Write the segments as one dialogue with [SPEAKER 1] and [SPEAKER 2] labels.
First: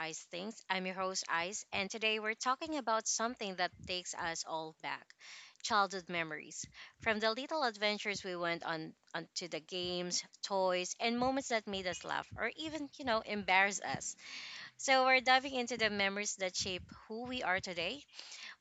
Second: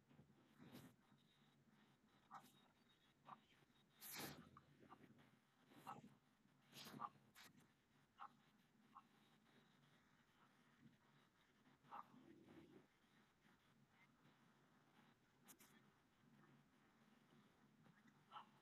[SPEAKER 1] Ice Things. I'm your host, Ice, and today we're talking about something that takes us all back childhood memories. From the little adventures we went on to the games, toys, and moments that made us laugh or even, embarrass us. So, we're diving into the memories that shape who we are today,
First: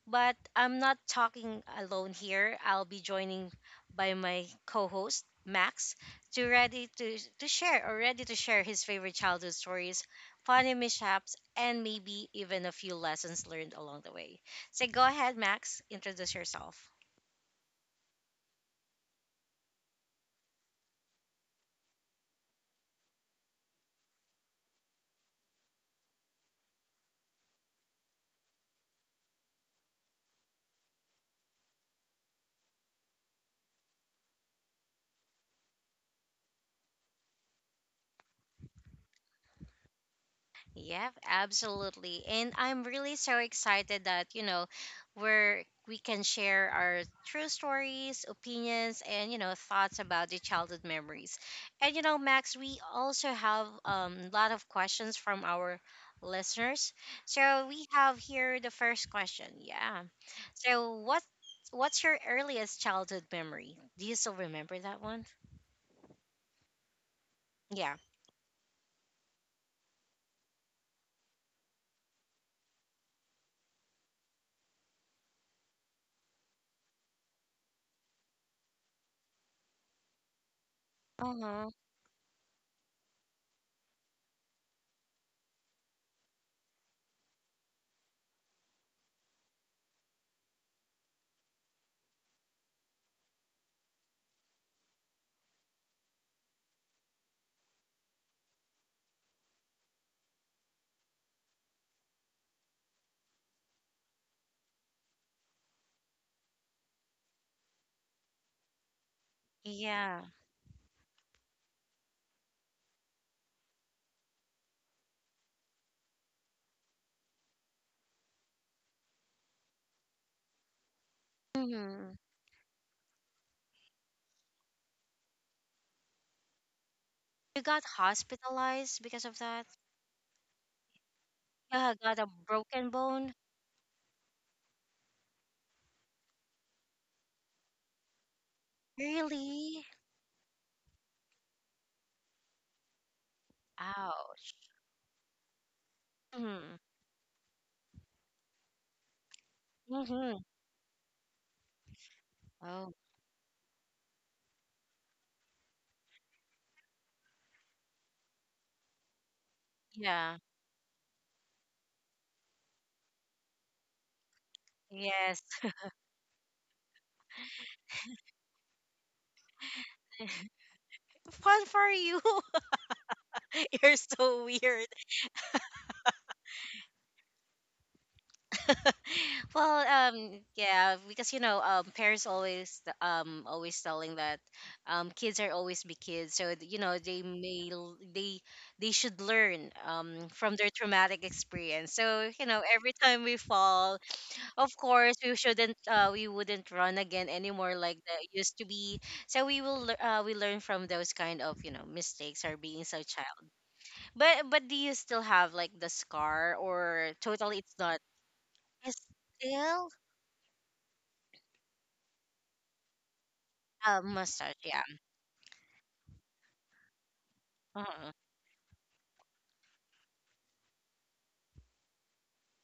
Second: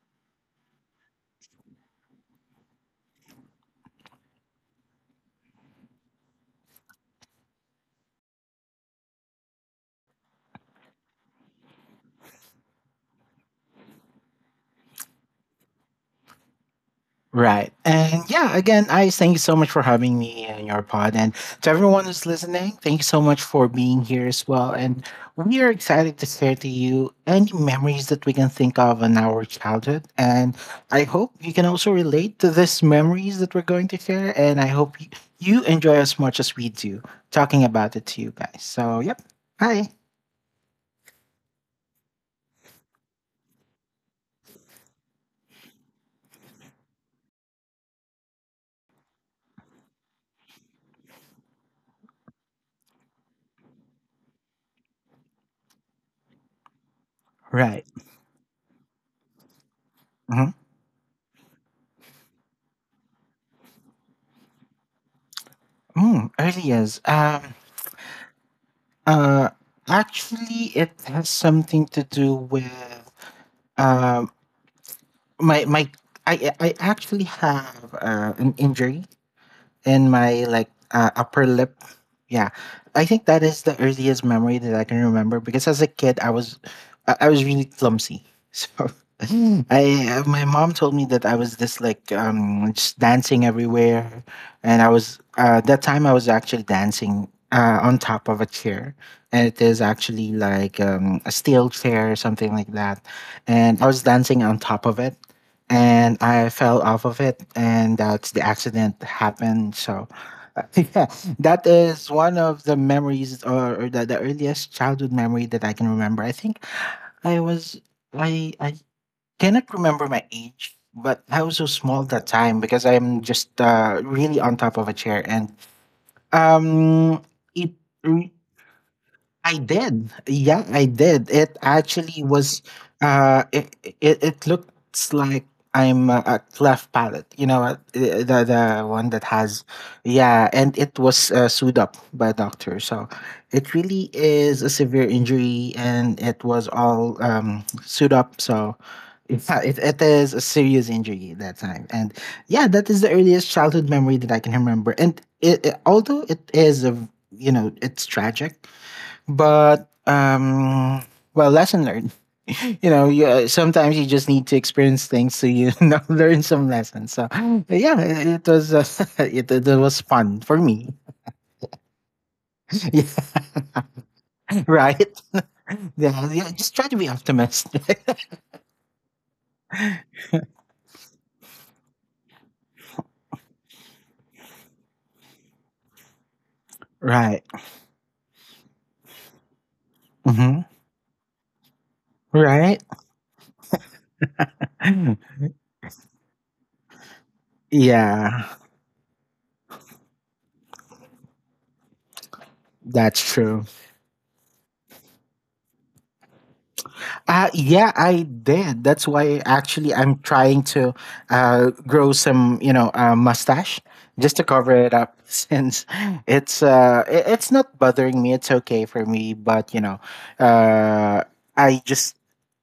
[SPEAKER 1] but I'm not talking alone here. I'll be joining by my co-host Max to ready to share or ready to share his favorite childhood stories, funny mishaps, and maybe even a few lessons learned along the way. So go ahead, Max, introduce yourself.
[SPEAKER 2] Right. And yeah, again, I thank you so much for having me in your pod. And to everyone who's listening, thank you so much for being here as well. And we are excited to share to you any memories that we can think of in our childhood. And I hope you can also relate to these memories that we're going to share. And I hope you enjoy as much as we do talking about it to you guys. So, yep. Hi.
[SPEAKER 1] Yeah, absolutely. And I'm really so excited that, we're we can share our true stories, opinions, and thoughts about the childhood memories. And you know, Max, we also have a lot of questions from our listeners. So we
[SPEAKER 2] Right.
[SPEAKER 1] have here the first question. Yeah.
[SPEAKER 2] Mm-hmm.
[SPEAKER 1] So what's your earliest childhood memory? Do you still remember that one?
[SPEAKER 2] Early years.
[SPEAKER 1] Yeah.
[SPEAKER 2] Uh, Actually, it has something to do with Um, my I actually have an injury and my like upper
[SPEAKER 1] Uh-huh.
[SPEAKER 2] lip. Yeah, I think that is the earliest memory that I can remember because as a kid I was really clumsy. So I my mom told me that I was this just dancing everywhere, and I was that time I was actually dancing on top of a chair, and it is actually a steel chair or something like that, and I was dancing on top of it and I fell off of it, and that's the accident happened. So,
[SPEAKER 1] Yeah.
[SPEAKER 2] yeah, that is one of the memories, or the earliest childhood memory that I can remember. I think I was I cannot remember my age, but I was so small
[SPEAKER 1] Mm-hmm.
[SPEAKER 2] that time because I'm just really on top of a chair, and um,
[SPEAKER 1] You
[SPEAKER 2] it.
[SPEAKER 1] got hospitalized because of
[SPEAKER 2] I
[SPEAKER 1] that?
[SPEAKER 2] did. Yeah, I did. It
[SPEAKER 1] Yeah, got
[SPEAKER 2] actually
[SPEAKER 1] a
[SPEAKER 2] was.
[SPEAKER 1] broken bone.
[SPEAKER 2] Uh, it it looks like I'm a cleft palate. You know, what, the one that has,
[SPEAKER 1] Really?
[SPEAKER 2] yeah, and it was sewed up by a doctor. So it really
[SPEAKER 1] Ouch.
[SPEAKER 2] is a severe injury, and it was
[SPEAKER 1] Mm.
[SPEAKER 2] all sewed up. So. Yeah, it is
[SPEAKER 1] Mm-hmm.
[SPEAKER 2] a serious injury at that time. And yeah, that
[SPEAKER 1] Oh,
[SPEAKER 2] is the earliest childhood memory that I can remember. And although it is you know, it's tragic, but
[SPEAKER 1] yeah.
[SPEAKER 2] well, lesson learned. You know, sometimes you just need to experience things
[SPEAKER 1] Yes.
[SPEAKER 2] so you know, learn some lessons. So yeah, it was it was fun for me.
[SPEAKER 1] Fun for you.
[SPEAKER 2] Yeah,
[SPEAKER 1] You're so weird.
[SPEAKER 2] right. Yeah, yeah, just try to be optimistic.
[SPEAKER 1] Well, yeah, because you know, parents always, always telling that, kids are always be kids. So you know, they
[SPEAKER 2] Right.
[SPEAKER 1] may l- they should learn, from
[SPEAKER 2] hmm
[SPEAKER 1] their traumatic experience. So you know,
[SPEAKER 2] Right.
[SPEAKER 1] every time we fall, of course we shouldn't we wouldn't run again anymore like that
[SPEAKER 2] Yeah,
[SPEAKER 1] used to be, so we learn from those kind of you know mistakes or being so
[SPEAKER 2] that's
[SPEAKER 1] child,
[SPEAKER 2] true.
[SPEAKER 1] but do you still have like the scar or totally it's
[SPEAKER 2] Yeah,
[SPEAKER 1] not,
[SPEAKER 2] I did.
[SPEAKER 1] it's
[SPEAKER 2] That's why
[SPEAKER 1] still
[SPEAKER 2] actually I'm trying to grow some, you know, mustache
[SPEAKER 1] a
[SPEAKER 2] just to
[SPEAKER 1] mustache,
[SPEAKER 2] cover
[SPEAKER 1] yeah.
[SPEAKER 2] it up since it's not bothering me. It's okay for me, but you know, uh, I just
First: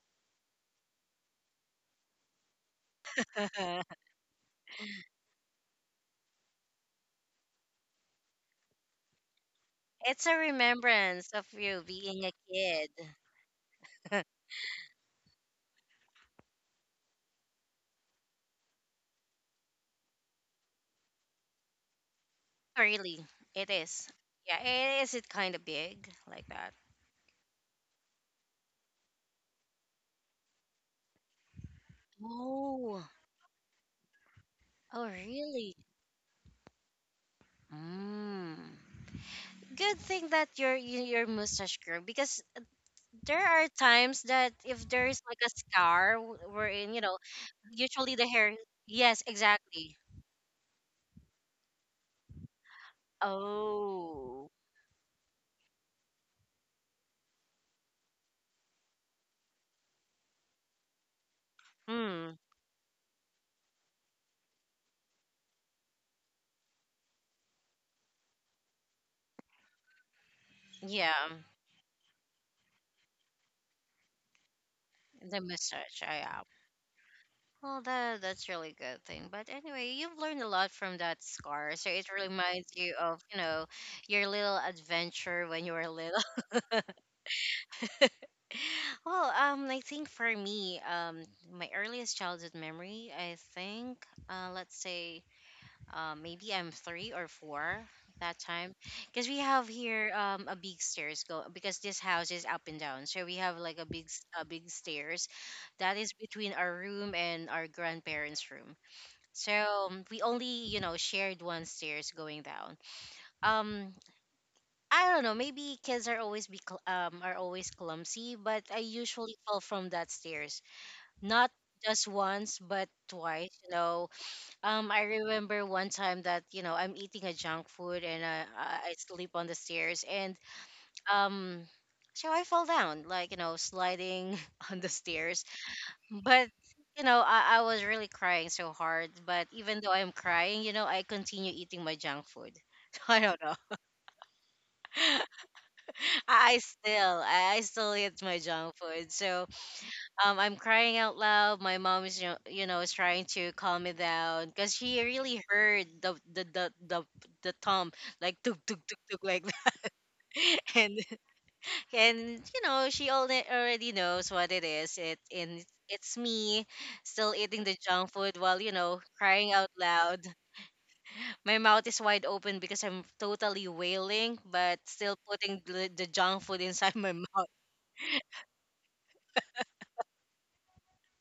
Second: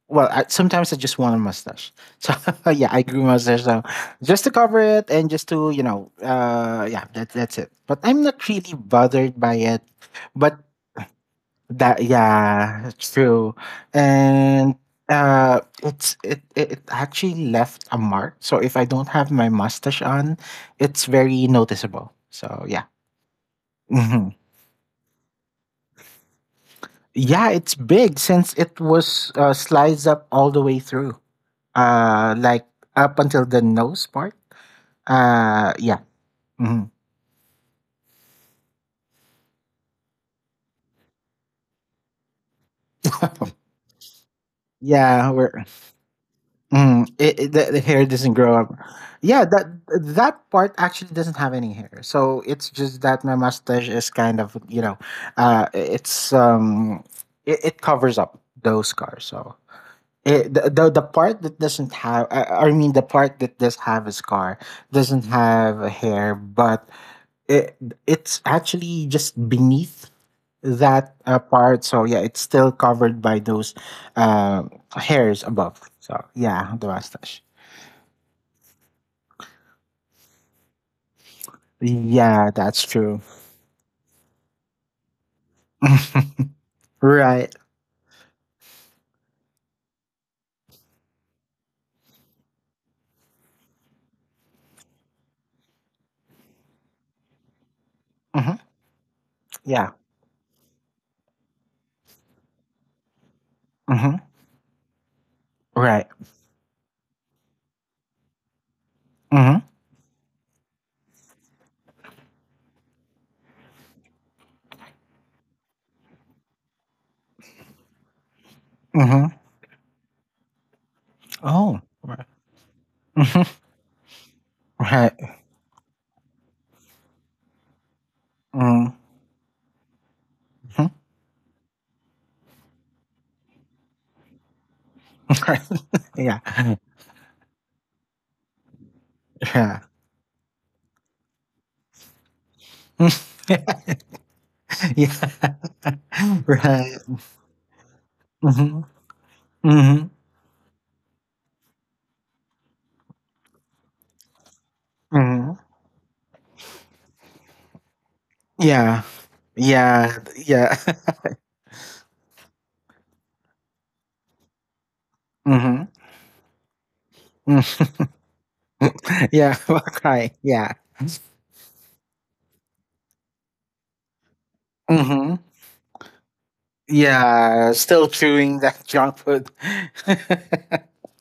[SPEAKER 2] well I, sometimes I just want a mustache. So yeah, I grew mustache
[SPEAKER 1] Uh-huh.
[SPEAKER 2] so just to cover it and just to you know, yeah, that's it. But I'm not really bothered by it.
[SPEAKER 1] It's a
[SPEAKER 2] But
[SPEAKER 1] remembrance of you
[SPEAKER 2] that
[SPEAKER 1] being a kid.
[SPEAKER 2] yeah, true. And it's it it it actually left a mark. So if I don't have my mustache on, it's very noticeable. So yeah.
[SPEAKER 1] Really? It is.
[SPEAKER 2] hmm
[SPEAKER 1] Yeah, is it kind of big like that?
[SPEAKER 2] Yeah, it's big since it was sliced up all the way through. Like
[SPEAKER 1] Oh.
[SPEAKER 2] up until the nose part.
[SPEAKER 1] Oh really?
[SPEAKER 2] Yeah. hmm
[SPEAKER 1] Mm. Good thing that your mustache grew because there are times that if there is
[SPEAKER 2] Yeah,
[SPEAKER 1] like a
[SPEAKER 2] we're
[SPEAKER 1] scar wherein you
[SPEAKER 2] Mm,
[SPEAKER 1] know
[SPEAKER 2] the hair
[SPEAKER 1] usually the
[SPEAKER 2] doesn't
[SPEAKER 1] hair,
[SPEAKER 2] grow up.
[SPEAKER 1] yes
[SPEAKER 2] Yeah, that
[SPEAKER 1] exactly.
[SPEAKER 2] that part actually doesn't have any hair. So it's just that my mustache is kind
[SPEAKER 1] Oh.
[SPEAKER 2] of, you know, uh, it's um, it, it covers up those scars. So it, the part that doesn't have,
[SPEAKER 1] Hmm.
[SPEAKER 2] I mean, the part that does have a scar doesn't have a hair, but it it's actually just beneath
[SPEAKER 1] Yeah,
[SPEAKER 2] that part. So yeah, it's still covered by those uh,
[SPEAKER 1] the
[SPEAKER 2] hairs above.
[SPEAKER 1] mustache, yeah,
[SPEAKER 2] So
[SPEAKER 1] yeah.
[SPEAKER 2] yeah, the mustache.
[SPEAKER 1] Well that that's really good thing but anyway you've learned a lot from that scar so it really
[SPEAKER 2] Yeah,
[SPEAKER 1] reminds
[SPEAKER 2] that's
[SPEAKER 1] you of
[SPEAKER 2] true.
[SPEAKER 1] you know your little adventure when you were little.
[SPEAKER 2] right.
[SPEAKER 1] Well, I think for me, my earliest childhood memory, I think, let's say, maybe I'm three or four that
[SPEAKER 2] hmm
[SPEAKER 1] time, because we have
[SPEAKER 2] Yeah.
[SPEAKER 1] here a big stairs go because this house is up and down, so we have like a
[SPEAKER 2] hmm
[SPEAKER 1] a big stairs that
[SPEAKER 2] Right.
[SPEAKER 1] is between our room and our grandparents' room. So
[SPEAKER 2] hmm
[SPEAKER 1] we only, you know, shared one stairs going down. Um, I don't know. Maybe kids are always be are always clumsy, but I
[SPEAKER 2] hmm
[SPEAKER 1] usually fall from that stairs. Not
[SPEAKER 2] Oh.
[SPEAKER 1] just
[SPEAKER 2] Right.
[SPEAKER 1] once, but
[SPEAKER 2] hmm
[SPEAKER 1] twice. You know, I
[SPEAKER 2] Right.
[SPEAKER 1] remember one time that you know I'm eating a junk food and I
[SPEAKER 2] hmm
[SPEAKER 1] sleep on the stairs and um, so I fall down like you know sliding on the stairs.
[SPEAKER 2] Right. Yeah.
[SPEAKER 1] But you know I was really crying so hard. But even
[SPEAKER 2] Yeah.
[SPEAKER 1] though I'm crying, you know I continue eating my junk food. So I don't know.
[SPEAKER 2] yeah.
[SPEAKER 1] I
[SPEAKER 2] right.
[SPEAKER 1] still, I still eat my junk
[SPEAKER 2] hmm
[SPEAKER 1] food. So,
[SPEAKER 2] hmm
[SPEAKER 1] I'm crying out loud. My mom is, is trying to calm me down because she really
[SPEAKER 2] hmm
[SPEAKER 1] heard the thump, like tuk tuk tuk
[SPEAKER 2] Yeah.
[SPEAKER 1] tuk like that,
[SPEAKER 2] Yeah. Yeah.
[SPEAKER 1] and and you know she already knows what it is. It and
[SPEAKER 2] hmm
[SPEAKER 1] it's me still eating the junk food while you know crying
[SPEAKER 2] Yeah.
[SPEAKER 1] out loud.
[SPEAKER 2] Okay. Yeah.
[SPEAKER 1] My mouth is wide open because I'm totally wailing, but still
[SPEAKER 2] hmm
[SPEAKER 1] putting the junk food inside my mouth.
[SPEAKER 2] Yeah. Still chewing that junk food.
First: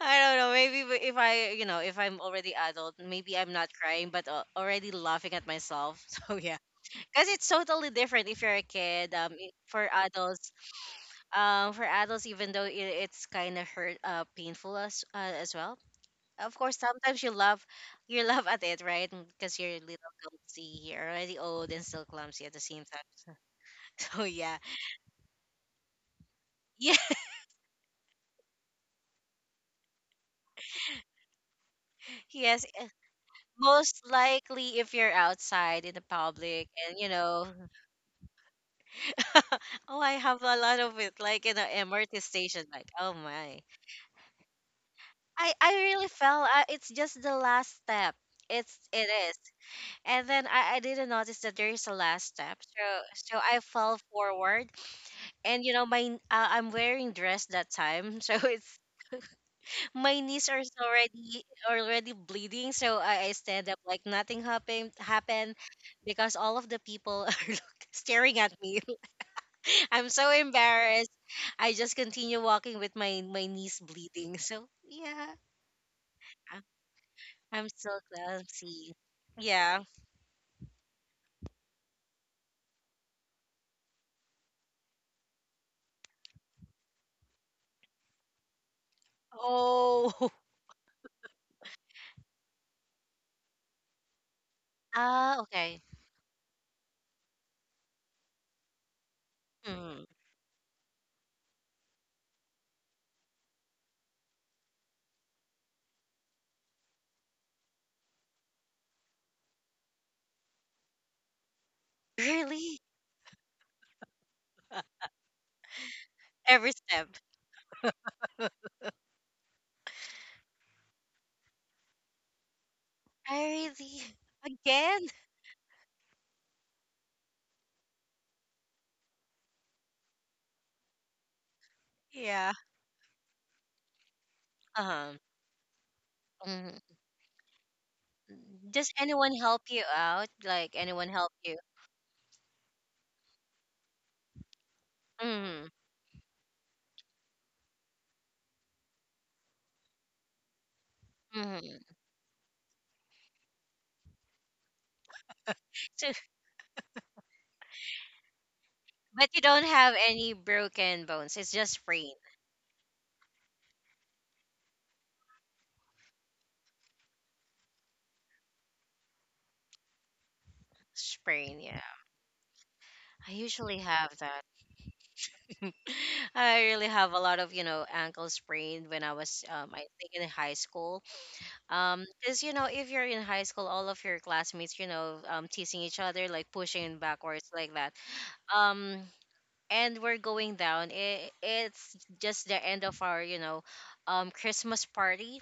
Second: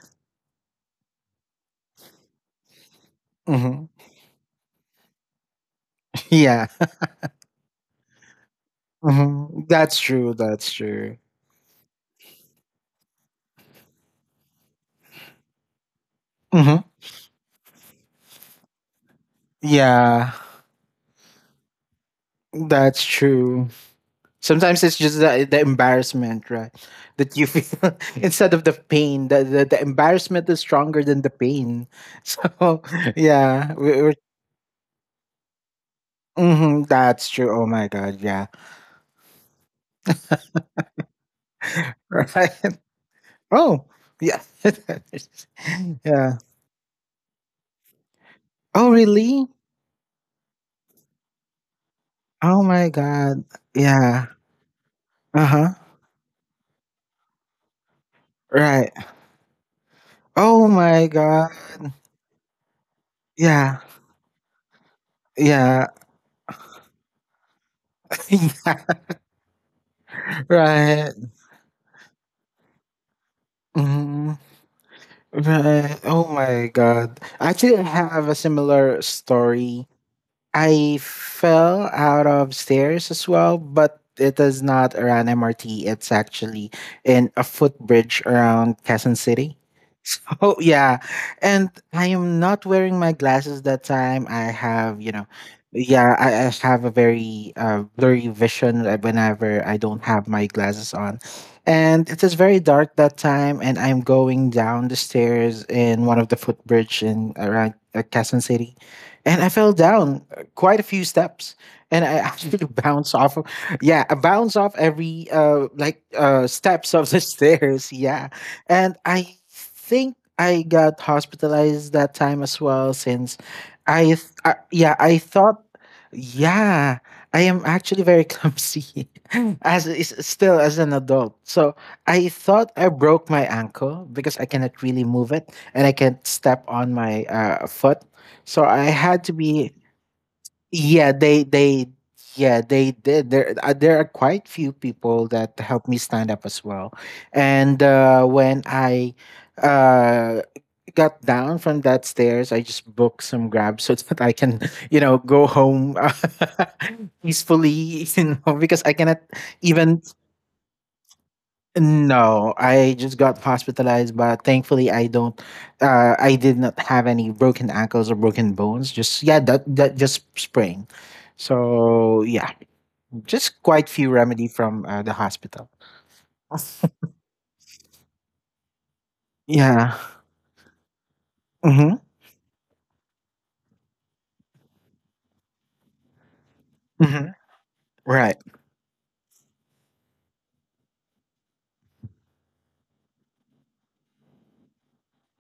[SPEAKER 1] I don't know. Maybe if I, you know, if I'm already adult, maybe I'm not
[SPEAKER 2] hmm
[SPEAKER 1] crying, but already laughing at myself. So yeah,
[SPEAKER 2] Yeah.
[SPEAKER 1] because it's totally different if you're a kid.
[SPEAKER 2] Mhm. That's true. That's true.
[SPEAKER 1] For adults, even though it's kind of hurt, painful as well. Of course,
[SPEAKER 2] Hmm
[SPEAKER 1] sometimes you love at it, right? Because you're a little
[SPEAKER 2] Yeah,
[SPEAKER 1] clumsy, you're already old and still clumsy at the same
[SPEAKER 2] that's
[SPEAKER 1] time.
[SPEAKER 2] true.
[SPEAKER 1] So yeah,
[SPEAKER 2] Sometimes it's just the embarrassment, right?
[SPEAKER 1] yeah,
[SPEAKER 2] That you feel instead of the pain, the embarrassment is stronger than the pain.
[SPEAKER 1] yes.
[SPEAKER 2] So, yeah,
[SPEAKER 1] Most
[SPEAKER 2] we're,
[SPEAKER 1] likely, if you're outside in the public
[SPEAKER 2] mhm,
[SPEAKER 1] and you
[SPEAKER 2] that's
[SPEAKER 1] know.
[SPEAKER 2] true. Oh my God. Yeah.
[SPEAKER 1] Oh, I have a lot of it, like in the MRT
[SPEAKER 2] Right.
[SPEAKER 1] station. Like, oh my,
[SPEAKER 2] Oh, yeah.
[SPEAKER 1] I really
[SPEAKER 2] yeah.
[SPEAKER 1] fell. I, it's just the last step. It's
[SPEAKER 2] Oh,
[SPEAKER 1] it is,
[SPEAKER 2] really?
[SPEAKER 1] and then I didn't notice that there is a last step.
[SPEAKER 2] Oh
[SPEAKER 1] So
[SPEAKER 2] my
[SPEAKER 1] so
[SPEAKER 2] God.
[SPEAKER 1] I fell
[SPEAKER 2] Yeah.
[SPEAKER 1] forward,
[SPEAKER 2] Uh
[SPEAKER 1] and
[SPEAKER 2] huh.
[SPEAKER 1] you know I'm wearing dress that time, so it's
[SPEAKER 2] Right.
[SPEAKER 1] my knees are
[SPEAKER 2] Oh
[SPEAKER 1] so
[SPEAKER 2] my God.
[SPEAKER 1] already bleeding. So I stand up
[SPEAKER 2] Yeah.
[SPEAKER 1] like nothing happened,
[SPEAKER 2] Yeah.
[SPEAKER 1] because all of the people are staring at
[SPEAKER 2] Yeah,
[SPEAKER 1] me. I'm so embarrassed.
[SPEAKER 2] right.
[SPEAKER 1] I just continue walking with my knees bleeding.
[SPEAKER 2] Mhm.
[SPEAKER 1] So yeah,
[SPEAKER 2] Right. Oh
[SPEAKER 1] I-
[SPEAKER 2] my God.
[SPEAKER 1] I'm
[SPEAKER 2] Actually, I
[SPEAKER 1] so
[SPEAKER 2] have a
[SPEAKER 1] clumsy.
[SPEAKER 2] similar
[SPEAKER 1] Yeah.
[SPEAKER 2] story. I fell out of stairs as well, but it is not around MRT. It's actually in a footbridge around Quezon City.
[SPEAKER 1] Oh.
[SPEAKER 2] So yeah, and I am not wearing my glasses that time. I have, you know,
[SPEAKER 1] Ah, okay.
[SPEAKER 2] yeah, I have a very blurry vision whenever I
[SPEAKER 1] Hmm.
[SPEAKER 2] don't have my glasses on, and it is very dark that time. And I'm going down the stairs in one of the footbridge in around Quezon City, and I fell down quite a few steps and I actually
[SPEAKER 1] Really?
[SPEAKER 2] bounce off of, yeah I bounce off every
[SPEAKER 1] Every
[SPEAKER 2] steps of
[SPEAKER 1] step.
[SPEAKER 2] the stairs yeah and I think I got hospitalized that time as well since
[SPEAKER 1] I really,
[SPEAKER 2] I, th- I yeah
[SPEAKER 1] again.
[SPEAKER 2] I thought yeah I am actually very clumsy as is still as an adult so I
[SPEAKER 1] Yeah.
[SPEAKER 2] thought I broke my ankle because I cannot really
[SPEAKER 1] Um.
[SPEAKER 2] move it and I can't step
[SPEAKER 1] Mhm.
[SPEAKER 2] on my foot so I
[SPEAKER 1] Does
[SPEAKER 2] had to
[SPEAKER 1] anyone help
[SPEAKER 2] be
[SPEAKER 1] you out? Like anyone
[SPEAKER 2] yeah
[SPEAKER 1] help
[SPEAKER 2] they
[SPEAKER 1] you?
[SPEAKER 2] they yeah they did there are quite few people that
[SPEAKER 1] Mm-hmm.
[SPEAKER 2] helped me stand up as well and when I uh got down from
[SPEAKER 1] Mm-hmm.
[SPEAKER 2] that stairs I just booked some grabs so that I can you know go home
[SPEAKER 1] So,
[SPEAKER 2] peacefully you know because I cannot
[SPEAKER 1] but you don't have
[SPEAKER 2] even
[SPEAKER 1] any broken bones. It's just sprain.
[SPEAKER 2] no, I just got hospitalized, but thankfully I don't. I did not have any broken ankles or broken bones. Just yeah, that that just sprain.
[SPEAKER 1] Sprain. Yeah.
[SPEAKER 2] So yeah,
[SPEAKER 1] I
[SPEAKER 2] just
[SPEAKER 1] usually
[SPEAKER 2] quite few
[SPEAKER 1] have that.
[SPEAKER 2] remedy from the hospital.
[SPEAKER 1] I really have a lot of, you know, ankle sprained when I was, I
[SPEAKER 2] Yeah.
[SPEAKER 1] think in high school.
[SPEAKER 2] Mhm.
[SPEAKER 1] Because, you know, if you're in high school, all of your classmates, you know, teasing each other, like pushing
[SPEAKER 2] Mhm.
[SPEAKER 1] backwards like that.
[SPEAKER 2] Right.
[SPEAKER 1] Um, and we're going down. It's just the end of our, you know, Christmas party.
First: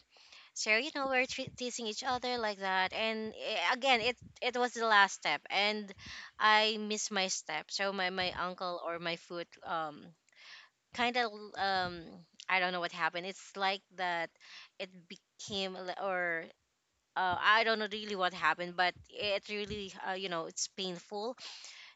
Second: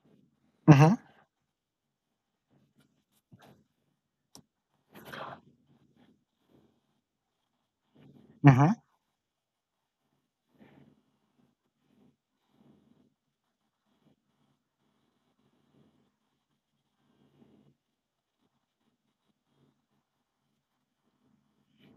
[SPEAKER 1] So, you
[SPEAKER 2] Mhm.
[SPEAKER 1] know, we're teasing each other like that. And again, it was the last step. And I missed my step. So my
[SPEAKER 2] Mhm.
[SPEAKER 1] uncle or my foot, kind of, um, I don't know what happened. It's like that it became li- or I don't know really what happened, but it really you know it's painful.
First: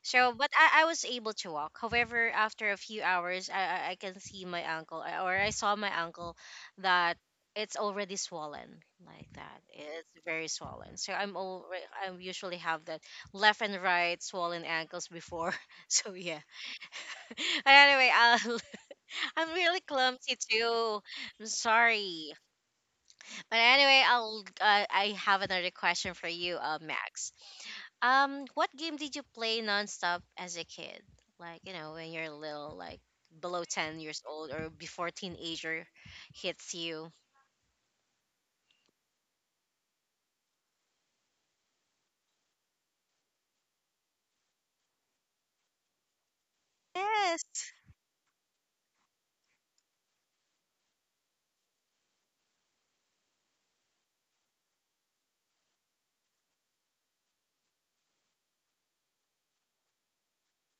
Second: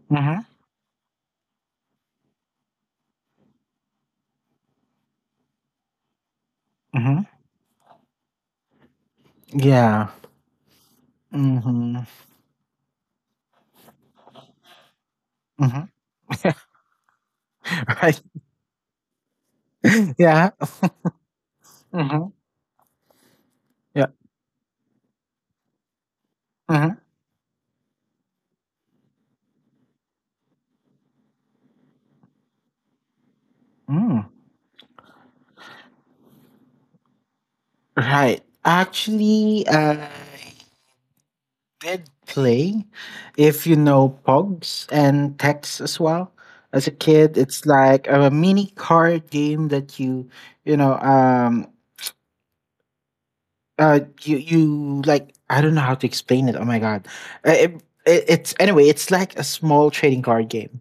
[SPEAKER 1] So,
[SPEAKER 2] Mhm.
[SPEAKER 1] but I was able to walk. However, after a few hours, I can see my ankle or I saw my ankle that
[SPEAKER 2] Mhm.
[SPEAKER 1] it's already swollen like that.
[SPEAKER 2] Yeah.
[SPEAKER 1] It's very swollen. So I'm all
[SPEAKER 2] Mhm.
[SPEAKER 1] I usually have that left and right swollen ankles before.
[SPEAKER 2] Mhm.
[SPEAKER 1] So yeah. But anyway,
[SPEAKER 2] Right.
[SPEAKER 1] I'm really clumsy
[SPEAKER 2] Yeah.
[SPEAKER 1] too. I'm
[SPEAKER 2] Mhm.
[SPEAKER 1] sorry. But anyway,
[SPEAKER 2] Yeah.
[SPEAKER 1] I have another question for you,
[SPEAKER 2] Mhm.
[SPEAKER 1] Max. What game did you play nonstop as a kid? Like, you know, when you're little, like below 10
[SPEAKER 2] Mm.
[SPEAKER 1] years old or before teenager hits you.
[SPEAKER 2] Right. Actually, did play if you know pogs and Tex as well as a kid.
[SPEAKER 1] Yes.
[SPEAKER 2] It's like a mini card game that you know you you like I don't know how to explain it oh my god. Uh, it, it's anyway it's like a small trading card game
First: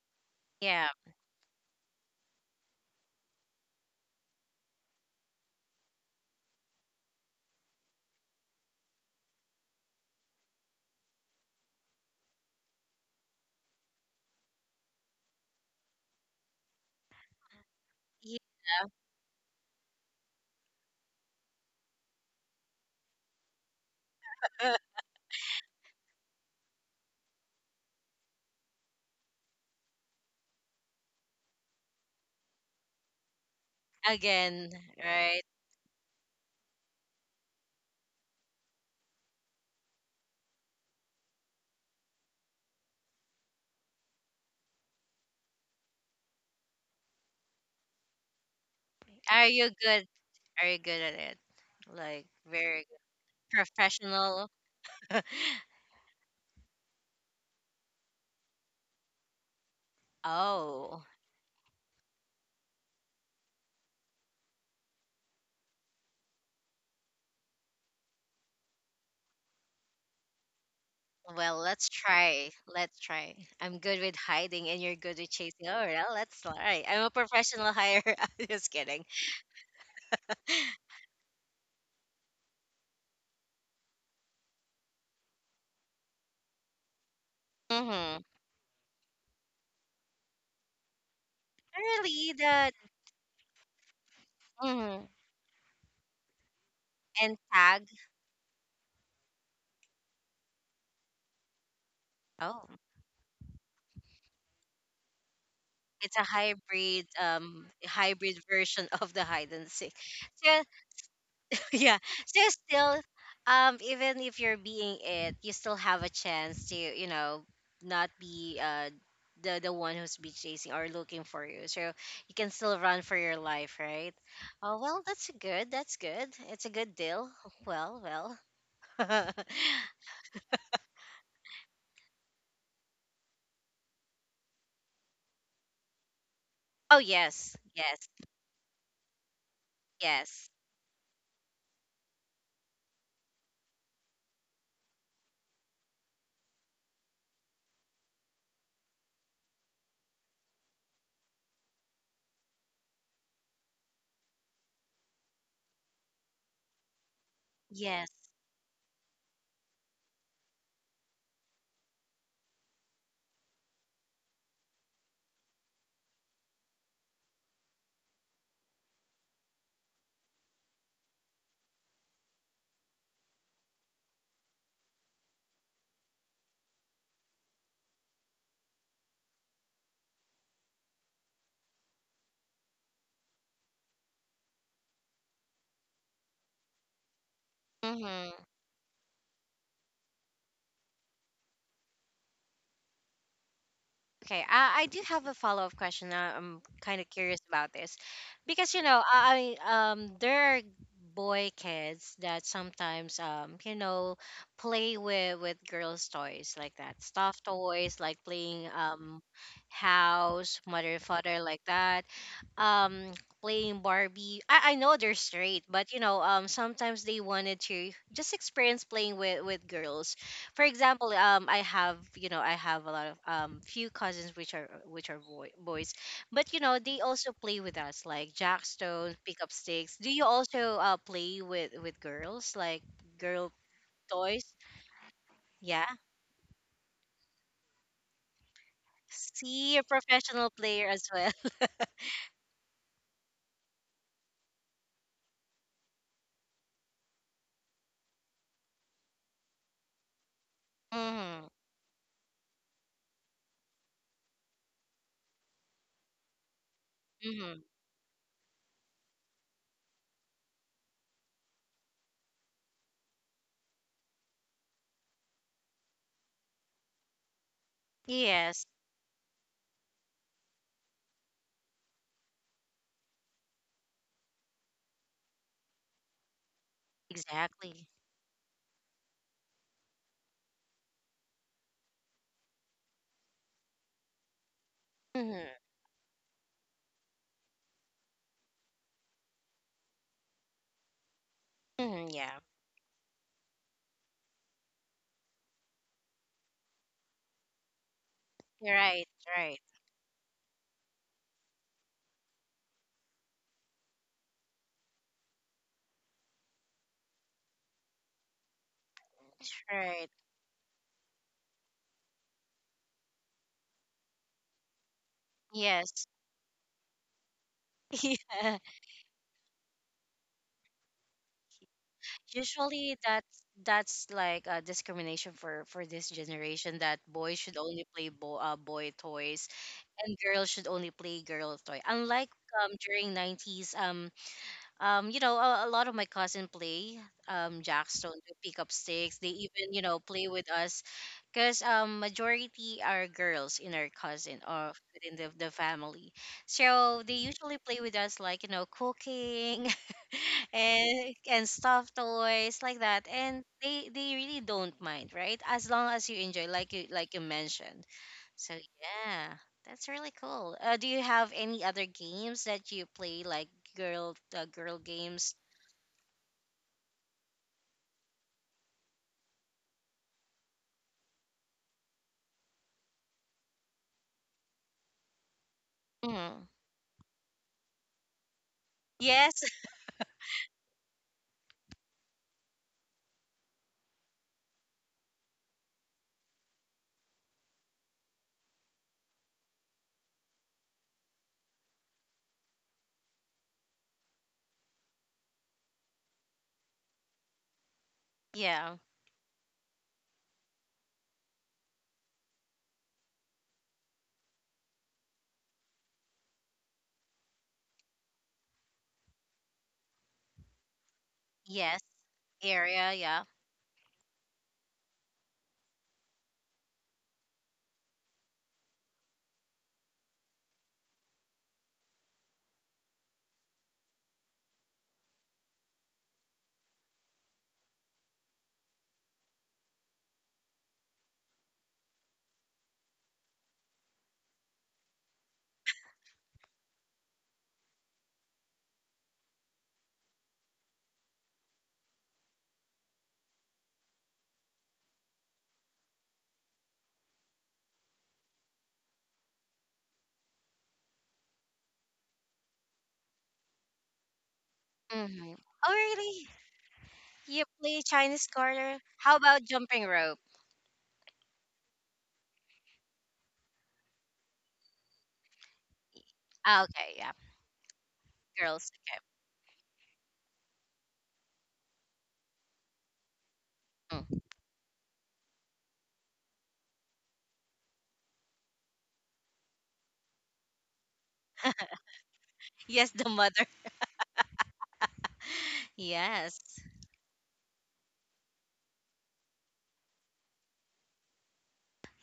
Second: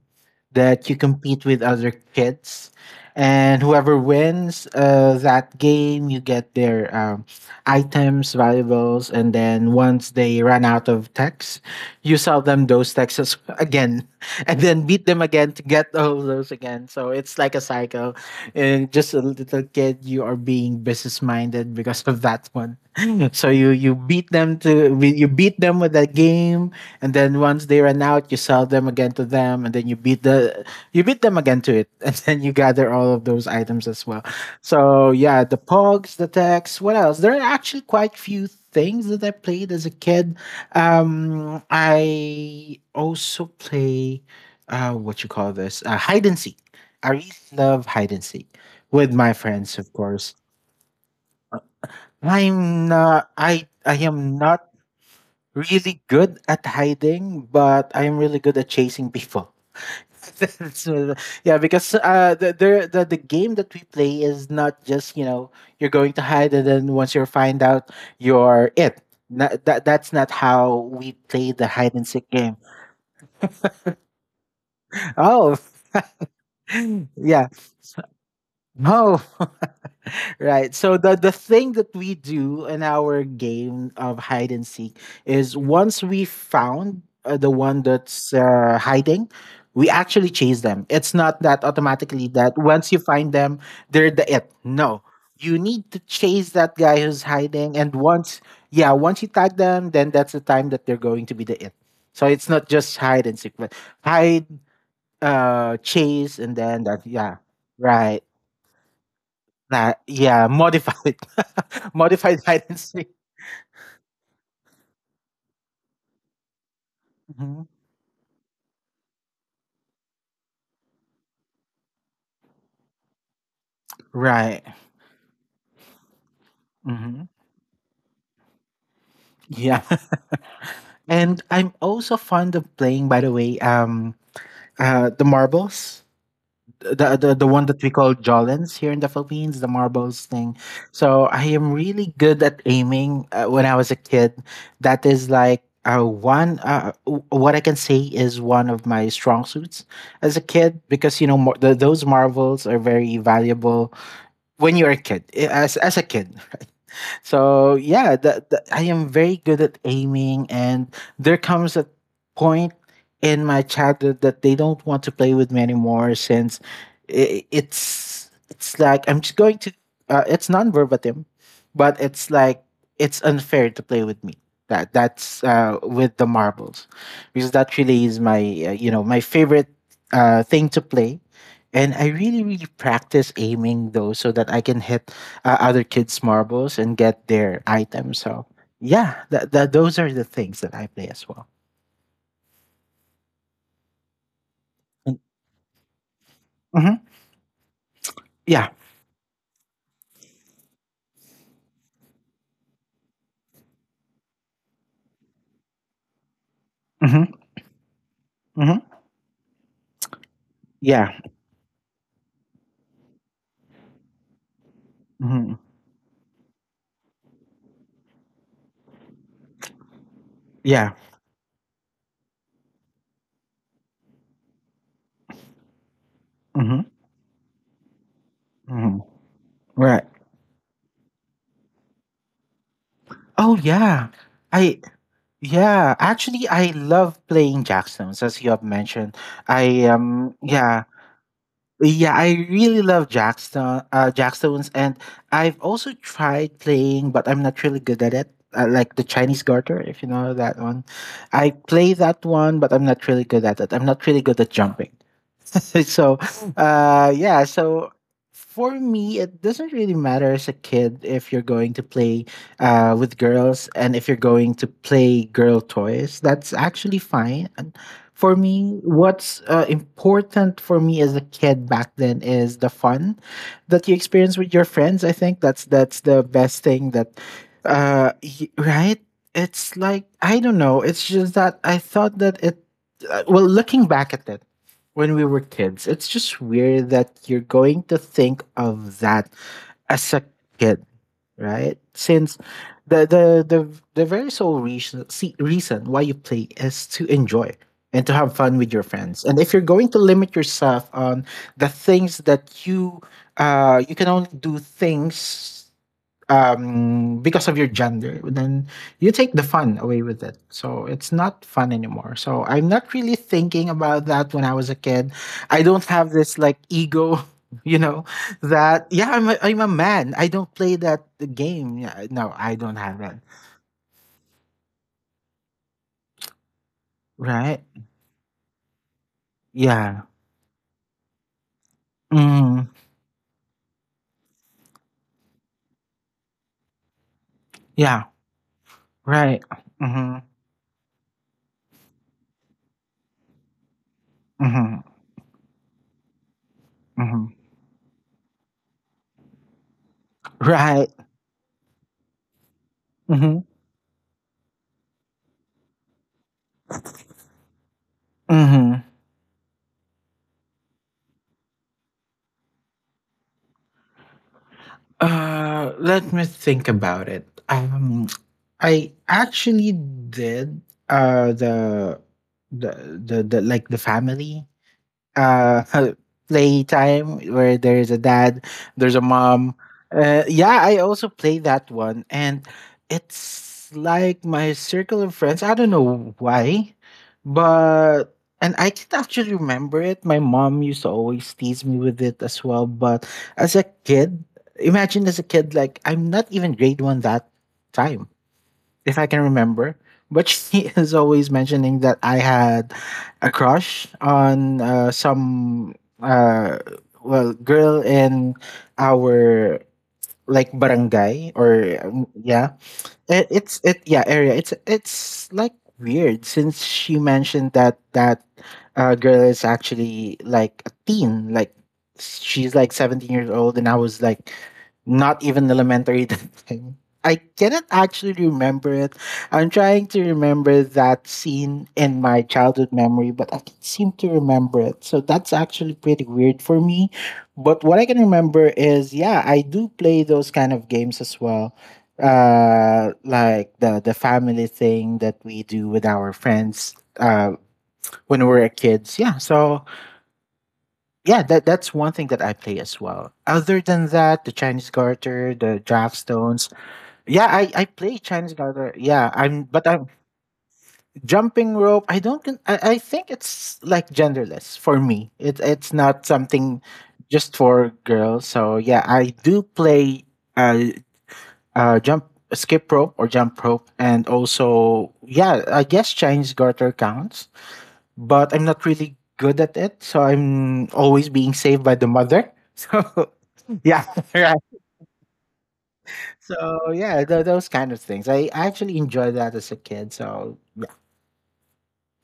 [SPEAKER 1] Yeah.
[SPEAKER 2] that you compete with other kids and whoever wins that game you get their items valuables, and then once they run out of texts, you sell them those texts as- again and then beat them again to get all those again so it's like a cycle
[SPEAKER 1] Yeah.
[SPEAKER 2] and just a little kid, you are being business minded because of that one. So you beat them with that game, and then once they run out, you sell them again to them, and then you beat them again to it, and then you gather all of those items as well.
[SPEAKER 1] Again,
[SPEAKER 2] So
[SPEAKER 1] right?
[SPEAKER 2] yeah, the pogs, the techs, what else? There are actually quite few things that I played as a kid. I also play what you call this hide and seek. I really love hide and seek with my
[SPEAKER 1] Are you
[SPEAKER 2] friends, of
[SPEAKER 1] good?
[SPEAKER 2] course.
[SPEAKER 1] Are you good at it? Like very
[SPEAKER 2] I'm
[SPEAKER 1] good.
[SPEAKER 2] not I I am
[SPEAKER 1] Professional.
[SPEAKER 2] not really good at hiding, but I am really good at chasing people.
[SPEAKER 1] Oh.
[SPEAKER 2] So, yeah, because the game that we play is not just you know you're going to hide and then once you find out you're it. That that's not how we play
[SPEAKER 1] Well,
[SPEAKER 2] the
[SPEAKER 1] let's
[SPEAKER 2] hide and seek
[SPEAKER 1] try.
[SPEAKER 2] game.
[SPEAKER 1] Let's try. I'm good with hiding and you're good with
[SPEAKER 2] Oh,
[SPEAKER 1] chasing. Oh, well, let's try. I'm a
[SPEAKER 2] yeah.
[SPEAKER 1] professional hire. I'm just kidding.
[SPEAKER 2] Oh, Right. So the thing that we do in our game of hide and seek is once we found the one
[SPEAKER 1] Mm-hmm.
[SPEAKER 2] that's hiding, we actually chase them. It's not that automatically
[SPEAKER 1] Really,
[SPEAKER 2] that
[SPEAKER 1] the
[SPEAKER 2] once you find them, they're the it. No.
[SPEAKER 1] mhm.
[SPEAKER 2] You need to chase that guy who's
[SPEAKER 1] And
[SPEAKER 2] hiding
[SPEAKER 1] tag.
[SPEAKER 2] and once yeah, once you tag them, then that's the time that they're going to be the it. So it's not
[SPEAKER 1] Oh,
[SPEAKER 2] just hide and seek, but hide
[SPEAKER 1] it's a
[SPEAKER 2] chase and then that
[SPEAKER 1] hybrid,
[SPEAKER 2] yeah. Right.
[SPEAKER 1] hybrid version of the hide and seek.
[SPEAKER 2] That yeah,
[SPEAKER 1] So
[SPEAKER 2] modified
[SPEAKER 1] yeah,
[SPEAKER 2] modified
[SPEAKER 1] so
[SPEAKER 2] hide and
[SPEAKER 1] still
[SPEAKER 2] seek.
[SPEAKER 1] even if you're being it you still have a chance to you know
[SPEAKER 2] Mhm.
[SPEAKER 1] not be the one who's be chasing or looking for you, so you can still run for your life, right?
[SPEAKER 2] Right.
[SPEAKER 1] Oh well, that's good, that's good, it's a good
[SPEAKER 2] hmm
[SPEAKER 1] deal. Well, well.
[SPEAKER 2] Yeah, and I'm also fond of playing. By the way, the marbles,
[SPEAKER 1] Oh,
[SPEAKER 2] the
[SPEAKER 1] yes,
[SPEAKER 2] one that we
[SPEAKER 1] yes,
[SPEAKER 2] call Jolens here in the Philippines, the marbles
[SPEAKER 1] yes,
[SPEAKER 2] thing. So I am really good at aiming. When I was a kid, that is like. What I can say is one of my strong suits as a kid because you know those marbles are very valuable when you are a kid, eh, as a kid, so
[SPEAKER 1] yes.
[SPEAKER 2] yeah, I am very good at aiming, and there comes a point in my childhood that they don't want to play with me anymore since I it's like I'm just going to. It's non-verbatim, but it's like it's unfair to play with me. That's with the marbles, because that really is my favorite thing to play, and I really, really practice aiming though, so that I can hit other kids' marbles and get their items.
[SPEAKER 1] Hmm.
[SPEAKER 2] So yeah, that, that those are the things that I play as well.
[SPEAKER 1] Okay, I do
[SPEAKER 2] And,
[SPEAKER 1] have a follow up question. I'm
[SPEAKER 2] mhm.
[SPEAKER 1] kind of curious about this
[SPEAKER 2] Yeah.
[SPEAKER 1] because you know, I there are boy kids that sometimes you know play with girls' toys like that,
[SPEAKER 2] Hmm.
[SPEAKER 1] stuffed toys like playing
[SPEAKER 2] Hmm.
[SPEAKER 1] house, mother
[SPEAKER 2] Yeah.
[SPEAKER 1] father like that, um playing Barbie. I know they're
[SPEAKER 2] Hmm.
[SPEAKER 1] straight, but you know sometimes they wanted to just experience playing with girls. For
[SPEAKER 2] Yeah.
[SPEAKER 1] example, um, I have a lot of few cousins which are boys, but you know
[SPEAKER 2] Hmm.
[SPEAKER 1] they also play with us like jack
[SPEAKER 2] Hmm.
[SPEAKER 1] stones, pick up sticks.
[SPEAKER 2] Right.
[SPEAKER 1] Do you also play with girls like girl
[SPEAKER 2] Oh yeah.
[SPEAKER 1] toys?
[SPEAKER 2] I
[SPEAKER 1] Yeah,
[SPEAKER 2] Yeah. Actually, I love playing jackstones, as you have mentioned.
[SPEAKER 1] see a
[SPEAKER 2] I
[SPEAKER 1] professional
[SPEAKER 2] Yeah.
[SPEAKER 1] player as well.
[SPEAKER 2] Yeah, I really love Jackstones, and I've also tried playing, but I'm not really good at it. Like the Chinese garter, if you know that one.
[SPEAKER 1] Mm-hmm.
[SPEAKER 2] I play that one, but I'm not really good at it. I'm not really good at jumping. so uh yeah
[SPEAKER 1] Mm-hmm.
[SPEAKER 2] so for me it doesn't really matter as a kid if you're going to play with girls, and if you're going to play girl toys, that's actually fine. And for
[SPEAKER 1] Yes,
[SPEAKER 2] me, what's important for me as a kid back then is the fun that you experience with your friends. I think that's the best thing that.
[SPEAKER 1] exactly.
[SPEAKER 2] Right. It's like, I don't know, it's just that I thought that it well, looking back at it, when we were
[SPEAKER 1] Mm-hmm.
[SPEAKER 2] kids, it's just weird that you're going to think of that as a kid, right?
[SPEAKER 1] Mm-hmm.
[SPEAKER 2] Since
[SPEAKER 1] Yeah,
[SPEAKER 2] the the the, the very sole reason why you play is to enjoy and to have fun with your
[SPEAKER 1] right,
[SPEAKER 2] friends. And if
[SPEAKER 1] right,
[SPEAKER 2] you're going to limit yourself on the things that you can only do things, because of your gender, then you take the fun away
[SPEAKER 1] right,
[SPEAKER 2] with it. So it's not fun anymore. So I'm not really thinking about that when I was a kid. I don't
[SPEAKER 1] yes.
[SPEAKER 2] have this like ego, you know,
[SPEAKER 1] Yeah.
[SPEAKER 2] that, yeah, I'm a man. I don't play that game. Yeah. No, I don't
[SPEAKER 1] Usually
[SPEAKER 2] have that.
[SPEAKER 1] that's like a discrimination for this generation that boys should
[SPEAKER 2] Right?
[SPEAKER 1] only play boy toys
[SPEAKER 2] Yeah.
[SPEAKER 1] and girls should only play girl toy. Unlike
[SPEAKER 2] Mm,
[SPEAKER 1] during 90s um, you know, a lot of my cousin play
[SPEAKER 2] yeah.
[SPEAKER 1] jackstone to pick up sticks. They
[SPEAKER 2] Right.
[SPEAKER 1] even, you know,
[SPEAKER 2] Mm-hmm.
[SPEAKER 1] play with us because majority are girls in our cousin or
[SPEAKER 2] Mm-hmm.
[SPEAKER 1] within the family. So they
[SPEAKER 2] Mm-hmm.
[SPEAKER 1] usually play with us like, you know, cooking
[SPEAKER 2] Right.
[SPEAKER 1] and stuff toys like that.
[SPEAKER 2] Mm-hmm.
[SPEAKER 1] And they really don't mind, right? As long as you enjoy, like you mentioned. So
[SPEAKER 2] Mm-hmm.
[SPEAKER 1] yeah, that's really cool. Do you have any other games that you play like girl games.
[SPEAKER 2] Let me think about it. I actually did uh the the the like the family uh
[SPEAKER 1] Mm.
[SPEAKER 2] playtime where there's a dad, there's a
[SPEAKER 1] Yes.
[SPEAKER 2] mom. Yeah, I also play that one, and it's like my circle of friends. I don't know why, but and I can actually remember it. My mom used to always tease me with it as well. But as a kid, imagine as a kid, like, I'm not even grade one that time,
[SPEAKER 1] Yeah.
[SPEAKER 2] if I can remember. But she is always mentioning that I had a crush on some, uh, well, girl in our like barangay, or
[SPEAKER 1] Yes,
[SPEAKER 2] yeah
[SPEAKER 1] area, yeah.
[SPEAKER 2] it, it's it yeah area. It's like weird, since she mentioned that girl is actually like a teen. Like, she's like 17 years old, and I was like not even elementary that time. I cannot actually remember it. I'm trying to remember that scene in my childhood memory, but I can't seem to remember it. So that's actually pretty weird for me. But what I can remember is, yeah, I do play those kind of games as well. Like the family thing that we do with our friends uh when we're kids. Yeah. So yeah, that's one thing that I play as well, other than that, the Chinese garter,
[SPEAKER 1] Mm-hmm.
[SPEAKER 2] the
[SPEAKER 1] Oh
[SPEAKER 2] draft
[SPEAKER 1] really?
[SPEAKER 2] stones. Yeah,
[SPEAKER 1] You
[SPEAKER 2] I
[SPEAKER 1] play
[SPEAKER 2] play
[SPEAKER 1] Chinese
[SPEAKER 2] Chinese garter.
[SPEAKER 1] garter?
[SPEAKER 2] Yeah,
[SPEAKER 1] How
[SPEAKER 2] I'm
[SPEAKER 1] about
[SPEAKER 2] but
[SPEAKER 1] jumping
[SPEAKER 2] I'm
[SPEAKER 1] rope?
[SPEAKER 2] jumping rope I don't con- I think it's like genderless for me. It's not something
[SPEAKER 1] Ah, okay, yeah,
[SPEAKER 2] just for girls. So
[SPEAKER 1] girls.
[SPEAKER 2] yeah,
[SPEAKER 1] Okay.
[SPEAKER 2] I do play uh jump skip rope or jump rope, and
[SPEAKER 1] Mm.
[SPEAKER 2] also yeah, I guess Chinese garter counts, but I'm not really good at it, so I'm always being saved by the mother. So
[SPEAKER 1] Yes, the mother.
[SPEAKER 2] yeah, right.
[SPEAKER 1] Yes.
[SPEAKER 2] So yeah, those kind of things. I actually enjoyed that as a kid. So yeah.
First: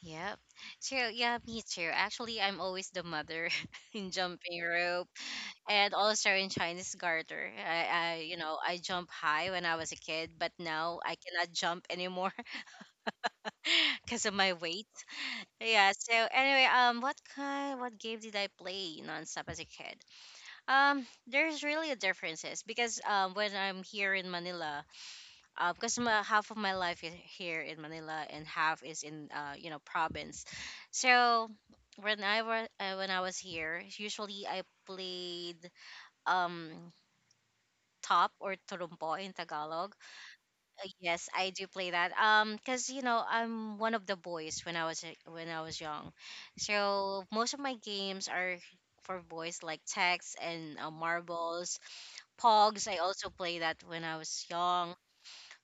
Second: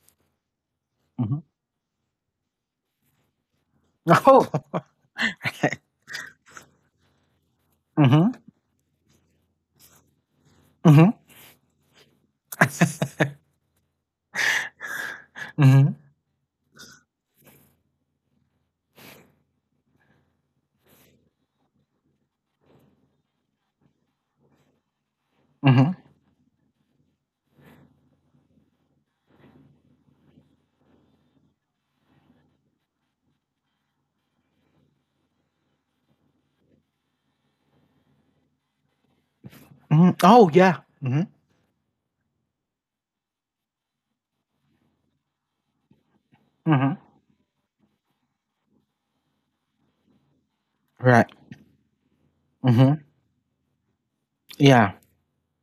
[SPEAKER 1] Yep. True. Yeah,
[SPEAKER 2] Hmm.
[SPEAKER 1] me too. Actually, I'm always the mother in jumping
[SPEAKER 2] Oh.
[SPEAKER 1] rope and also in Chinese garter.
[SPEAKER 2] Hmm.
[SPEAKER 1] I jump high when I was a kid, but now
[SPEAKER 2] Hmm.
[SPEAKER 1] I cannot jump anymore because of my weight. Yeah,
[SPEAKER 2] Hmm.
[SPEAKER 1] so anyway, what kind what game did I play nonstop as a kid? There's really a differences because when I'm here in Manila,
[SPEAKER 2] Hmm.
[SPEAKER 1] because half of my life is here in Manila and half is in province. So when I was here, usually I played um top or trompo in Tagalog.
[SPEAKER 2] Hmm. Oh yeah. Hmm.
[SPEAKER 1] Yes, I do play that. Cause you know I'm one of the boys when when I was young,
[SPEAKER 2] Hmm.
[SPEAKER 1] so most of my games are for boys like text and
[SPEAKER 2] Right.
[SPEAKER 1] marbles, pogs. I
[SPEAKER 2] Hmm.
[SPEAKER 1] also play that when I was
[SPEAKER 2] Yeah.
[SPEAKER 1] young.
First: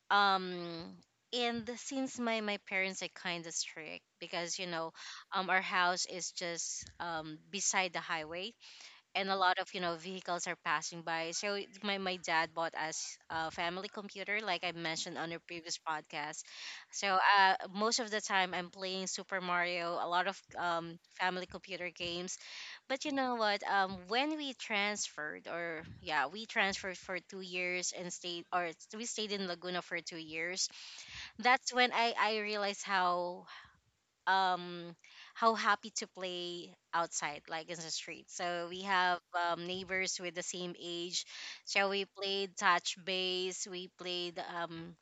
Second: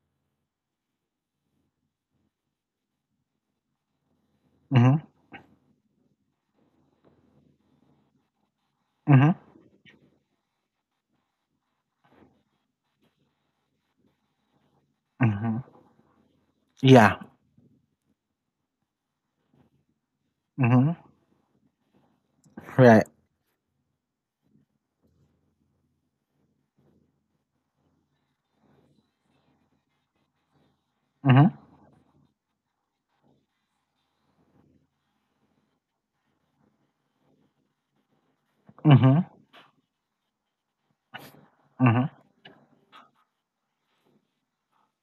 [SPEAKER 1] Um, and since my parents are kind of strict because you know,
[SPEAKER 2] Hmm.
[SPEAKER 1] our house is just beside the highway, and
[SPEAKER 2] Hmm.
[SPEAKER 1] a lot of you know vehicles are passing by so my dad bought us a family computer like I mentioned on the
[SPEAKER 2] Hmm.
[SPEAKER 1] previous podcast. So
[SPEAKER 2] Yeah.
[SPEAKER 1] most of the time I'm playing Super Mario, a lot of
[SPEAKER 2] Hmm.
[SPEAKER 1] family computer games.
[SPEAKER 2] Right.
[SPEAKER 1] But you know what, when we transferred or yeah, we transferred for 2 years and stayed or we stayed in Laguna for 2 years.
[SPEAKER 2] Hmm.
[SPEAKER 1] That's when I realized um how happy to play outside like in the street. So we have
[SPEAKER 2] Hmm.
[SPEAKER 1] neighbors with the same age. So
[SPEAKER 2] Mhm.
[SPEAKER 1] we played touch base, we played um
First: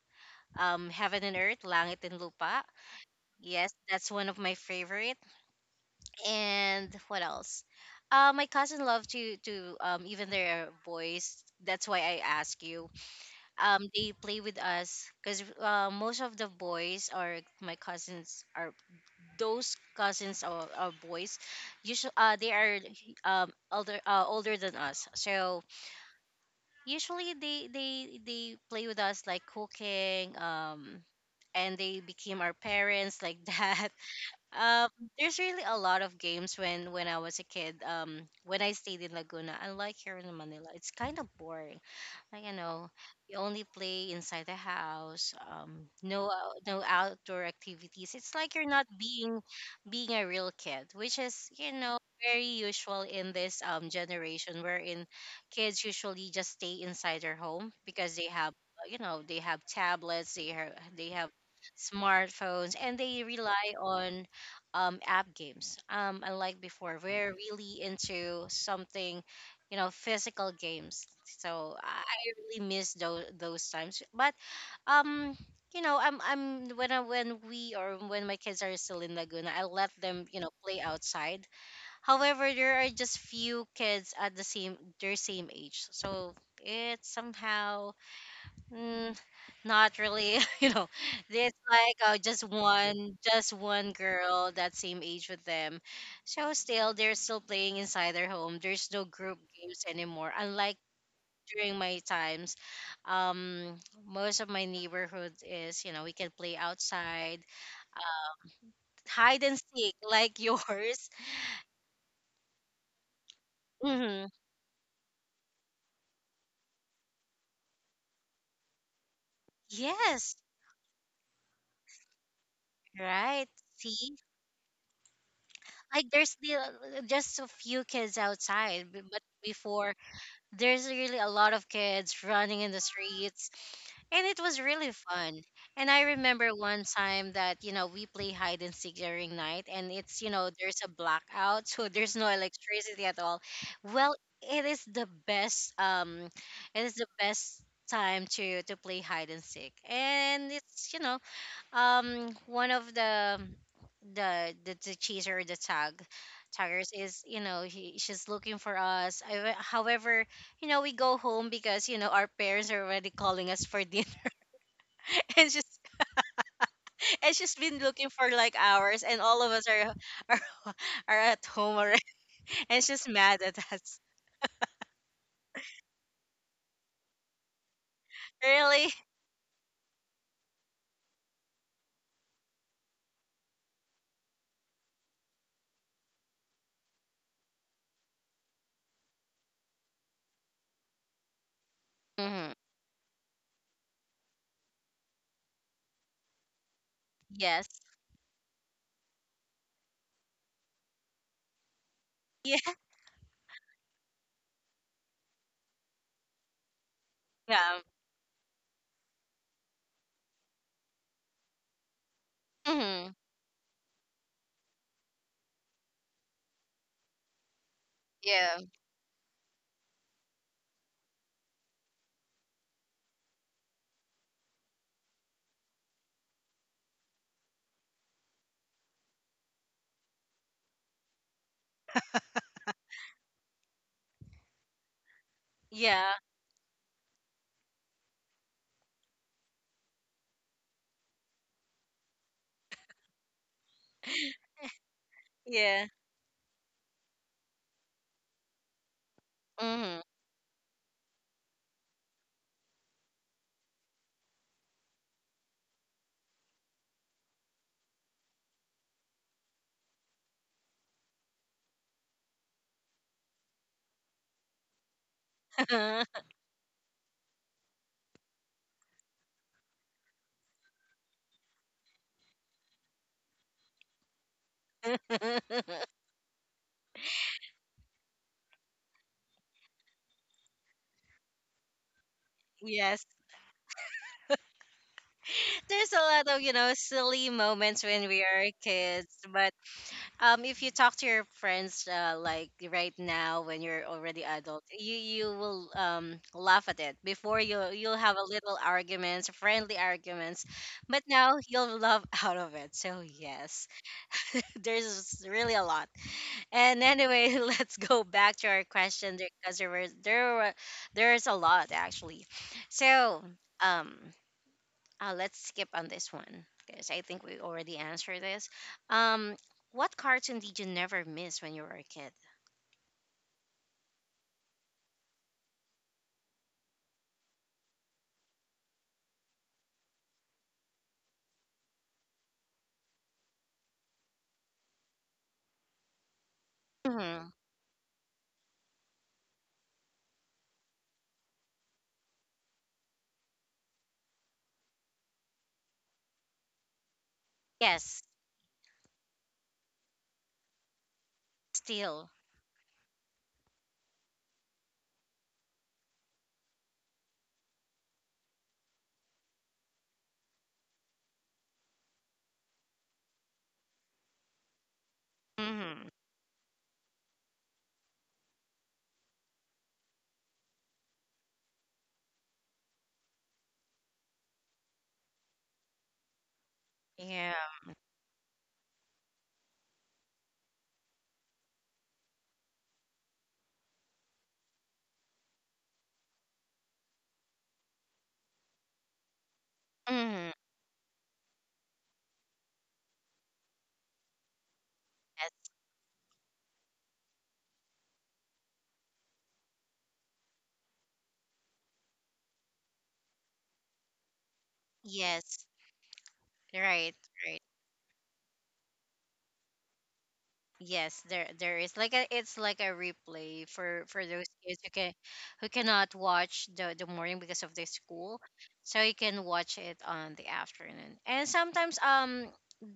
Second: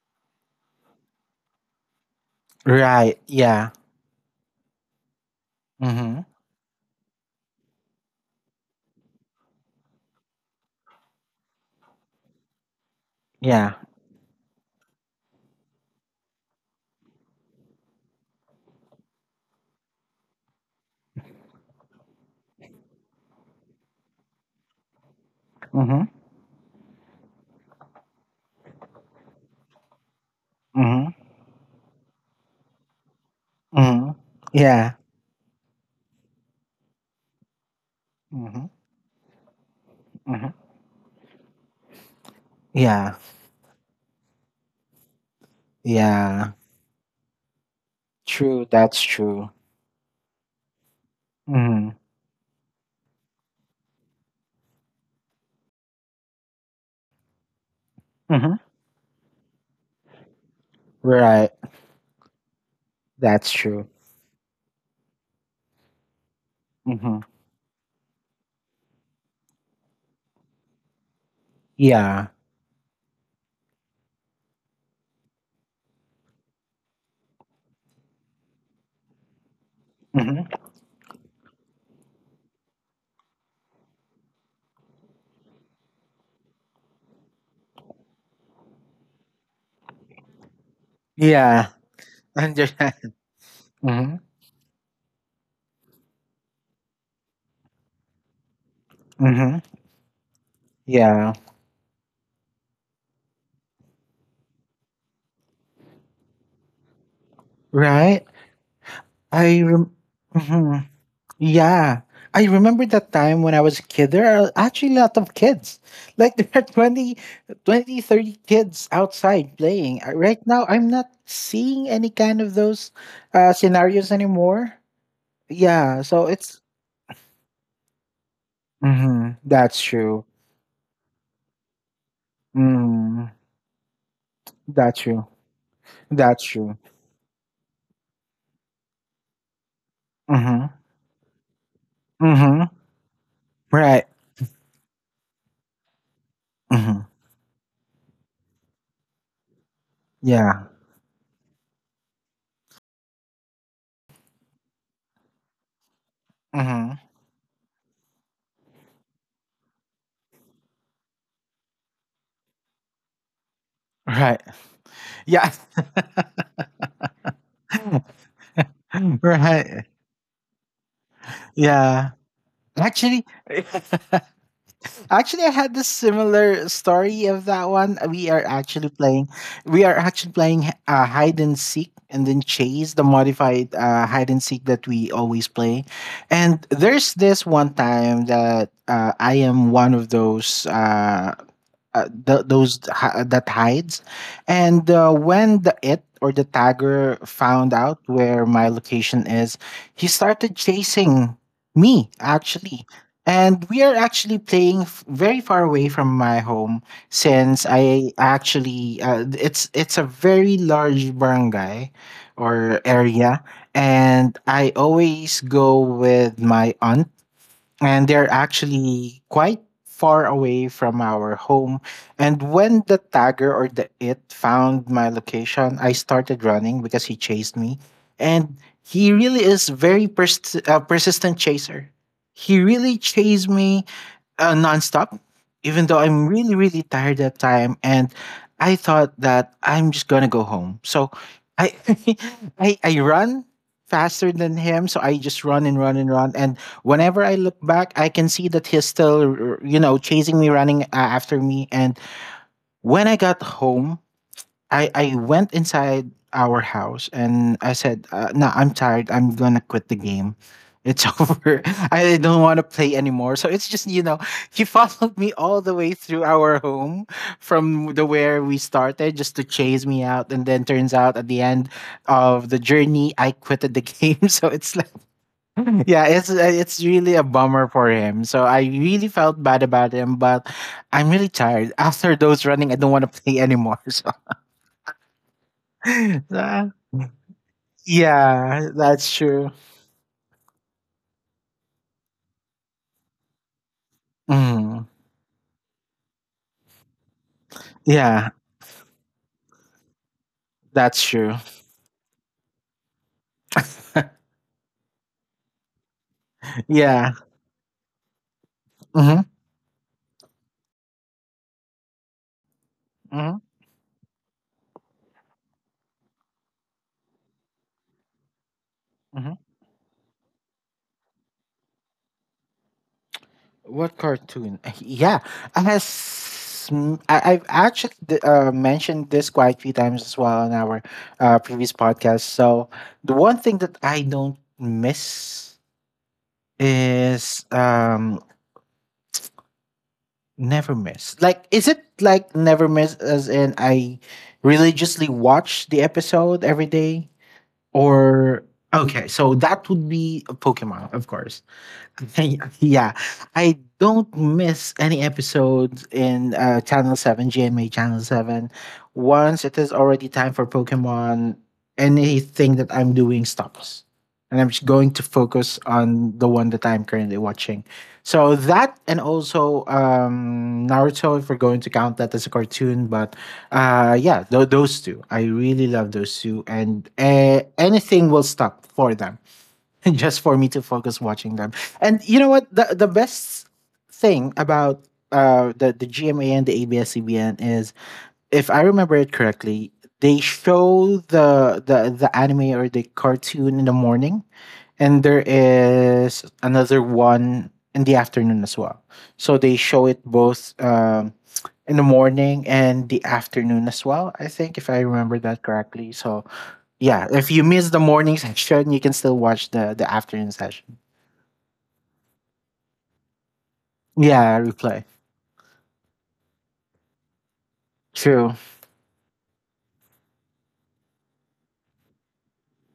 [SPEAKER 1] um heaven and earth, langit and lupa.
[SPEAKER 2] Right. Yeah.
[SPEAKER 1] Yes, that's one of my favorite
[SPEAKER 2] Mhm.
[SPEAKER 1] and what else? My cousin loved to even their boys, that's why I ask you
[SPEAKER 2] Yeah.
[SPEAKER 1] they play with us because most of the boys, are my cousins, are those cousins or boys. Usually they are older, older than us, so
[SPEAKER 2] Mhm.
[SPEAKER 1] usually they play with us like cooking
[SPEAKER 2] Mhm.
[SPEAKER 1] and they became our parents like that.
[SPEAKER 2] Mhm.
[SPEAKER 1] um
[SPEAKER 2] Yeah.
[SPEAKER 1] there's really a lot of games when when I was a kid, when
[SPEAKER 2] Mhm.
[SPEAKER 1] I stayed in Laguna. Unlike here in
[SPEAKER 2] Mhm.
[SPEAKER 1] Manila, it's kind of boring, like you know,
[SPEAKER 2] Yeah.
[SPEAKER 1] you only play inside the house.
[SPEAKER 2] Yeah.
[SPEAKER 1] No outdoor activities, it's like you're
[SPEAKER 2] True.
[SPEAKER 1] not
[SPEAKER 2] That's true.
[SPEAKER 1] being a real kid, which is you know
[SPEAKER 2] Mhm.
[SPEAKER 1] very usual in this generation, wherein kids usually just stay inside their home because they have
[SPEAKER 2] Mhm.
[SPEAKER 1] you know, they have tablets, they have
[SPEAKER 2] Right.
[SPEAKER 1] smartphones, and they
[SPEAKER 2] That's
[SPEAKER 1] rely
[SPEAKER 2] true.
[SPEAKER 1] on app games. Unlike before,
[SPEAKER 2] Mhm.
[SPEAKER 1] we're really into something, you know, physical games. So
[SPEAKER 2] Yeah.
[SPEAKER 1] really miss those times. But um, you know, I'm when when we, or when my kids are still in Laguna, I let them you
[SPEAKER 2] Mhm.
[SPEAKER 1] know play outside. However, there are just few kids at their same age, so it's somehow mm, not really you know, it's
[SPEAKER 2] Yeah.
[SPEAKER 1] like
[SPEAKER 2] Under.
[SPEAKER 1] just one
[SPEAKER 2] Mhm.
[SPEAKER 1] girl that same age with them. So still they're still playing inside their home, there's no group
[SPEAKER 2] Mhm.
[SPEAKER 1] games anymore, unlike
[SPEAKER 2] Yeah.
[SPEAKER 1] during my times, um, most of my neighborhood is, you know, we can play outside,
[SPEAKER 2] Right.
[SPEAKER 1] hide and
[SPEAKER 2] I rem.
[SPEAKER 1] seek like
[SPEAKER 2] Mhm.
[SPEAKER 1] yours.
[SPEAKER 2] Yeah. I remember that time when I was a kid. There
[SPEAKER 1] Hmm
[SPEAKER 2] are actually a lot of kids. Like, there are 20, 20, 30 kids outside playing.
[SPEAKER 1] Yes,
[SPEAKER 2] Right now, I'm not seeing any kind of those
[SPEAKER 1] right.
[SPEAKER 2] scenarios
[SPEAKER 1] See,
[SPEAKER 2] anymore. Yeah.
[SPEAKER 1] like
[SPEAKER 2] So
[SPEAKER 1] there's still
[SPEAKER 2] it's.
[SPEAKER 1] just a few kids outside, but
[SPEAKER 2] Hmm. That's
[SPEAKER 1] before
[SPEAKER 2] true.
[SPEAKER 1] there's really a lot of kids running in the
[SPEAKER 2] Mm,
[SPEAKER 1] streets, and it was really
[SPEAKER 2] that's true.
[SPEAKER 1] fun. And I
[SPEAKER 2] That's
[SPEAKER 1] remember
[SPEAKER 2] true.
[SPEAKER 1] one time that, you know, we play hide and seek during night, and it's, you know,
[SPEAKER 2] Mm-hmm.
[SPEAKER 1] there's a blackout, so there's no
[SPEAKER 2] Mm-hmm.
[SPEAKER 1] electricity at all.
[SPEAKER 2] Right.
[SPEAKER 1] Well, it is the best, it is
[SPEAKER 2] Mm-hmm.
[SPEAKER 1] the best time to play hide and seek, and
[SPEAKER 2] Yeah.
[SPEAKER 1] it's, you know, one of the chaser, the taggers
[SPEAKER 2] Mm-hmm.
[SPEAKER 1] is, you know, she's looking for us. However, you know, we go home because you know our parents are already calling us for dinner,
[SPEAKER 2] Right.
[SPEAKER 1] and
[SPEAKER 2] Yeah.
[SPEAKER 1] she's, and she's been looking for like hours, and all of us
[SPEAKER 2] right.
[SPEAKER 1] are, are at home already.
[SPEAKER 2] Yeah.
[SPEAKER 1] And she's
[SPEAKER 2] Actually,
[SPEAKER 1] mad at us.
[SPEAKER 2] actually, I had this similar story of that one. We are actually
[SPEAKER 1] Really.
[SPEAKER 2] playing, we are actually playing hide and seek, and then chase, the modified hide and seek that we always play. And there's this one time that I am one of those th-
[SPEAKER 1] Mm-hmm.
[SPEAKER 2] those hi- that hides. And when the it, or the tagger,
[SPEAKER 1] Yes.
[SPEAKER 2] found out where my location is, he started chasing me
[SPEAKER 1] Yeah,
[SPEAKER 2] actually. And we are actually playing very far away from my home, since
[SPEAKER 1] yeah.
[SPEAKER 2] I actually it's a very large barangay or
[SPEAKER 1] Mm-hmm.
[SPEAKER 2] area, and I always go with my aunt, and they're
[SPEAKER 1] Yeah,
[SPEAKER 2] actually quite far away from our home. And when the tagger or the it found my location, I started running because he chased me. And he really is very persistent chaser. He really chased me nonstop, even though
[SPEAKER 1] yeah,
[SPEAKER 2] I'm really, really tired that time. And I thought that I'm just gonna go home. So I I run faster than him. So I just run and
[SPEAKER 1] yeah.
[SPEAKER 2] run and run. And whenever I look back, I can see that he's still,
[SPEAKER 1] Mm-hmm.
[SPEAKER 2] chasing me, running after me. And when I got home, I went inside our house, and I said, "No, I'm tired. I'm gonna quit the game. It's over. I don't want to play anymore." So it's just, he followed me all the way through our home from the where we started, just to chase me out, and then turns out at the end of the journey, I quitted the game. So it's like, yeah, it's really a bummer for him. So I really felt bad about him, but I'm really tired after those running. I don't
[SPEAKER 1] Yes,
[SPEAKER 2] want to play anymore. So.
[SPEAKER 1] there's a lot of you know silly moments when we are
[SPEAKER 2] Yeah,
[SPEAKER 1] kids.
[SPEAKER 2] that's true.
[SPEAKER 1] But if you talk to your friends like right now when you're already adult,
[SPEAKER 2] Mm.
[SPEAKER 1] you will laugh at it. Before, you'll have
[SPEAKER 2] Yeah,
[SPEAKER 1] a little arguments, friendly arguments,
[SPEAKER 2] that's
[SPEAKER 1] but
[SPEAKER 2] true.
[SPEAKER 1] now you'll love out of it. So yes, there's really a lot. And
[SPEAKER 2] yeah.
[SPEAKER 1] anyway, let's go back to our question,
[SPEAKER 2] Hmm.
[SPEAKER 1] because there were, there's a lot actually. So
[SPEAKER 2] Hmm.
[SPEAKER 1] um let's skip on this one because I think we already answered this. Um,
[SPEAKER 2] Hmm.
[SPEAKER 1] what cartoon did you never miss when you were a kid?
[SPEAKER 2] What cartoon? Yeah, I has. I have actually mentioned this quite a few times as well in our previous podcast. So the one thing that I don't miss
[SPEAKER 1] Hmm
[SPEAKER 2] is, never miss. Like, is it like never miss as in I religiously watch the episode every day?
[SPEAKER 1] Yes,
[SPEAKER 2] Or okay, so that would be a Pokemon, of course.
[SPEAKER 1] still.
[SPEAKER 2] Yeah, I don't miss any episodes in Channel 7, GMA Channel 7. Once it is already time for Pokemon, anything that I'm doing stops. And I'm just going to focus
[SPEAKER 1] Hmm
[SPEAKER 2] on the one that I'm currently watching. So that, and also Naruto, if we're going to count that as a cartoon. But yeah, those two. I really love those two. And
[SPEAKER 1] Yeah.
[SPEAKER 2] anything will stop for them just for me to focus watching them. And you know what? The best thing about the GMA and the ABS-CBN is, if I remember it correctly, they
[SPEAKER 1] hmm
[SPEAKER 2] show the anime or the cartoon in the morning, and there
[SPEAKER 1] Yes.
[SPEAKER 2] is another one in the afternoon as well. So they show it both, in the morning and the afternoon as well. I think if I remember that
[SPEAKER 1] Yes.
[SPEAKER 2] correctly. So
[SPEAKER 1] Right.
[SPEAKER 2] yeah, if you
[SPEAKER 1] Right.
[SPEAKER 2] miss the morning session, you can still watch the afternoon session.
[SPEAKER 1] Yes, there is like a, it's like a replay for those
[SPEAKER 2] Yeah,
[SPEAKER 1] kids who
[SPEAKER 2] replay.
[SPEAKER 1] can who cannot watch the morning because of their school,
[SPEAKER 2] True.
[SPEAKER 1] so you can watch it on the afternoon. And sometimes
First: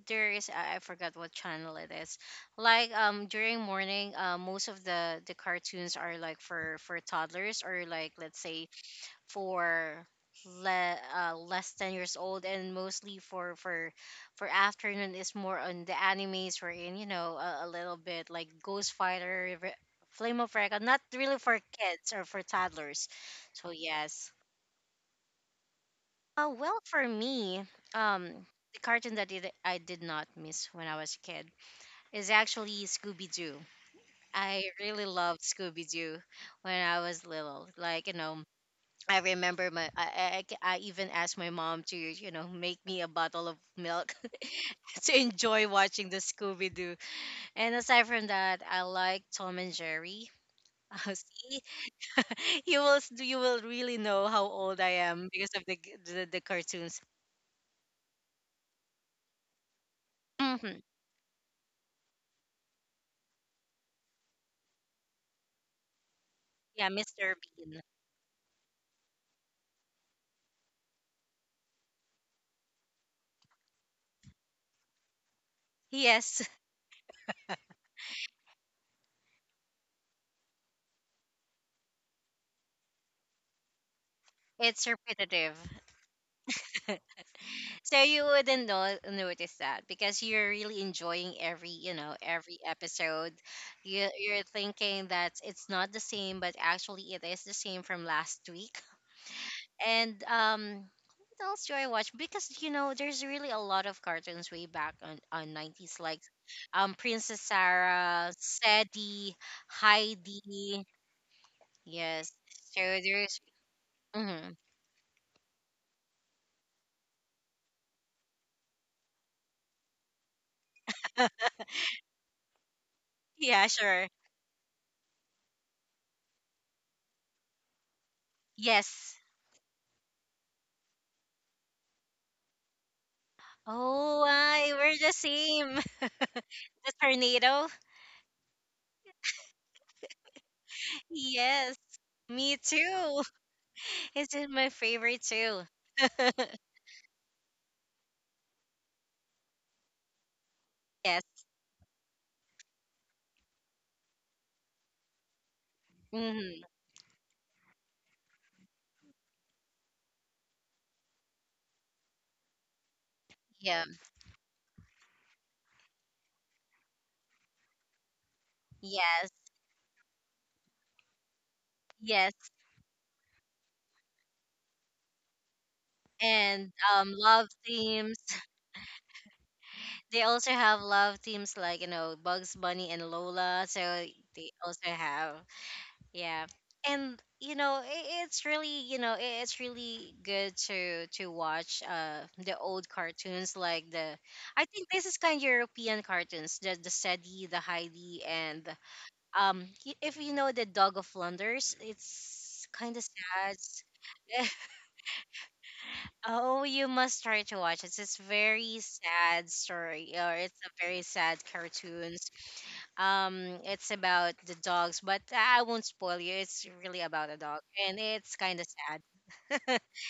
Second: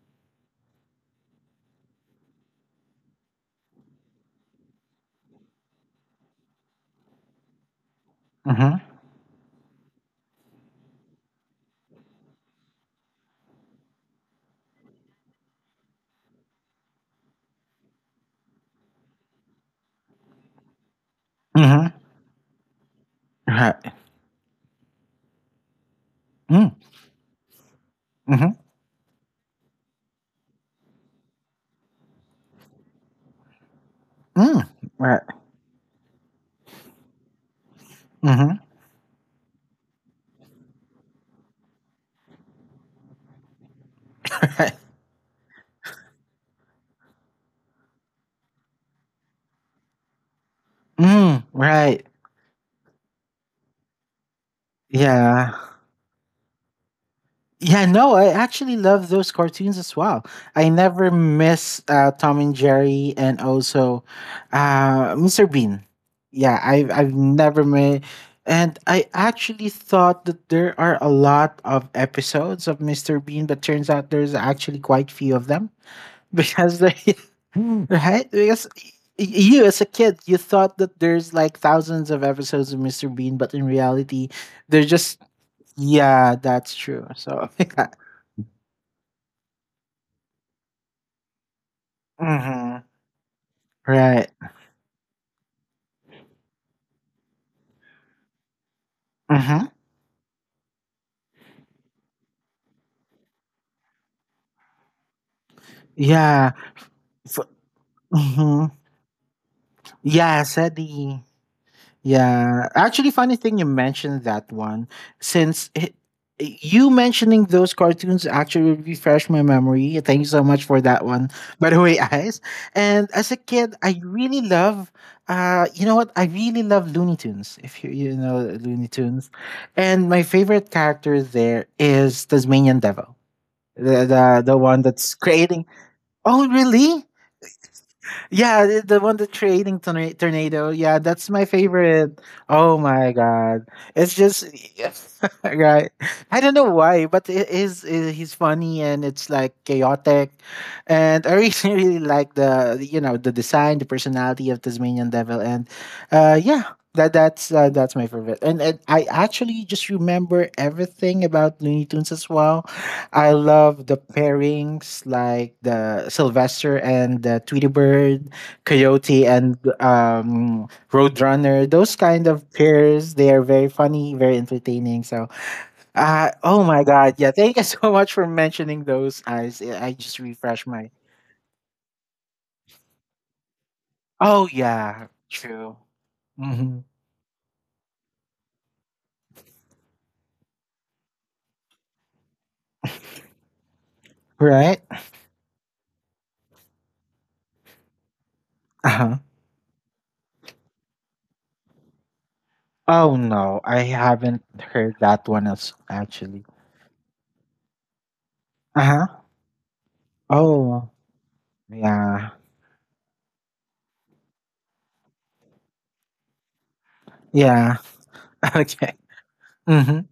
[SPEAKER 1] there is, I forgot what channel it is. Like during morning, most of the cartoons are like for toddlers, or like let's say
[SPEAKER 2] Mhm.
[SPEAKER 1] for less 10 years old, and mostly for afternoon is more on the animes, we're in, you know, a little bit like Ghost Fighter, Flame of Recca, not really for
[SPEAKER 2] Mhm.
[SPEAKER 1] kids or for toddlers. So
[SPEAKER 2] Right.
[SPEAKER 1] yes,
[SPEAKER 2] Mm.
[SPEAKER 1] well for me, um
[SPEAKER 2] Mhm.
[SPEAKER 1] the cartoon that I did not miss when I was a kid is actually Scooby-Doo.
[SPEAKER 2] Mm.
[SPEAKER 1] I really
[SPEAKER 2] Right.
[SPEAKER 1] loved Scooby-Doo when I was little, like you know,
[SPEAKER 2] Mhm.
[SPEAKER 1] I remember I even asked my mom to you know make me a bottle of milk
[SPEAKER 2] Right.
[SPEAKER 1] to enjoy watching the Scooby Doo. And aside from that, I like Tom and Jerry.
[SPEAKER 2] Mm.
[SPEAKER 1] See,
[SPEAKER 2] Right.
[SPEAKER 1] you you will really know how old I am because
[SPEAKER 2] Yeah.
[SPEAKER 1] of the cartoons.
[SPEAKER 2] Yeah, no, I actually love those cartoons as well. I
[SPEAKER 1] Mhm.
[SPEAKER 2] never miss Tom and Jerry, and also Mr. Bean. Yeah,
[SPEAKER 1] Yeah,
[SPEAKER 2] I've
[SPEAKER 1] Mr.
[SPEAKER 2] never
[SPEAKER 1] Bean.
[SPEAKER 2] made, and I actually thought that there are a lot of episodes of Mr. Bean, but turns out there's actually quite few of them
[SPEAKER 1] Yes,
[SPEAKER 2] because they, right? Because you, as a kid, you thought that there's like thousands of episodes of Mr. Bean, but in reality, they're
[SPEAKER 1] it's
[SPEAKER 2] just.
[SPEAKER 1] repetitive.
[SPEAKER 2] Yeah, that's true. So.
[SPEAKER 1] So you wouldn't know, notice that because you're really enjoying every, you know, every
[SPEAKER 2] Mhm.
[SPEAKER 1] episode.
[SPEAKER 2] Right.
[SPEAKER 1] You're thinking that it's not the same, but actually it is the same from last week.
[SPEAKER 2] Mhm.
[SPEAKER 1] And what else do I watch? Because you know, there's really a lot of cartoons way back on nineties, like
[SPEAKER 2] Yeah. F-
[SPEAKER 1] Princess Sarah,
[SPEAKER 2] mhm.
[SPEAKER 1] Sadie,
[SPEAKER 2] Yeah,
[SPEAKER 1] Heidi.
[SPEAKER 2] SETI.
[SPEAKER 1] Yes.
[SPEAKER 2] Yeah.
[SPEAKER 1] So
[SPEAKER 2] Actually, funny
[SPEAKER 1] there's.
[SPEAKER 2] thing you mentioned that
[SPEAKER 1] Mhm.
[SPEAKER 2] one, since you mentioning those cartoons actually refreshed my memory. Thank you so much for that one, by the way, guys. And as a
[SPEAKER 1] Yeah,
[SPEAKER 2] kid, I
[SPEAKER 1] sure.
[SPEAKER 2] really love. You know what? I really love Looney Tunes. If you know Looney
[SPEAKER 1] Yes.
[SPEAKER 2] Tunes, and my favorite character there is Tasmanian Devil, the
[SPEAKER 1] Oh,
[SPEAKER 2] the, the
[SPEAKER 1] I,
[SPEAKER 2] one
[SPEAKER 1] we're the
[SPEAKER 2] that's creating.
[SPEAKER 1] same.
[SPEAKER 2] Oh,
[SPEAKER 1] The
[SPEAKER 2] really?
[SPEAKER 1] tornado?
[SPEAKER 2] Yeah, the one that's creating tornado. Yeah, that's my
[SPEAKER 1] Yes,
[SPEAKER 2] favorite.
[SPEAKER 1] me
[SPEAKER 2] Oh my
[SPEAKER 1] too.
[SPEAKER 2] god, it's
[SPEAKER 1] It's
[SPEAKER 2] just
[SPEAKER 1] just my favorite too.
[SPEAKER 2] right. I don't know why, but it is. He's funny and it's like chaotic, and I
[SPEAKER 1] Yes.
[SPEAKER 2] really really like the the design, the personality of Tasmanian Devil, and
[SPEAKER 1] hmm
[SPEAKER 2] yeah. That's my favorite, and, I actually just remember everything about Looney Tunes as well. I
[SPEAKER 1] Yeah.
[SPEAKER 2] love the pairings like the Sylvester and the Tweety Bird, Coyote
[SPEAKER 1] Yes.
[SPEAKER 2] and Roadrunner. Those kind of
[SPEAKER 1] Yes.
[SPEAKER 2] pairs, they are very funny, very entertaining. So, oh
[SPEAKER 1] And
[SPEAKER 2] my God. Yeah,
[SPEAKER 1] love
[SPEAKER 2] thank you so much
[SPEAKER 1] themes.
[SPEAKER 2] for mentioning those. I just
[SPEAKER 1] They also
[SPEAKER 2] refreshed
[SPEAKER 1] have
[SPEAKER 2] my.
[SPEAKER 1] love themes like, you know, Bugs Bunny and Lola. So
[SPEAKER 2] Oh,
[SPEAKER 1] they also
[SPEAKER 2] yeah,
[SPEAKER 1] have.
[SPEAKER 2] true.
[SPEAKER 1] Yeah.
[SPEAKER 2] Hmm.
[SPEAKER 1] And you know, it's really, you know, it's really good to watch the old cartoons like the, I
[SPEAKER 2] Right?
[SPEAKER 1] think this is kind of European cartoons, the Sadie, the Heidi, and
[SPEAKER 2] Uh-huh.
[SPEAKER 1] if you know the Dog of Flanders, it's kind of
[SPEAKER 2] Oh no,
[SPEAKER 1] sad.
[SPEAKER 2] I haven't heard that one as actually.
[SPEAKER 1] Oh, you must try to watch it. It's
[SPEAKER 2] Uh
[SPEAKER 1] very
[SPEAKER 2] huh.
[SPEAKER 1] sad story, or it's a
[SPEAKER 2] Oh,
[SPEAKER 1] very sad cartoon.
[SPEAKER 2] yeah.
[SPEAKER 1] It's about the dogs, but I won't spoil you. It's really about a dog,
[SPEAKER 2] Yeah.
[SPEAKER 1] and it's kind of
[SPEAKER 2] Okay.
[SPEAKER 1] sad.
[SPEAKER 2] Mhm.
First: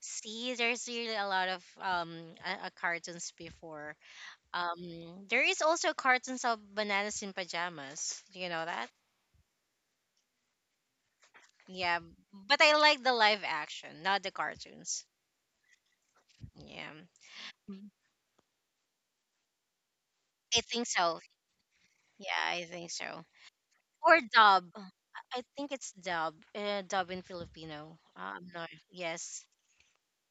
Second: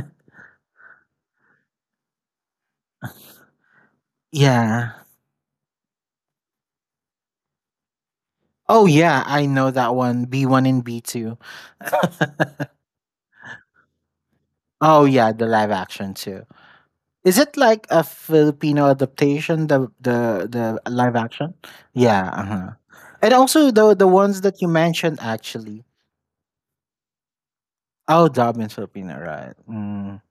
[SPEAKER 1] See, there's really a lot of cartoons before.
[SPEAKER 2] Yeah.
[SPEAKER 1] There is also cartoons of bananas in pajamas. Do you know
[SPEAKER 2] Oh
[SPEAKER 1] that?
[SPEAKER 2] yeah, I know that one. B1 and B2.
[SPEAKER 1] Yeah, but I like the live action, not the
[SPEAKER 2] Oh
[SPEAKER 1] cartoons.
[SPEAKER 2] yeah, the live action too.
[SPEAKER 1] Yeah.
[SPEAKER 2] Is it like
[SPEAKER 1] Mm.
[SPEAKER 2] a Filipino adaptation, the the
[SPEAKER 1] I
[SPEAKER 2] the
[SPEAKER 1] think
[SPEAKER 2] live
[SPEAKER 1] so.
[SPEAKER 2] action? Yeah,
[SPEAKER 1] Yeah, I
[SPEAKER 2] uh-huh.
[SPEAKER 1] think so.
[SPEAKER 2] And also the
[SPEAKER 1] Or
[SPEAKER 2] ones that you
[SPEAKER 1] dub.
[SPEAKER 2] mentioned
[SPEAKER 1] I think
[SPEAKER 2] actually.
[SPEAKER 1] it's dub. Dub in Filipino.
[SPEAKER 2] Oh, dubbed
[SPEAKER 1] No,
[SPEAKER 2] in Filipino,
[SPEAKER 1] yes.
[SPEAKER 2] right. Mm.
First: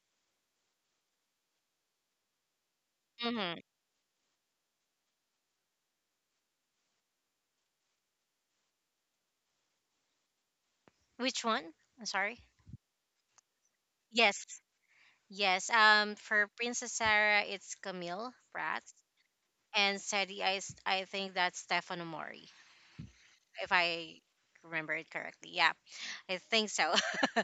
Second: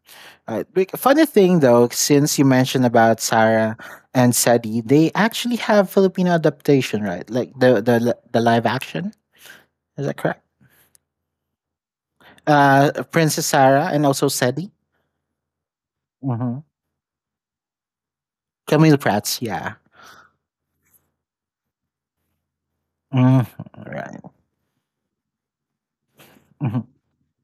[SPEAKER 2] Right. Funny thing though, since you mentioned about
[SPEAKER 1] Mhm.
[SPEAKER 2] Sarah and Sadi, they actually have Filipino adaptation, right? Like the live action. Is that correct?
[SPEAKER 1] Which one? I'm sorry.
[SPEAKER 2] Princess Sarah and also
[SPEAKER 1] Yes.
[SPEAKER 2] Sadi.
[SPEAKER 1] Yes. For
[SPEAKER 2] Mhm.
[SPEAKER 1] Princess Sarah, it's Camille Pratt,
[SPEAKER 2] Camille Prats, yeah.
[SPEAKER 1] and Sadie, I think that's Stefano Mori,
[SPEAKER 2] Mhm,
[SPEAKER 1] if I
[SPEAKER 2] right.
[SPEAKER 1] remember it correctly. Yeah, I think so.
[SPEAKER 2] Mhm.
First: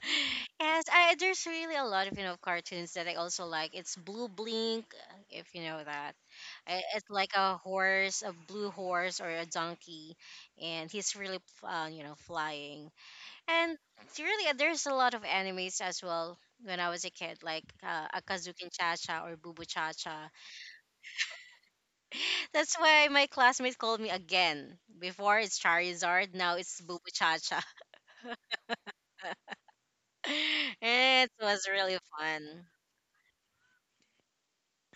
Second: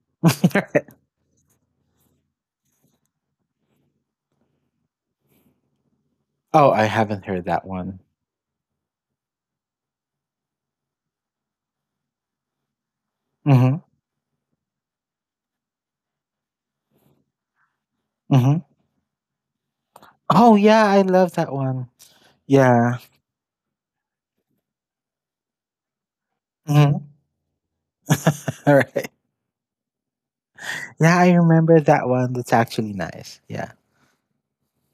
[SPEAKER 1] Yes, there's really a lot of you know cartoons that I also like. It's Blue Blink, if you know that.
[SPEAKER 2] Oh, I
[SPEAKER 1] It's
[SPEAKER 2] haven't
[SPEAKER 1] like
[SPEAKER 2] heard
[SPEAKER 1] a
[SPEAKER 2] that one.
[SPEAKER 1] horse, a blue horse or a donkey, and he's really you know flying. And
[SPEAKER 2] Mhm,
[SPEAKER 1] really, there's a lot of animes as well when I was a kid, like
[SPEAKER 2] mhm.
[SPEAKER 1] Akazukin Chacha or Bubu Chacha.
[SPEAKER 2] Oh, yeah, I love that one.
[SPEAKER 1] That's
[SPEAKER 2] Yeah.
[SPEAKER 1] why my classmates called me again. Before it's Charizard, now it's Bubu
[SPEAKER 2] Mhm.
[SPEAKER 1] Chacha.
[SPEAKER 2] Alright. Yeah,
[SPEAKER 1] It
[SPEAKER 2] I
[SPEAKER 1] was
[SPEAKER 2] remember
[SPEAKER 1] really
[SPEAKER 2] that one. That's
[SPEAKER 1] fun.
[SPEAKER 2] actually nice. Yeah.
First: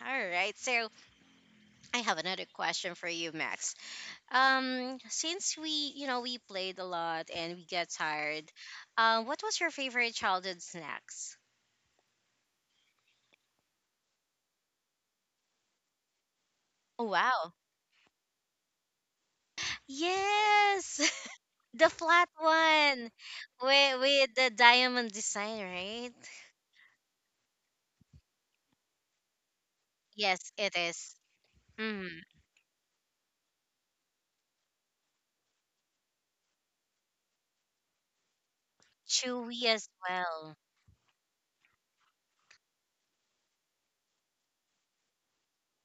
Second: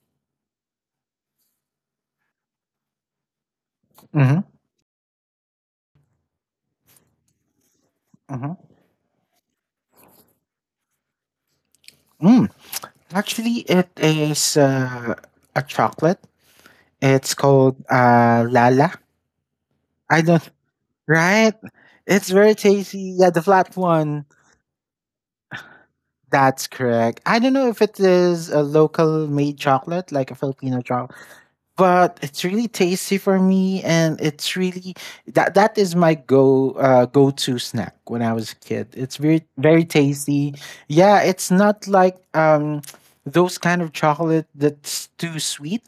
[SPEAKER 1] All right, so I have another question for you, Max.
[SPEAKER 2] Mhm,
[SPEAKER 1] Since we, you know, we played a lot and we get tired,
[SPEAKER 2] mhm.
[SPEAKER 1] what was your favorite childhood snacks?
[SPEAKER 2] Mm, actually, it is, a chocolate.
[SPEAKER 1] Oh
[SPEAKER 2] It's
[SPEAKER 1] wow!
[SPEAKER 2] called, Lala. I don't
[SPEAKER 1] Yes.
[SPEAKER 2] right?
[SPEAKER 1] The
[SPEAKER 2] It's
[SPEAKER 1] flat
[SPEAKER 2] very
[SPEAKER 1] one
[SPEAKER 2] tasty. Yeah, the flat one.
[SPEAKER 1] with the diamond design, right?
[SPEAKER 2] That's correct. I don't know if it is a local made chocolate, like a
[SPEAKER 1] Yes, it
[SPEAKER 2] Filipino chocolate,
[SPEAKER 1] is. Mm.
[SPEAKER 2] but it's really tasty for me, and it's really that is my go to snack when I was a kid. It's very
[SPEAKER 1] Chewy
[SPEAKER 2] very
[SPEAKER 1] as
[SPEAKER 2] tasty.
[SPEAKER 1] well.
[SPEAKER 2] Yeah, it's not like those kind of chocolate that's too sweet,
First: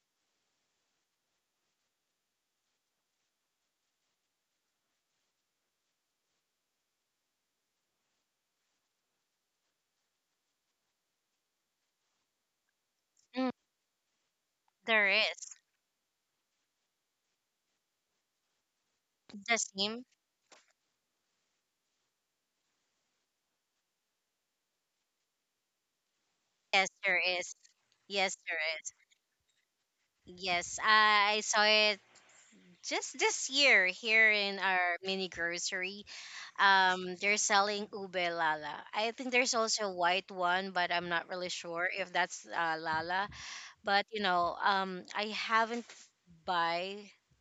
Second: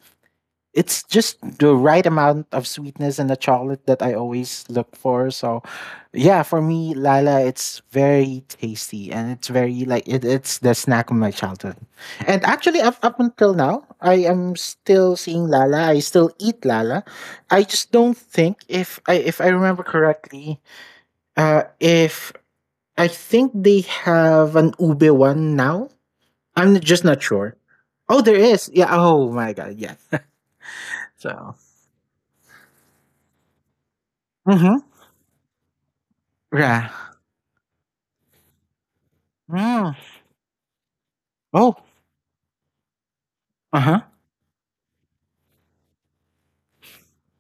[SPEAKER 2] it's just the right amount of sweetness in the chocolate that I always look for. So, yeah, for me, Lala, it's very tasty and it's very it's the snack of my childhood. And actually, up
[SPEAKER 1] Mm,
[SPEAKER 2] until now, I am
[SPEAKER 1] there
[SPEAKER 2] still seeing
[SPEAKER 1] is.
[SPEAKER 2] Lala. I still eat Lala. I just don't think if I
[SPEAKER 1] The
[SPEAKER 2] remember
[SPEAKER 1] same?
[SPEAKER 2] correctly, if I think they have an ube one now. I'm
[SPEAKER 1] Yes,
[SPEAKER 2] just
[SPEAKER 1] there
[SPEAKER 2] not
[SPEAKER 1] is.
[SPEAKER 2] sure. Oh, there
[SPEAKER 1] Yes, there
[SPEAKER 2] is. Yeah.
[SPEAKER 1] is.
[SPEAKER 2] Oh my God. Yeah.
[SPEAKER 1] Yes, I
[SPEAKER 2] So.
[SPEAKER 1] saw it just this year here in
[SPEAKER 2] Mm-hmm.
[SPEAKER 1] our mini grocery.
[SPEAKER 2] Yeah.
[SPEAKER 1] They're selling ube lala. I think there's also a
[SPEAKER 2] Mm.
[SPEAKER 1] white one, but I'm not really
[SPEAKER 2] Oh.
[SPEAKER 1] sure if that's lala.
[SPEAKER 2] Uh huh.
[SPEAKER 1] But you know I haven't buy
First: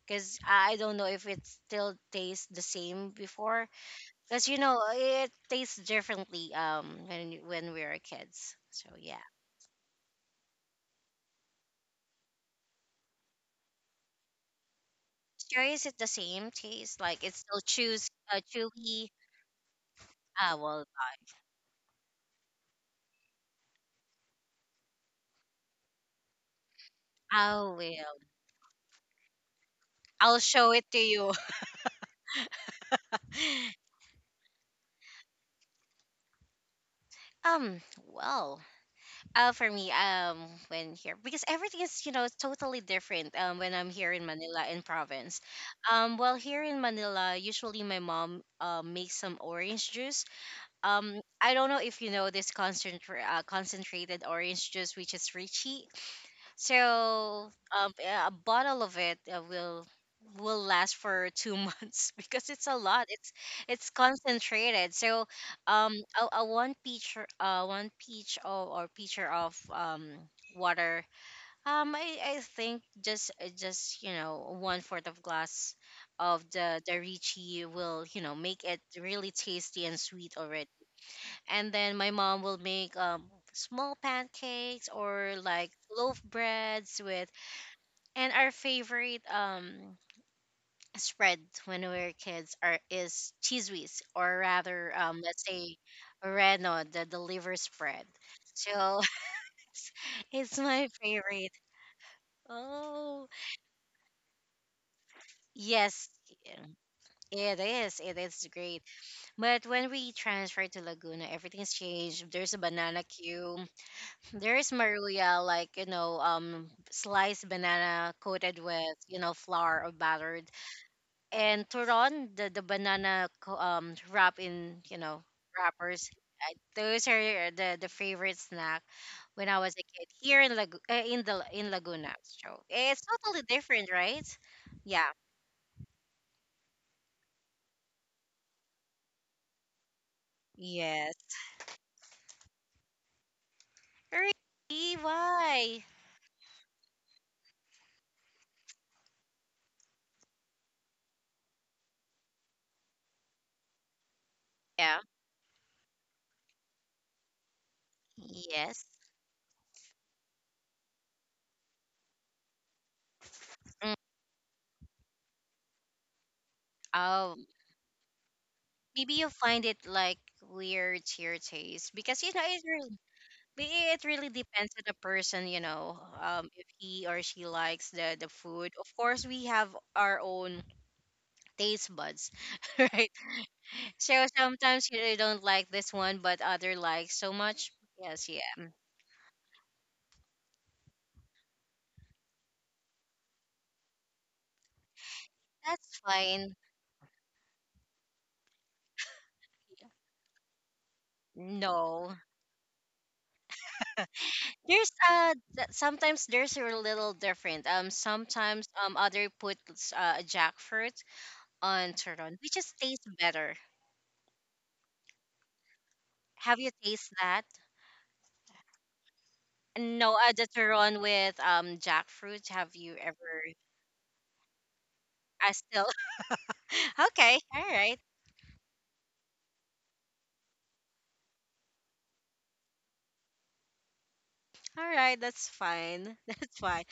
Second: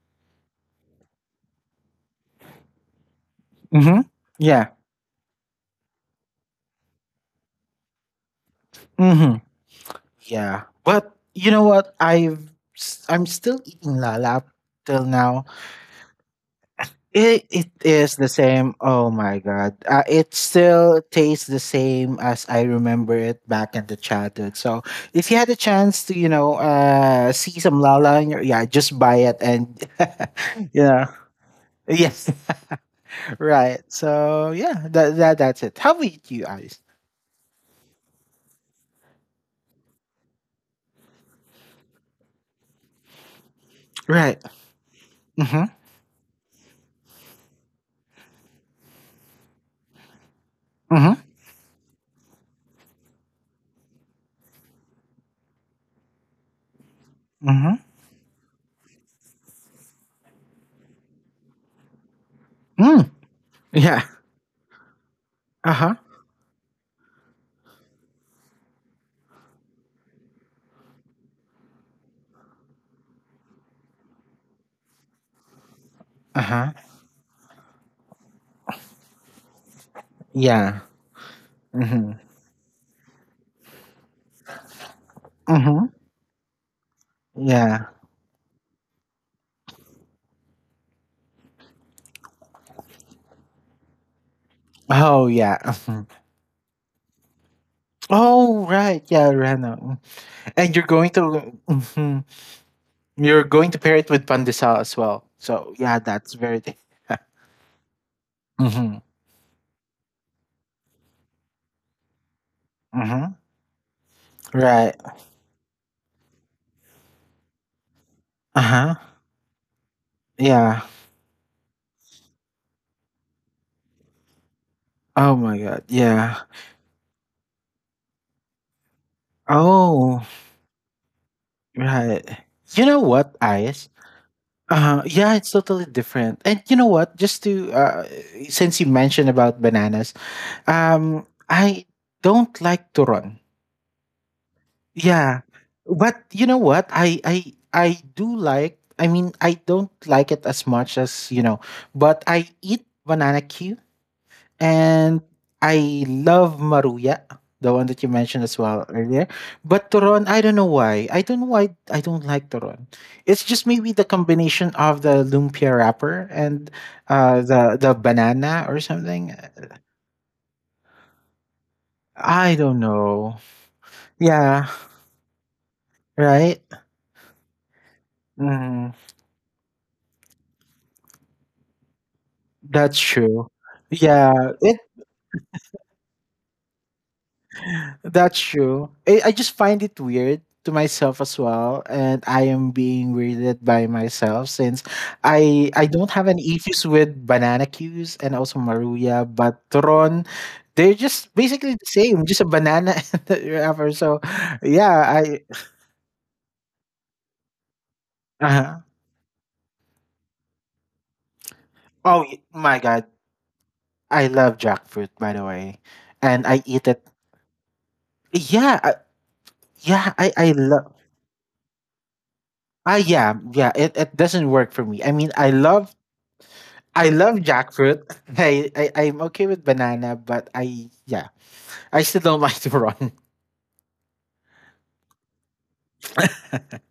[SPEAKER 1] because I don't know if it still tastes the same before,
[SPEAKER 2] Mm-hmm.
[SPEAKER 1] because you
[SPEAKER 2] Yeah.
[SPEAKER 1] know it tastes differently when we were kids, so yeah.
[SPEAKER 2] Mm-hmm. Yeah. But you know what? I'm still eating lalap till now.
[SPEAKER 1] Sure, is it the same taste, like it's
[SPEAKER 2] It
[SPEAKER 1] still
[SPEAKER 2] it
[SPEAKER 1] chews,
[SPEAKER 2] is the same.
[SPEAKER 1] chewy?
[SPEAKER 2] Oh my god. It
[SPEAKER 1] Ah, well,
[SPEAKER 2] still tastes the same as I remember it back in the childhood. So if you had a chance to
[SPEAKER 1] I
[SPEAKER 2] see some
[SPEAKER 1] will.
[SPEAKER 2] lala, in your, yeah, just buy it and
[SPEAKER 1] I'll show it
[SPEAKER 2] you
[SPEAKER 1] to
[SPEAKER 2] know,
[SPEAKER 1] you.
[SPEAKER 2] yes. Right. So yeah. That's it. How about you guys?
[SPEAKER 1] um well for me, when here, because everything is you know totally different. When I'm here in
[SPEAKER 2] Right.
[SPEAKER 1] Manila, in province, here in Manila, usually my mom makes some orange juice.
[SPEAKER 2] Mm-hmm.
[SPEAKER 1] I don't know if you know this concentrated orange juice, which is Richie. So
[SPEAKER 2] Mm-hmm.
[SPEAKER 1] yeah, a bottle of it will last for two months because it's a lot.
[SPEAKER 2] Mm.
[SPEAKER 1] It's
[SPEAKER 2] Yeah.
[SPEAKER 1] concentrated. So um,
[SPEAKER 2] Uh-huh.
[SPEAKER 1] a one peach one peach of, or pitcher of water. I think just you know one fourth of glass of
[SPEAKER 2] Uh-huh.
[SPEAKER 1] the Ricci will you know make it really tasty and sweet already.
[SPEAKER 2] Yeah.
[SPEAKER 1] And then my
[SPEAKER 2] Mm-hmm.
[SPEAKER 1] mom will make small pancakes or like
[SPEAKER 2] Mm-hmm.
[SPEAKER 1] loaf breads with,
[SPEAKER 2] Yeah.
[SPEAKER 1] and our favorite spread when we were kids are is cheese whiz, or rather
[SPEAKER 2] Oh
[SPEAKER 1] let's
[SPEAKER 2] yeah.
[SPEAKER 1] say
[SPEAKER 2] Mhm.
[SPEAKER 1] Reno, the liver spread.
[SPEAKER 2] Oh
[SPEAKER 1] So
[SPEAKER 2] right. Yeah, Reno. Mm.
[SPEAKER 1] it's
[SPEAKER 2] And you're
[SPEAKER 1] my
[SPEAKER 2] going to
[SPEAKER 1] favorite.
[SPEAKER 2] hmm,
[SPEAKER 1] Oh
[SPEAKER 2] you're going to pair it with pandesal as well. So yeah,
[SPEAKER 1] yes,
[SPEAKER 2] that's very
[SPEAKER 1] it is. It is great.
[SPEAKER 2] mm-hmm.
[SPEAKER 1] But when we transferred to Laguna, everything's changed. There's a banana
[SPEAKER 2] Mm-hmm.
[SPEAKER 1] queue. There's
[SPEAKER 2] Right.
[SPEAKER 1] maruya, like you know, sliced banana coated
[SPEAKER 2] Uh-huh.
[SPEAKER 1] with you know flour or battered,
[SPEAKER 2] Yeah.
[SPEAKER 1] and turon, the banana wrap in you know
[SPEAKER 2] Oh my god.
[SPEAKER 1] wrappers.
[SPEAKER 2] Yeah.
[SPEAKER 1] I, those are the favorite snack when I was a kid
[SPEAKER 2] Oh,
[SPEAKER 1] here in in the in Laguna.
[SPEAKER 2] right.
[SPEAKER 1] So
[SPEAKER 2] You know
[SPEAKER 1] it's
[SPEAKER 2] what,
[SPEAKER 1] totally
[SPEAKER 2] Ayes?
[SPEAKER 1] different, right? Yeah.
[SPEAKER 2] Yeah, it's totally different. And you know what? Just to since you mentioned about bananas,
[SPEAKER 1] Yes.
[SPEAKER 2] um, I don't like to run.
[SPEAKER 1] Really?
[SPEAKER 2] Yeah,
[SPEAKER 1] Why?
[SPEAKER 2] but you know what? I do like. I mean, I don't like it as much as you know, but I eat banana Q
[SPEAKER 1] Yeah.
[SPEAKER 2] and I love maruya, the one that you mentioned as well
[SPEAKER 1] Yes.
[SPEAKER 2] earlier. But to run, I don't know why. I don't know why I don't like to run. It's just maybe
[SPEAKER 1] Mm.
[SPEAKER 2] the combination of the lumpia wrapper and uh,
[SPEAKER 1] Um.
[SPEAKER 2] the the banana or
[SPEAKER 1] Maybe you'll
[SPEAKER 2] something.
[SPEAKER 1] find it like weird to your taste because you know
[SPEAKER 2] I
[SPEAKER 1] it's
[SPEAKER 2] don't
[SPEAKER 1] really.
[SPEAKER 2] know.
[SPEAKER 1] But it really
[SPEAKER 2] Yeah.
[SPEAKER 1] depends on the person, you know,
[SPEAKER 2] Right?
[SPEAKER 1] if he or she likes the food. Of
[SPEAKER 2] Mm,
[SPEAKER 1] course, we have our own taste buds,
[SPEAKER 2] that's
[SPEAKER 1] right?
[SPEAKER 2] true.
[SPEAKER 1] So
[SPEAKER 2] Yeah, it
[SPEAKER 1] sometimes you don't like this one, but other likes so much. Yes,
[SPEAKER 2] that's
[SPEAKER 1] yeah,
[SPEAKER 2] true. I just find it weird to myself as well, and I am being weirded by myself since I
[SPEAKER 1] that's
[SPEAKER 2] don't have any
[SPEAKER 1] fine.
[SPEAKER 2] issues with banana cues and also maruya, but Tron, they're just basically the
[SPEAKER 1] No,
[SPEAKER 2] same, just a banana and the wrapper. So
[SPEAKER 1] there's
[SPEAKER 2] yeah, I
[SPEAKER 1] sometimes there's a little different. Sometimes
[SPEAKER 2] uh
[SPEAKER 1] other puts jackfruit on
[SPEAKER 2] oh
[SPEAKER 1] turon, which just
[SPEAKER 2] my
[SPEAKER 1] tastes
[SPEAKER 2] god,
[SPEAKER 1] better.
[SPEAKER 2] I love jackfruit by the way, and
[SPEAKER 1] Have
[SPEAKER 2] I
[SPEAKER 1] you
[SPEAKER 2] eat it.
[SPEAKER 1] tasted that?
[SPEAKER 2] Yeah, yeah,
[SPEAKER 1] No, the
[SPEAKER 2] I love.
[SPEAKER 1] Turon with jackfruit. Have you
[SPEAKER 2] Ah, yeah,
[SPEAKER 1] ever?
[SPEAKER 2] yeah. It doesn't work for me. I mean,
[SPEAKER 1] I still.
[SPEAKER 2] I love
[SPEAKER 1] Okay, all right,
[SPEAKER 2] jackfruit. I'm okay with banana, but I yeah, I still don't like to run.
[SPEAKER 1] all right. That's fine. That's fine.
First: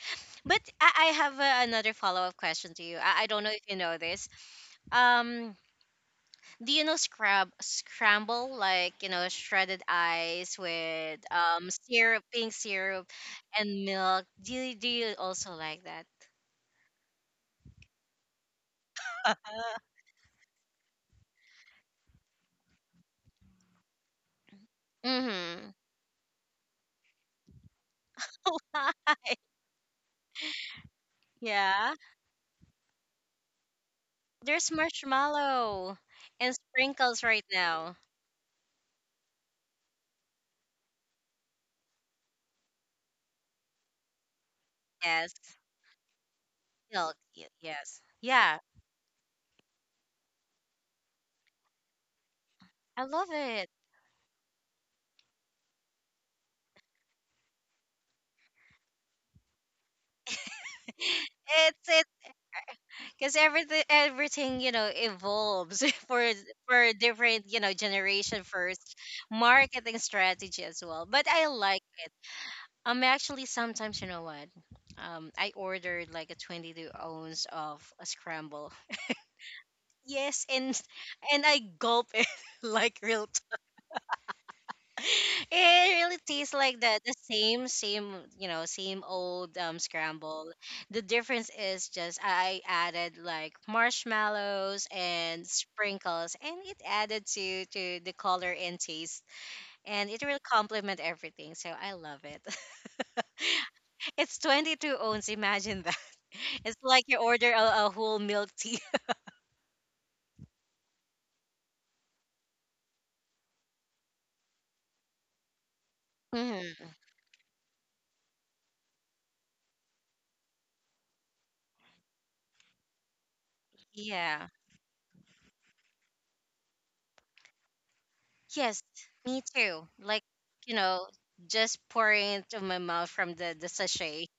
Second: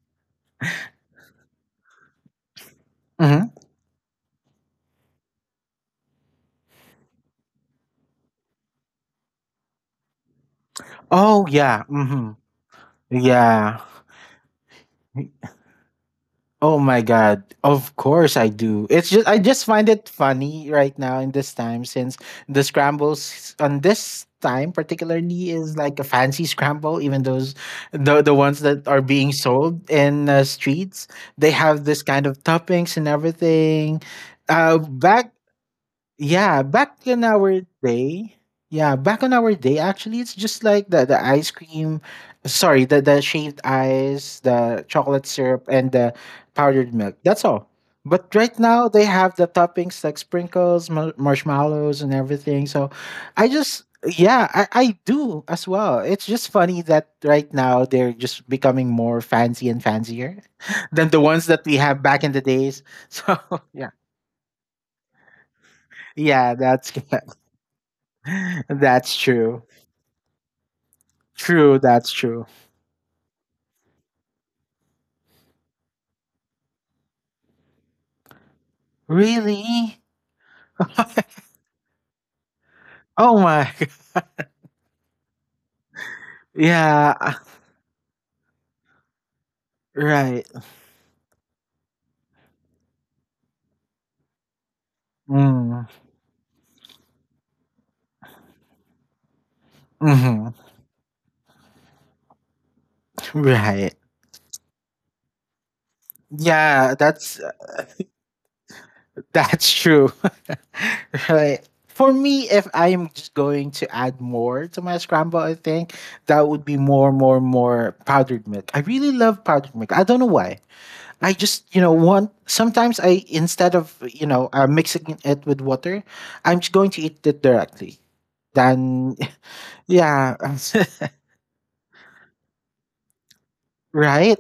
[SPEAKER 1] But I have another follow up question to you. I don't
[SPEAKER 2] Hmm.
[SPEAKER 1] know if you know this. Um, do you know scrab scramble, like you know shredded ice with
[SPEAKER 2] Oh yeah.
[SPEAKER 1] syrup,
[SPEAKER 2] Hmm.
[SPEAKER 1] pink syrup,
[SPEAKER 2] Yeah.
[SPEAKER 1] and milk? Do you also like that?
[SPEAKER 2] Oh my god. Of course I do. It's just I just find it funny right now in this time since the scrambles on this time particularly
[SPEAKER 1] Mm-hmm.
[SPEAKER 2] is like a fancy scramble, even those the ones that are being sold in streets, they have
[SPEAKER 1] Yeah.
[SPEAKER 2] this kind of toppings and everything.
[SPEAKER 1] There's
[SPEAKER 2] Back
[SPEAKER 1] marshmallow and
[SPEAKER 2] yeah, back
[SPEAKER 1] sprinkles
[SPEAKER 2] in
[SPEAKER 1] right
[SPEAKER 2] our
[SPEAKER 1] now.
[SPEAKER 2] day, yeah, back in our day, actually, it's just like the sorry, the shaved ice, the chocolate
[SPEAKER 1] Yes,
[SPEAKER 2] syrup, and the powdered
[SPEAKER 1] milk.
[SPEAKER 2] milk. That's all.
[SPEAKER 1] Yes,
[SPEAKER 2] But right
[SPEAKER 1] yeah,
[SPEAKER 2] now, they have the toppings like sprinkles, marshmallows, and everything. So,
[SPEAKER 1] I love
[SPEAKER 2] I
[SPEAKER 1] it.
[SPEAKER 2] just yeah, I do as well. It's just funny that right now they're just becoming more fancy and fancier than the ones that we
[SPEAKER 1] It's
[SPEAKER 2] have
[SPEAKER 1] it
[SPEAKER 2] back in the days. So
[SPEAKER 1] because everything
[SPEAKER 2] yeah,
[SPEAKER 1] everything you know evolves for
[SPEAKER 2] yeah, that's
[SPEAKER 1] for
[SPEAKER 2] good.
[SPEAKER 1] different you know generation first
[SPEAKER 2] That's true.
[SPEAKER 1] marketing strategy as well. But I like
[SPEAKER 2] That's
[SPEAKER 1] it.
[SPEAKER 2] true.
[SPEAKER 1] Actually, sometimes you know what? I ordered like a 22 ounce of a scramble.
[SPEAKER 2] Really?
[SPEAKER 1] Yes, and I gulp it like real
[SPEAKER 2] Oh my.
[SPEAKER 1] It really tastes like
[SPEAKER 2] Yeah,
[SPEAKER 1] the same same you know same old
[SPEAKER 2] right.
[SPEAKER 1] scramble. The difference is just I added like marshmallows and
[SPEAKER 2] Mm.
[SPEAKER 1] sprinkles, and it added to the color and taste, and it really
[SPEAKER 2] Mm-hmm.
[SPEAKER 1] complement everything. So I love it.
[SPEAKER 2] Right.
[SPEAKER 1] It's 22 ounce. Imagine that. It's
[SPEAKER 2] Yeah,
[SPEAKER 1] like you order a whole milk tea.
[SPEAKER 2] that's true. Right. For me, if I am just going to add more to my scramble, I think that would be
[SPEAKER 1] Mhm.
[SPEAKER 2] more powdered milk. I really love powdered milk. I don't know why. I just, you know, want sometimes I instead of you know
[SPEAKER 1] Yeah.
[SPEAKER 2] mixing it with water, I'm just going to eat it directly.
[SPEAKER 1] Yes,
[SPEAKER 2] Then
[SPEAKER 1] me too. Like,
[SPEAKER 2] yeah,
[SPEAKER 1] you know, just pouring it into my mouth from the sachet.
[SPEAKER 2] right?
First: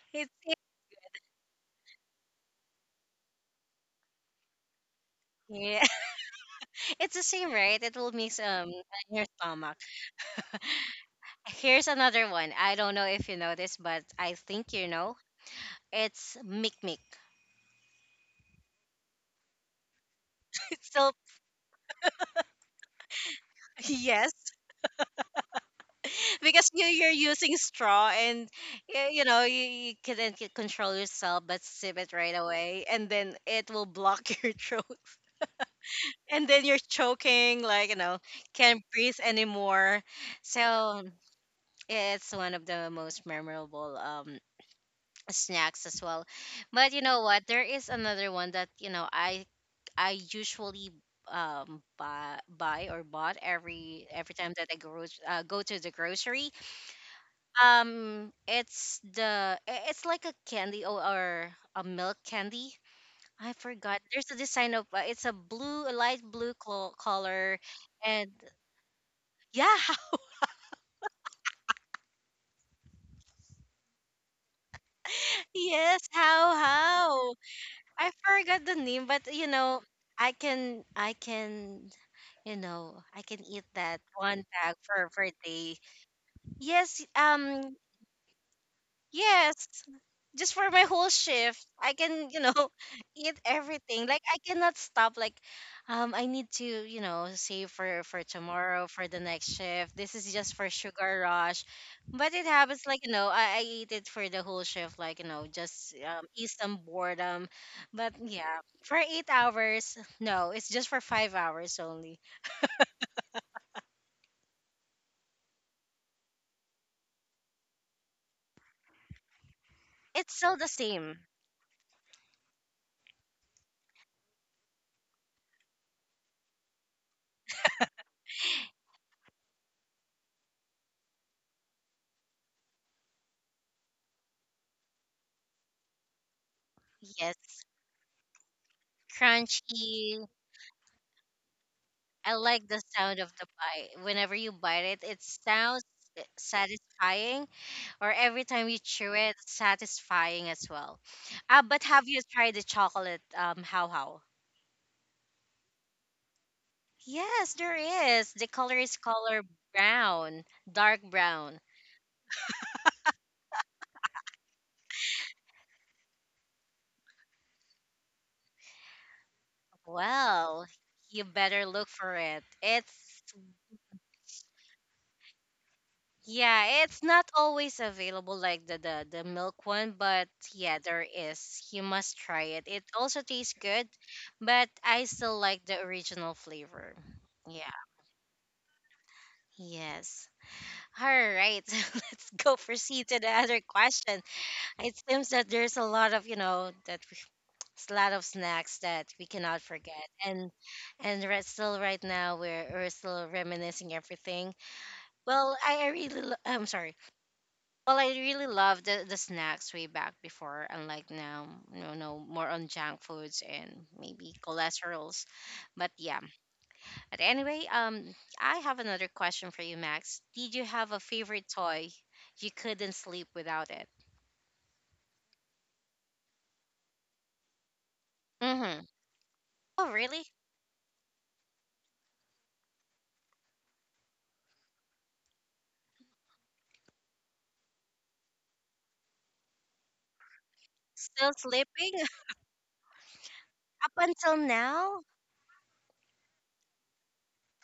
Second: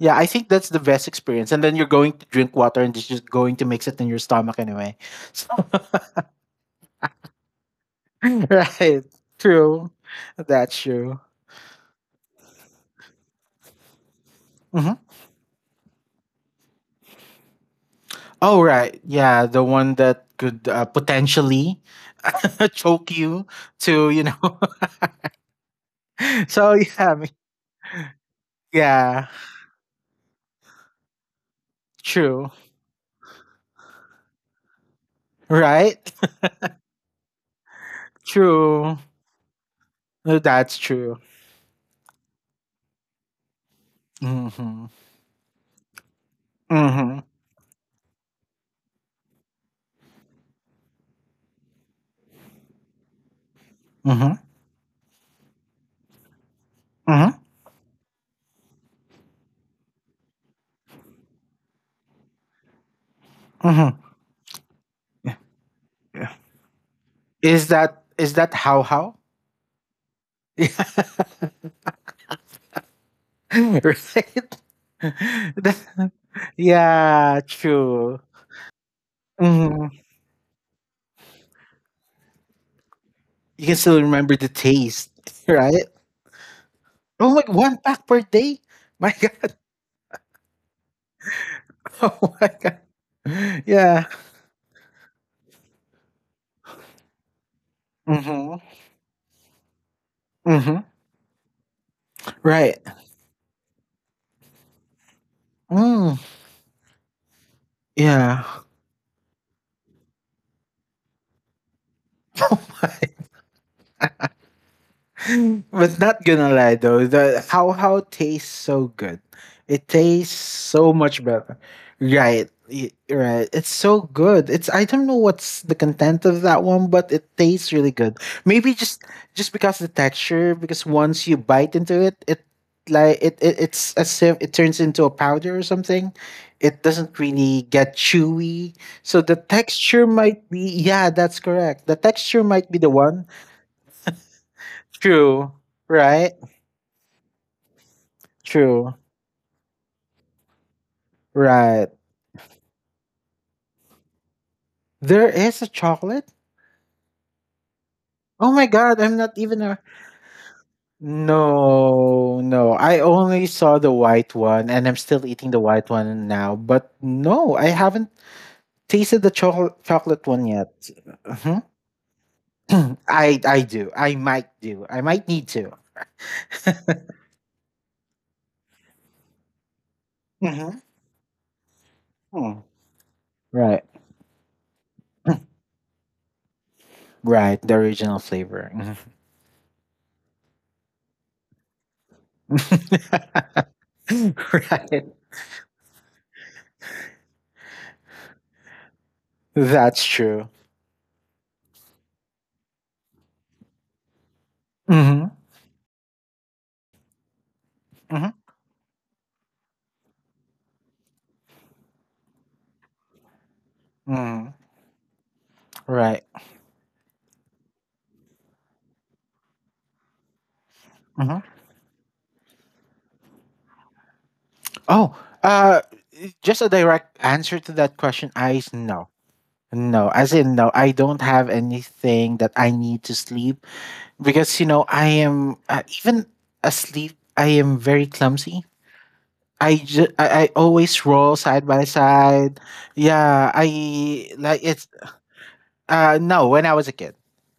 [SPEAKER 2] Yeah, I
[SPEAKER 1] It's
[SPEAKER 2] think
[SPEAKER 1] it,
[SPEAKER 2] that's the best experience. And then you're going to drink water and it's just going to mix it in your stomach anyway. So,
[SPEAKER 1] yeah, it's the same, right? It will mix
[SPEAKER 2] right.
[SPEAKER 1] in your stomach.
[SPEAKER 2] True. That's true.
[SPEAKER 1] Here's another one. I don't know if you know this, but I think you
[SPEAKER 2] Mhm.
[SPEAKER 1] know. It's mic mic.
[SPEAKER 2] Oh, right. Yeah, the one that could
[SPEAKER 1] It's still
[SPEAKER 2] potentially choke you to, you
[SPEAKER 1] yes,
[SPEAKER 2] know.
[SPEAKER 1] because
[SPEAKER 2] So yeah,
[SPEAKER 1] you're
[SPEAKER 2] I mean,
[SPEAKER 1] using straw, and you
[SPEAKER 2] yeah,
[SPEAKER 1] know you, you couldn't control yourself but sip it right
[SPEAKER 2] true.
[SPEAKER 1] away, and then it will block your throat.
[SPEAKER 2] Right?
[SPEAKER 1] And then you're choking, like, you know, can't
[SPEAKER 2] True.
[SPEAKER 1] breathe anymore.
[SPEAKER 2] No, that's
[SPEAKER 1] So
[SPEAKER 2] true.
[SPEAKER 1] it's one of the most memorable
[SPEAKER 2] Mhm.
[SPEAKER 1] snacks as well. But you
[SPEAKER 2] Mhm.
[SPEAKER 1] know what? There is another one that, you know, I usually buy, buy or bought every
[SPEAKER 2] Mhm.
[SPEAKER 1] time that I go go to the grocery.
[SPEAKER 2] Mhm.
[SPEAKER 1] It's it's like a candy, or a milk candy. I
[SPEAKER 2] Mhm.
[SPEAKER 1] forgot. There's a design of it's a blue, a light
[SPEAKER 2] Yeah.
[SPEAKER 1] blue color.
[SPEAKER 2] Is that
[SPEAKER 1] And
[SPEAKER 2] how how?
[SPEAKER 1] yeah,
[SPEAKER 2] Right?
[SPEAKER 1] yes, how how.
[SPEAKER 2] Yeah,
[SPEAKER 1] I
[SPEAKER 2] true.
[SPEAKER 1] forgot the name, but you know,
[SPEAKER 2] Mhm.
[SPEAKER 1] I can you know, I can eat
[SPEAKER 2] You can still
[SPEAKER 1] that
[SPEAKER 2] remember
[SPEAKER 1] one
[SPEAKER 2] the
[SPEAKER 1] bag for
[SPEAKER 2] taste,
[SPEAKER 1] a day.
[SPEAKER 2] right?
[SPEAKER 1] Yes,
[SPEAKER 2] Oh my,
[SPEAKER 1] um,
[SPEAKER 2] one pack per day? My God.
[SPEAKER 1] yes, just for my whole shift, I can, you
[SPEAKER 2] Oh
[SPEAKER 1] know,
[SPEAKER 2] my God.
[SPEAKER 1] eat everything.
[SPEAKER 2] Yeah.
[SPEAKER 1] Like I cannot stop. Like, I need to, you know, save for
[SPEAKER 2] Mm-hmm.
[SPEAKER 1] tomorrow for the next shift. This is just for
[SPEAKER 2] Mm-hmm.
[SPEAKER 1] sugar rush, but it happens.
[SPEAKER 2] Right.
[SPEAKER 1] Like you know, I eat it for the whole shift. Like you know, just
[SPEAKER 2] Mm.
[SPEAKER 1] ease some boredom. But
[SPEAKER 2] Yeah.
[SPEAKER 1] yeah, for 8 hours, no, it's just for 5 hours only.
[SPEAKER 2] But not gonna lie though, the how tastes so good. It tastes
[SPEAKER 1] It's still the
[SPEAKER 2] so
[SPEAKER 1] same.
[SPEAKER 2] much better. Right, right. It's so good. It's I don't know what's the content of that one, but it tastes really good. Maybe just because the texture, because once you bite into it, it it's as if it turns into a powder or something. It doesn't
[SPEAKER 1] Yes,
[SPEAKER 2] really get chewy. So the
[SPEAKER 1] crunchy.
[SPEAKER 2] texture might be yeah, that's correct. The
[SPEAKER 1] I
[SPEAKER 2] texture might
[SPEAKER 1] like
[SPEAKER 2] be
[SPEAKER 1] the
[SPEAKER 2] the one.
[SPEAKER 1] sound of the bite. Whenever you bite it, it
[SPEAKER 2] True.
[SPEAKER 1] sounds
[SPEAKER 2] Right?
[SPEAKER 1] eh, satisfying, or every time
[SPEAKER 2] True.
[SPEAKER 1] you chew it, satisfying as well.
[SPEAKER 2] Right.
[SPEAKER 1] But have you tried the chocolate how how?
[SPEAKER 2] There is a chocolate?
[SPEAKER 1] Yes, there
[SPEAKER 2] Oh
[SPEAKER 1] is.
[SPEAKER 2] my
[SPEAKER 1] The
[SPEAKER 2] god,
[SPEAKER 1] color
[SPEAKER 2] I'm
[SPEAKER 1] is
[SPEAKER 2] not even
[SPEAKER 1] color
[SPEAKER 2] a
[SPEAKER 1] brown, dark brown.
[SPEAKER 2] no, no. I only saw the white one and I'm still eating the white one now, but no, I haven't tasted the chocolate one yet.
[SPEAKER 1] Well, you
[SPEAKER 2] Mhm.
[SPEAKER 1] better look for it. It's
[SPEAKER 2] I might do. I might need to.
[SPEAKER 1] yeah, it's not always available like the the milk one, but yeah,
[SPEAKER 2] Mhm.
[SPEAKER 1] there is. You must try
[SPEAKER 2] Hmm.
[SPEAKER 1] it. It also tastes
[SPEAKER 2] Right.
[SPEAKER 1] good, but I still like the original flavor.
[SPEAKER 2] Right, the
[SPEAKER 1] Yeah.
[SPEAKER 2] original flavor.
[SPEAKER 1] Yes. All right. Let's
[SPEAKER 2] Mhm.
[SPEAKER 1] go proceed to the other question. It
[SPEAKER 2] Right.
[SPEAKER 1] seems that there's a lot of, you know, it's a lot of snacks that we cannot
[SPEAKER 2] That's
[SPEAKER 1] forget.
[SPEAKER 2] true.
[SPEAKER 1] And right, still right now we're still reminiscing everything.
[SPEAKER 2] Mhm.
[SPEAKER 1] Well, I'm sorry. Well, I
[SPEAKER 2] Mhm.
[SPEAKER 1] really loved the snacks way back before, unlike now, no, no, more on junk foods and maybe
[SPEAKER 2] Mm.
[SPEAKER 1] cholesterols. But yeah.
[SPEAKER 2] Right.
[SPEAKER 1] But anyway, I have another question for you, Max. Did you have a
[SPEAKER 2] Mhm.
[SPEAKER 1] favorite toy? You couldn't sleep without it.
[SPEAKER 2] Oh, uh, just a direct answer to that question.
[SPEAKER 1] Mm-hmm.
[SPEAKER 2] No,
[SPEAKER 1] Oh,
[SPEAKER 2] no,
[SPEAKER 1] really?
[SPEAKER 2] as in no, I don't have anything that I need to sleep because you know I am even asleep I am very clumsy. I, ju- I always
[SPEAKER 1] Still
[SPEAKER 2] roll side by
[SPEAKER 1] sleeping
[SPEAKER 2] side. Yeah,
[SPEAKER 1] up
[SPEAKER 2] I
[SPEAKER 1] until
[SPEAKER 2] like it's
[SPEAKER 1] now?
[SPEAKER 2] no, when I was a kid,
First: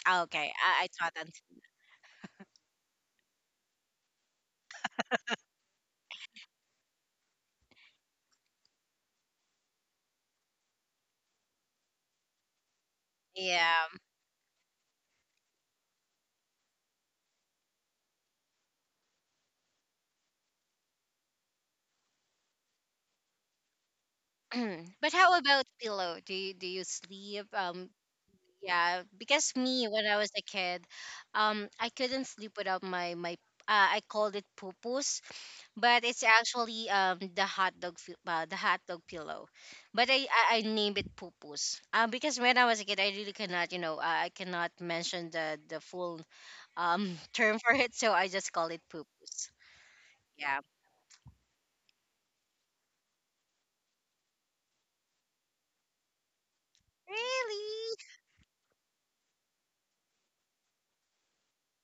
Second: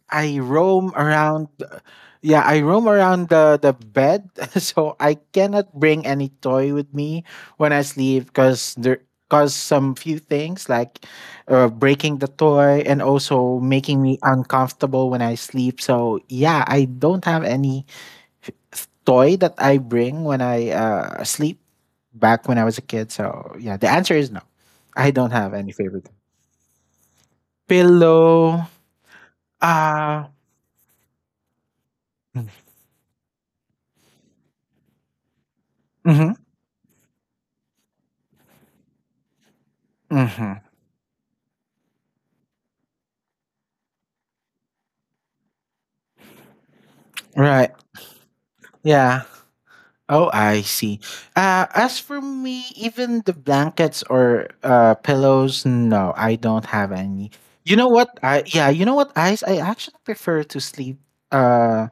[SPEAKER 1] Ah,
[SPEAKER 2] I
[SPEAKER 1] okay, I
[SPEAKER 2] roam
[SPEAKER 1] thought that.
[SPEAKER 2] around yeah, I roam around the bed, so I cannot bring any toy with me when I sleep because there cause some few things like breaking the toy and also
[SPEAKER 1] Yeah.
[SPEAKER 2] making me uncomfortable when I sleep. So yeah, I don't have any toy that I bring when I sleep back when I was a kid. So yeah, the answer is no. I
[SPEAKER 1] But
[SPEAKER 2] don't
[SPEAKER 1] how
[SPEAKER 2] have any
[SPEAKER 1] about
[SPEAKER 2] favorite
[SPEAKER 1] pillow? Do you sleep?
[SPEAKER 2] pillow.
[SPEAKER 1] Yeah, because me when I
[SPEAKER 2] Uh,
[SPEAKER 1] was a kid, I couldn't sleep
[SPEAKER 2] mm-hmm,
[SPEAKER 1] without my. I called it pupus, but it's
[SPEAKER 2] mm-hmm.
[SPEAKER 1] actually the the hot dog pillow, but
[SPEAKER 2] Mm-hmm.
[SPEAKER 1] I named it pupus. Because when I was a kid, I really cannot you know I cannot mention the full term
[SPEAKER 2] Right.
[SPEAKER 1] for it, so I just call it
[SPEAKER 2] Yeah.
[SPEAKER 1] pupus.
[SPEAKER 2] Oh, I
[SPEAKER 1] Yeah,
[SPEAKER 2] see. As for me, even the blankets or pillows, no, I don't have any. You know
[SPEAKER 1] really?
[SPEAKER 2] what? I yeah, you know what, Ice? I actually prefer to sleep uh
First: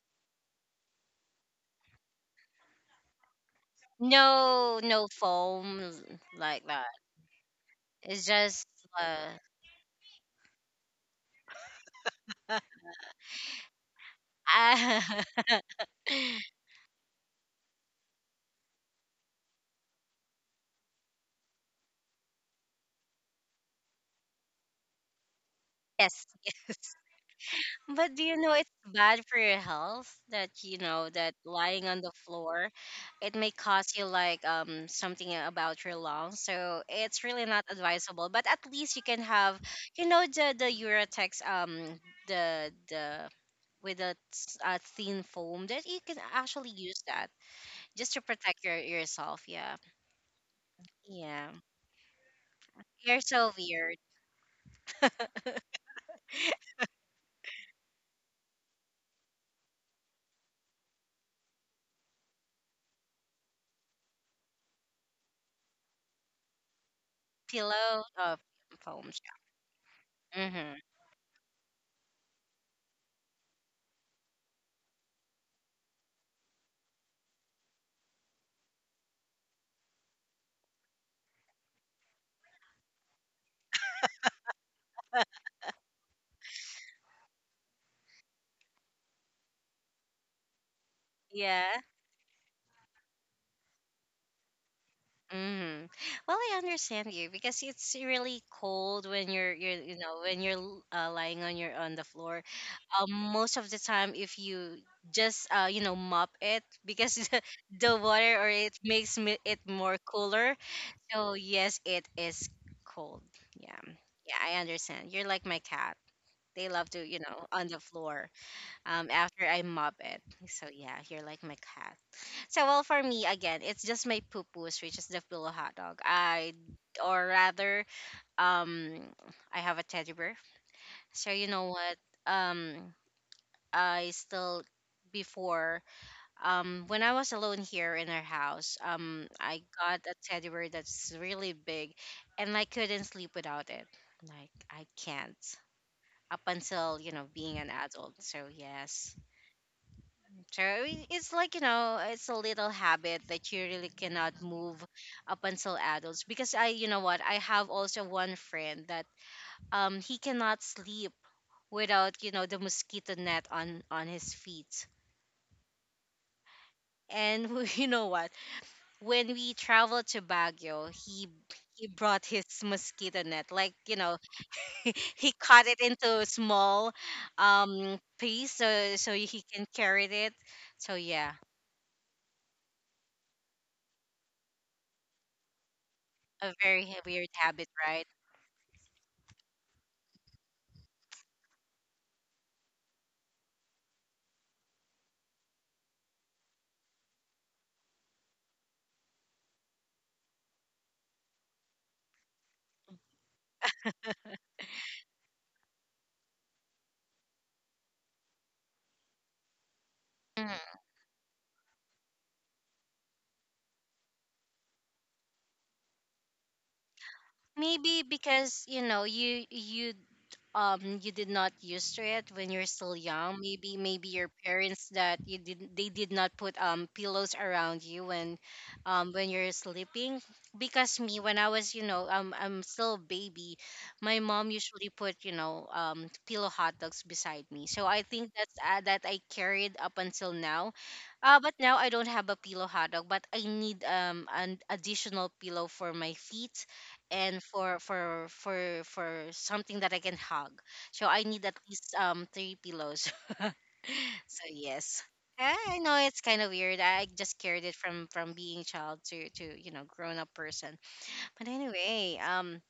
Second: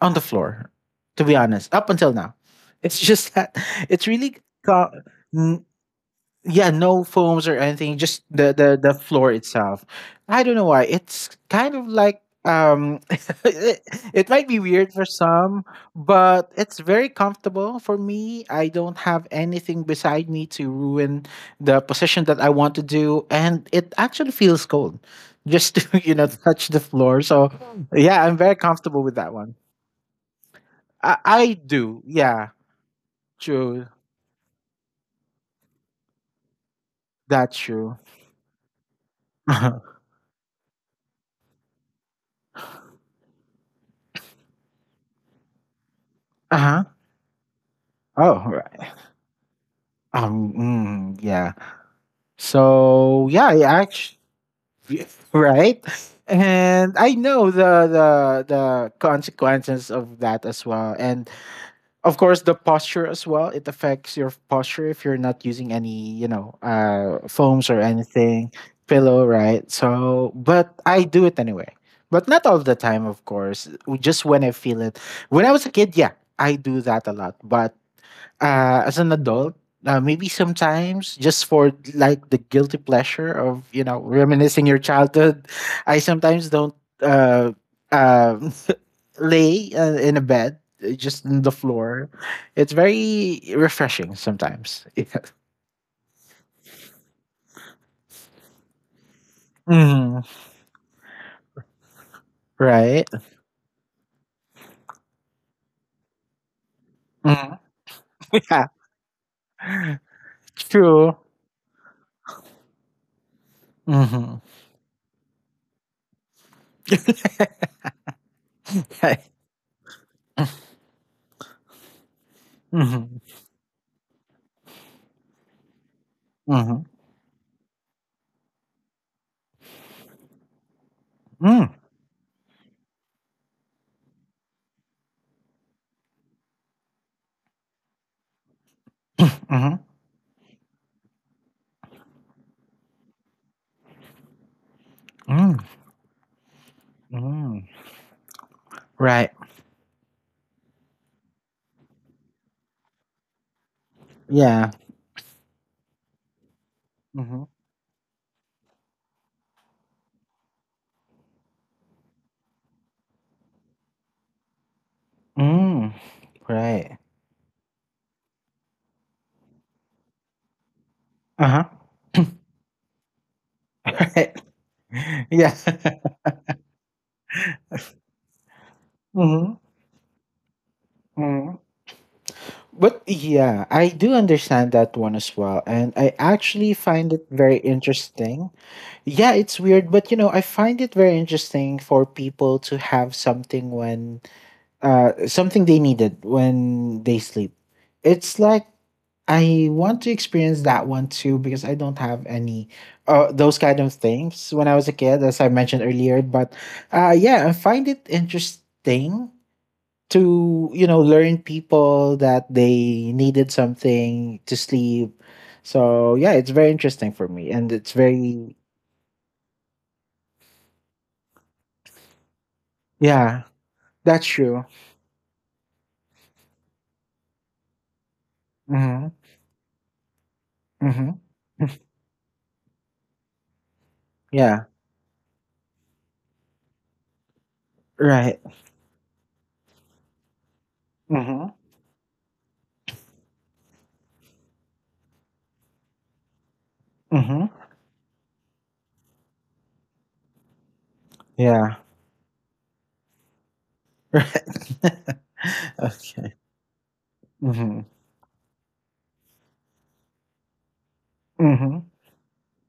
[SPEAKER 2] on the floor, to be honest, up until now. It's just that it's really
[SPEAKER 1] No,
[SPEAKER 2] calm,
[SPEAKER 1] no foam like
[SPEAKER 2] yeah,
[SPEAKER 1] that.
[SPEAKER 2] no foams or anything, just
[SPEAKER 1] It's just
[SPEAKER 2] the floor
[SPEAKER 1] uh.
[SPEAKER 2] itself. I don't know why, it's kind of like it, it might be weird for some, but it's very comfortable for me. I don't have anything beside me to ruin the position that I want to do, and it actually feels cold just to you know
[SPEAKER 1] Yes,
[SPEAKER 2] touch the
[SPEAKER 1] yes.
[SPEAKER 2] floor. So
[SPEAKER 1] But do
[SPEAKER 2] yeah, I'm
[SPEAKER 1] you know
[SPEAKER 2] very
[SPEAKER 1] it's
[SPEAKER 2] comfortable with
[SPEAKER 1] bad
[SPEAKER 2] that
[SPEAKER 1] for
[SPEAKER 2] one.
[SPEAKER 1] your health that you know that
[SPEAKER 2] I
[SPEAKER 1] lying on
[SPEAKER 2] do,
[SPEAKER 1] the
[SPEAKER 2] yeah.
[SPEAKER 1] floor, it may
[SPEAKER 2] True,
[SPEAKER 1] cause you like something about your lungs. So it's really
[SPEAKER 2] that's
[SPEAKER 1] not
[SPEAKER 2] true.
[SPEAKER 1] advisable. But at least you can have, you know, the Uratex the with a thin foam that you can actually
[SPEAKER 2] Uh-huh.
[SPEAKER 1] use that just to
[SPEAKER 2] Oh,
[SPEAKER 1] protect your yourself. Yeah,
[SPEAKER 2] um, mm,
[SPEAKER 1] yeah.
[SPEAKER 2] yeah.
[SPEAKER 1] You're
[SPEAKER 2] So yeah,
[SPEAKER 1] so
[SPEAKER 2] I
[SPEAKER 1] weird.
[SPEAKER 2] actually right, and I know the consequences of that as well, and of course the posture as well. It affects your posture if you're not using any foams or
[SPEAKER 1] Pillow of
[SPEAKER 2] anything,
[SPEAKER 1] foams.
[SPEAKER 2] pillow, right? So,
[SPEAKER 1] Yeah.
[SPEAKER 2] but
[SPEAKER 1] Mm-hmm.
[SPEAKER 2] I do it anyway. But not all the time, of course. Just when I feel it. When I was a kid, yeah, I do that a lot. But as an adult, maybe sometimes just for like the guilty pleasure of reminiscing your childhood, I sometimes don't uh, um lay in a bed, just on the
[SPEAKER 1] Yeah.
[SPEAKER 2] floor. It's very refreshing sometimes.
[SPEAKER 1] Mm. Well, I understand you because it's really cold when you know
[SPEAKER 2] Yeah.
[SPEAKER 1] when you're lying on your on the floor.
[SPEAKER 2] Hmm. Right?
[SPEAKER 1] Most of the time, if you just you know mop it, because
[SPEAKER 2] Hmm.
[SPEAKER 1] the water or
[SPEAKER 2] Yeah,
[SPEAKER 1] it makes me, it more cooler.
[SPEAKER 2] true.
[SPEAKER 1] So yes, it is cold. Yeah,
[SPEAKER 2] Hmm.
[SPEAKER 1] yeah, I understand. You're like my cat. They love to you know on the floor after I mop it. So yeah, you're like my cat. So well,
[SPEAKER 2] Hmm.
[SPEAKER 1] for me
[SPEAKER 2] Hmm.
[SPEAKER 1] again, it's just my poo-poos, which is the pillow hot dog. I
[SPEAKER 2] Mm.
[SPEAKER 1] or rather, um, I have a teddy bear. So you know what? Um, I still before when I was alone here in our house,
[SPEAKER 2] Hmm.
[SPEAKER 1] I got a teddy bear that's really big, and I couldn't sleep without it. Like I
[SPEAKER 2] Mm.
[SPEAKER 1] can't up until you know
[SPEAKER 2] Mm.
[SPEAKER 1] being an adult. So
[SPEAKER 2] Right.
[SPEAKER 1] yes. Sure, I- It's like, you know, it's a little habit that you really cannot
[SPEAKER 2] Yeah.
[SPEAKER 1] move up until adults. Because I, you know what,
[SPEAKER 2] Hmm.
[SPEAKER 1] I have also one friend that he cannot sleep without, you know, the mosquito net on his feet.
[SPEAKER 2] Mm. Right.
[SPEAKER 1] And you know what? When we traveled to Baguio,
[SPEAKER 2] Uh-huh.
[SPEAKER 1] he brought his mosquito net. Like, you know,
[SPEAKER 2] Right.
[SPEAKER 1] he
[SPEAKER 2] Yeah.
[SPEAKER 1] cut it into a small piece so he
[SPEAKER 2] Hmm.
[SPEAKER 1] can carry it. So yeah,
[SPEAKER 2] Hmm. But yeah, I do understand that one as well. And I
[SPEAKER 1] a
[SPEAKER 2] actually
[SPEAKER 1] very
[SPEAKER 2] find it
[SPEAKER 1] weird
[SPEAKER 2] very
[SPEAKER 1] habit, right?
[SPEAKER 2] interesting. Yeah, it's weird, but I find it very interesting for people to have something when something they needed when they sleep. It's like I want to experience that one too because I don't have any those kind of things when I was a kid, as I mentioned earlier. But yeah, I find it interesting to
[SPEAKER 1] Mm.
[SPEAKER 2] learn people that they needed something to sleep so yeah it's very interesting for me and it's
[SPEAKER 1] Maybe
[SPEAKER 2] very
[SPEAKER 1] because you know you you did not used to it when you're still young.
[SPEAKER 2] yeah,
[SPEAKER 1] Maybe
[SPEAKER 2] that's
[SPEAKER 1] your
[SPEAKER 2] true.
[SPEAKER 1] parents that you did they did not put pillows around you
[SPEAKER 2] Mm-hmm.
[SPEAKER 1] when you're sleeping. Because
[SPEAKER 2] Mm-hmm.
[SPEAKER 1] me when I was I'm still a baby, my mom
[SPEAKER 2] Yeah,
[SPEAKER 1] usually put pillow hot dogs beside me. So I think
[SPEAKER 2] right.
[SPEAKER 1] that's that I carried up until now.
[SPEAKER 2] Mm-hmm.
[SPEAKER 1] But now I don't have a pillow hot dog, but I need an additional pillow for my feet and
[SPEAKER 2] Mm-hmm.
[SPEAKER 1] for something that I can hug. So I need at
[SPEAKER 2] Yeah.
[SPEAKER 1] least three pillows.
[SPEAKER 2] Right.
[SPEAKER 1] So yes. I know it's
[SPEAKER 2] Okay.
[SPEAKER 1] kind of weird. I just carried it
[SPEAKER 2] Mm-hmm.
[SPEAKER 1] from being child to grown up person. But
[SPEAKER 2] Mm-hmm.
[SPEAKER 1] anyway,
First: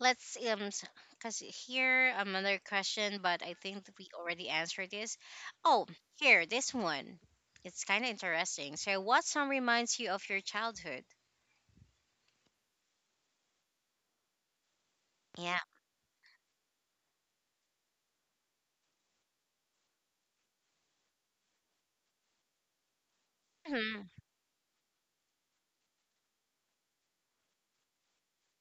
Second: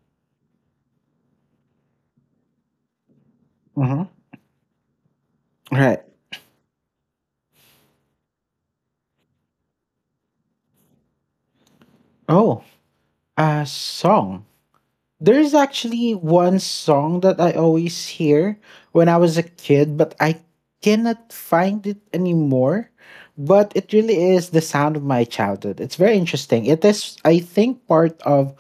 [SPEAKER 1] let's because here, another question, but I think that we
[SPEAKER 2] Mm-hmm.
[SPEAKER 1] already answered this. Oh,
[SPEAKER 2] Right.
[SPEAKER 1] here this one. It's kind of interesting. So, what song reminds you of your childhood?
[SPEAKER 2] Oh, a song. There's
[SPEAKER 1] Yeah.
[SPEAKER 2] actually one song that I always hear when I was a kid, but I cannot find it anymore. But it
[SPEAKER 1] Mhm.
[SPEAKER 2] really is the sound of my childhood. It's very interesting. It is, I think, part of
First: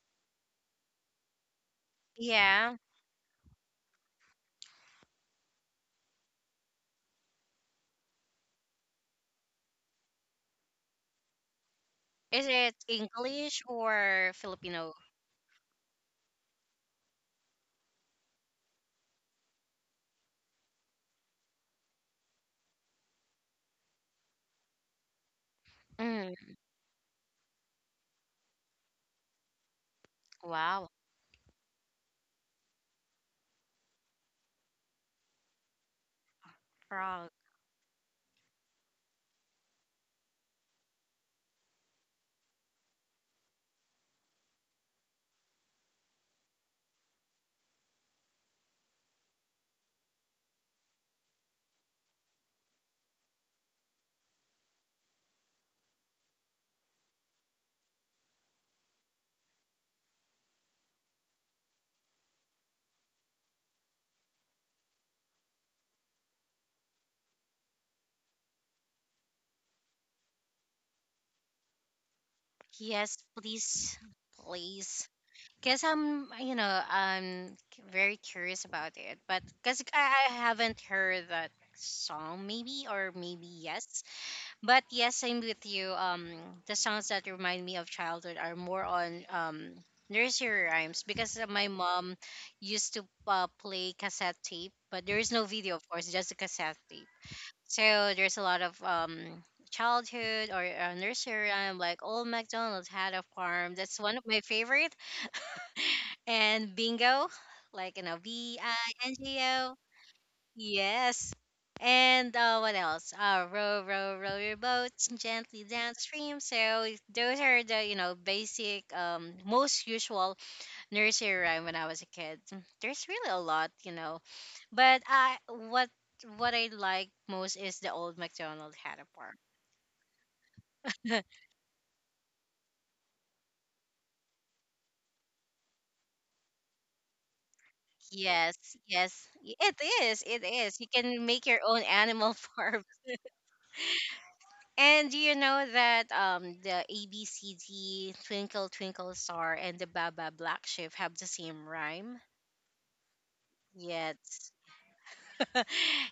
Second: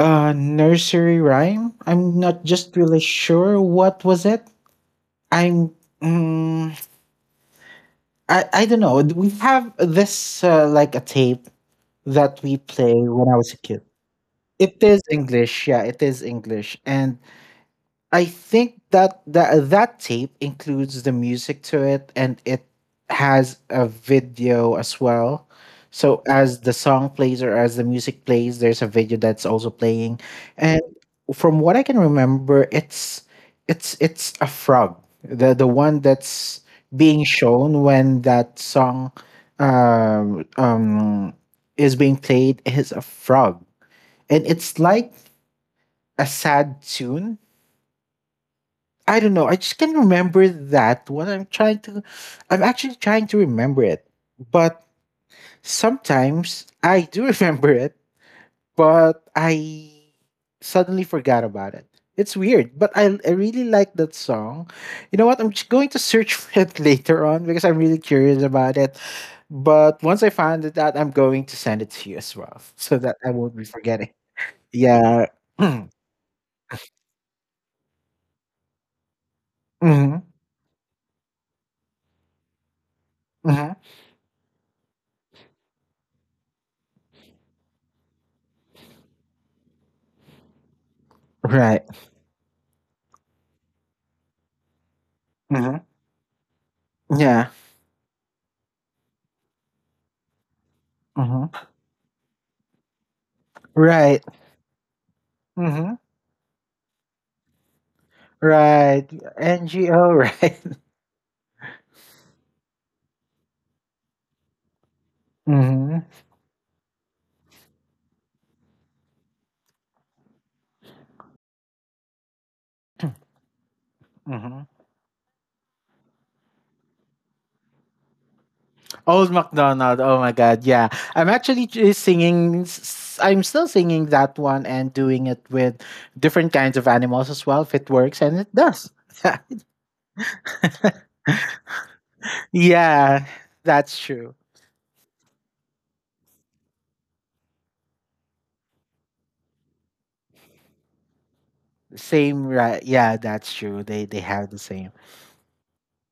[SPEAKER 2] a nursery rhyme. I'm not just
[SPEAKER 1] Yeah.
[SPEAKER 2] really sure what was it. I'm, mm, I don't know. We have this like a tape that
[SPEAKER 1] Is
[SPEAKER 2] we
[SPEAKER 1] it
[SPEAKER 2] play when I was a
[SPEAKER 1] English
[SPEAKER 2] kid.
[SPEAKER 1] or
[SPEAKER 2] It
[SPEAKER 1] Filipino?
[SPEAKER 2] is English, yeah, it is English, and I think that that tape includes the music to it, and it has a video as well. So
[SPEAKER 1] Mm,
[SPEAKER 2] as the song plays or as the music plays, there's a video that's also playing. And
[SPEAKER 1] wow,
[SPEAKER 2] from what I can remember, it's a frog, the one that's being
[SPEAKER 1] frog.
[SPEAKER 2] shown when that song um, um, is being played is a frog, and it's like a sad tune. I don't know. I just can remember that. What I'm trying to, I'm actually trying to remember it. But sometimes I do remember it, but I suddenly forgot about it. It's weird, but I really like that song. You know what? I'm just going to search for it later on because I'm really curious about it. But once I find it out, I'm going to send it to you as well so that
[SPEAKER 1] Yes,
[SPEAKER 2] I won't be
[SPEAKER 1] please,
[SPEAKER 2] forgetting.
[SPEAKER 1] please.
[SPEAKER 2] Yeah.
[SPEAKER 1] Cause
[SPEAKER 2] Hmm.
[SPEAKER 1] I'm, you know, I'm very curious about it, but cause I haven't heard that song, maybe or maybe
[SPEAKER 2] Hmm.
[SPEAKER 1] yes. But yes, I'm with you. The songs that remind me of childhood are more on nursery rhymes because my
[SPEAKER 2] Right.
[SPEAKER 1] mom used to play cassette tape, but there is no
[SPEAKER 2] Hmm.
[SPEAKER 1] video, of course, just a cassette tape.
[SPEAKER 2] Yeah.
[SPEAKER 1] So there's a lot of childhood or nursery
[SPEAKER 2] Hmm.
[SPEAKER 1] rhyme like Old MacDonald Had a Farm. That's one of
[SPEAKER 2] Right.
[SPEAKER 1] my favorite.
[SPEAKER 2] Mhm.
[SPEAKER 1] And Bingo, like B I
[SPEAKER 2] Right.
[SPEAKER 1] N G O.
[SPEAKER 2] NGO, right?
[SPEAKER 1] Yes. And what else? Row, Row, Row Your Boats Gently
[SPEAKER 2] Mm-hmm.
[SPEAKER 1] Downstream. So those are the basic, most usual nursery rhyme when I was a kid. Mm, there's really a lot, you know,
[SPEAKER 2] Mm-hmm.
[SPEAKER 1] but I what I like most is the Old McDonald Hatter
[SPEAKER 2] Old
[SPEAKER 1] Park.
[SPEAKER 2] MacDonald. Oh my God. Yeah. I'm actually singing. I'm still singing that one and doing it with different kinds of animals as well, if it works, and it
[SPEAKER 1] Yes,
[SPEAKER 2] does.
[SPEAKER 1] yes, it is. It is. You can make your own animal farm.
[SPEAKER 2] Yeah, that's true.
[SPEAKER 1] And do you know that the ABCD Twinkle Twinkle Star and the Baba Black Sheep have the same rhyme?
[SPEAKER 2] Same, right? Yeah, that's true. They have
[SPEAKER 1] Yes.
[SPEAKER 2] the same.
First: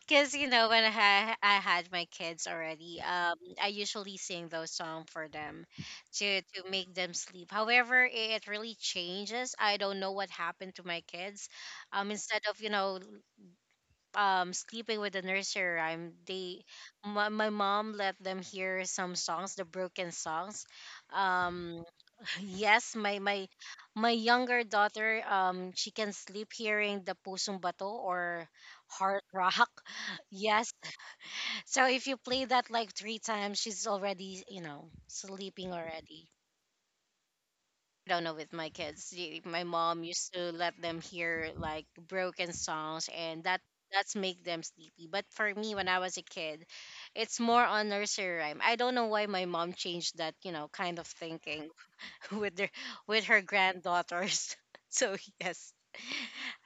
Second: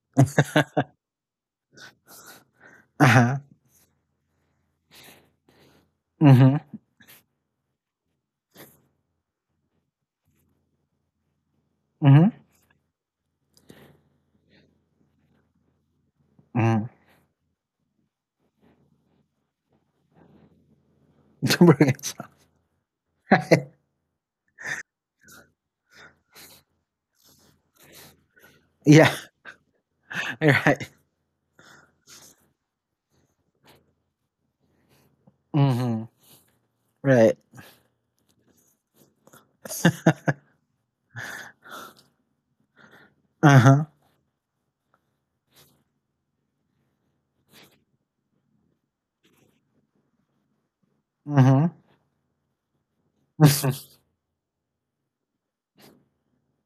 [SPEAKER 1] Because you know when I had my kids already,
[SPEAKER 2] Uh huh.
[SPEAKER 1] I usually sing those songs for them to
[SPEAKER 2] Mm-hmm.
[SPEAKER 1] to make them sleep. However, it really changes. I don't know what happened to my kids.
[SPEAKER 2] Mm-hmm.
[SPEAKER 1] Instead of sleeping with the nursery rhyme, they
[SPEAKER 2] Mm-hmm.
[SPEAKER 1] my, mom let them hear some songs, the broken songs. Um,
[SPEAKER 2] Bring it some.
[SPEAKER 1] Yes,
[SPEAKER 2] Right.
[SPEAKER 1] my younger daughter, she can sleep hearing the pusong bato or
[SPEAKER 2] Yeah.
[SPEAKER 1] heart rock. Yes.
[SPEAKER 2] Right.
[SPEAKER 1] So if you play that like three times, she's already, you know, sleeping
[SPEAKER 2] Mm-hmm.
[SPEAKER 1] already.
[SPEAKER 2] Right.
[SPEAKER 1] I don't know with my kids. My mom used to let them hear like broken songs and
[SPEAKER 2] Uh huh.
[SPEAKER 1] that's make them sleepy. But for me when I was a kid, it's more on nursery rhyme. I don't know why my mom changed that, you know, kind of
[SPEAKER 2] Mm-hmm.
[SPEAKER 1] thinking. With their with her
[SPEAKER 2] Mm-hmm.
[SPEAKER 1] granddaughters. So yes.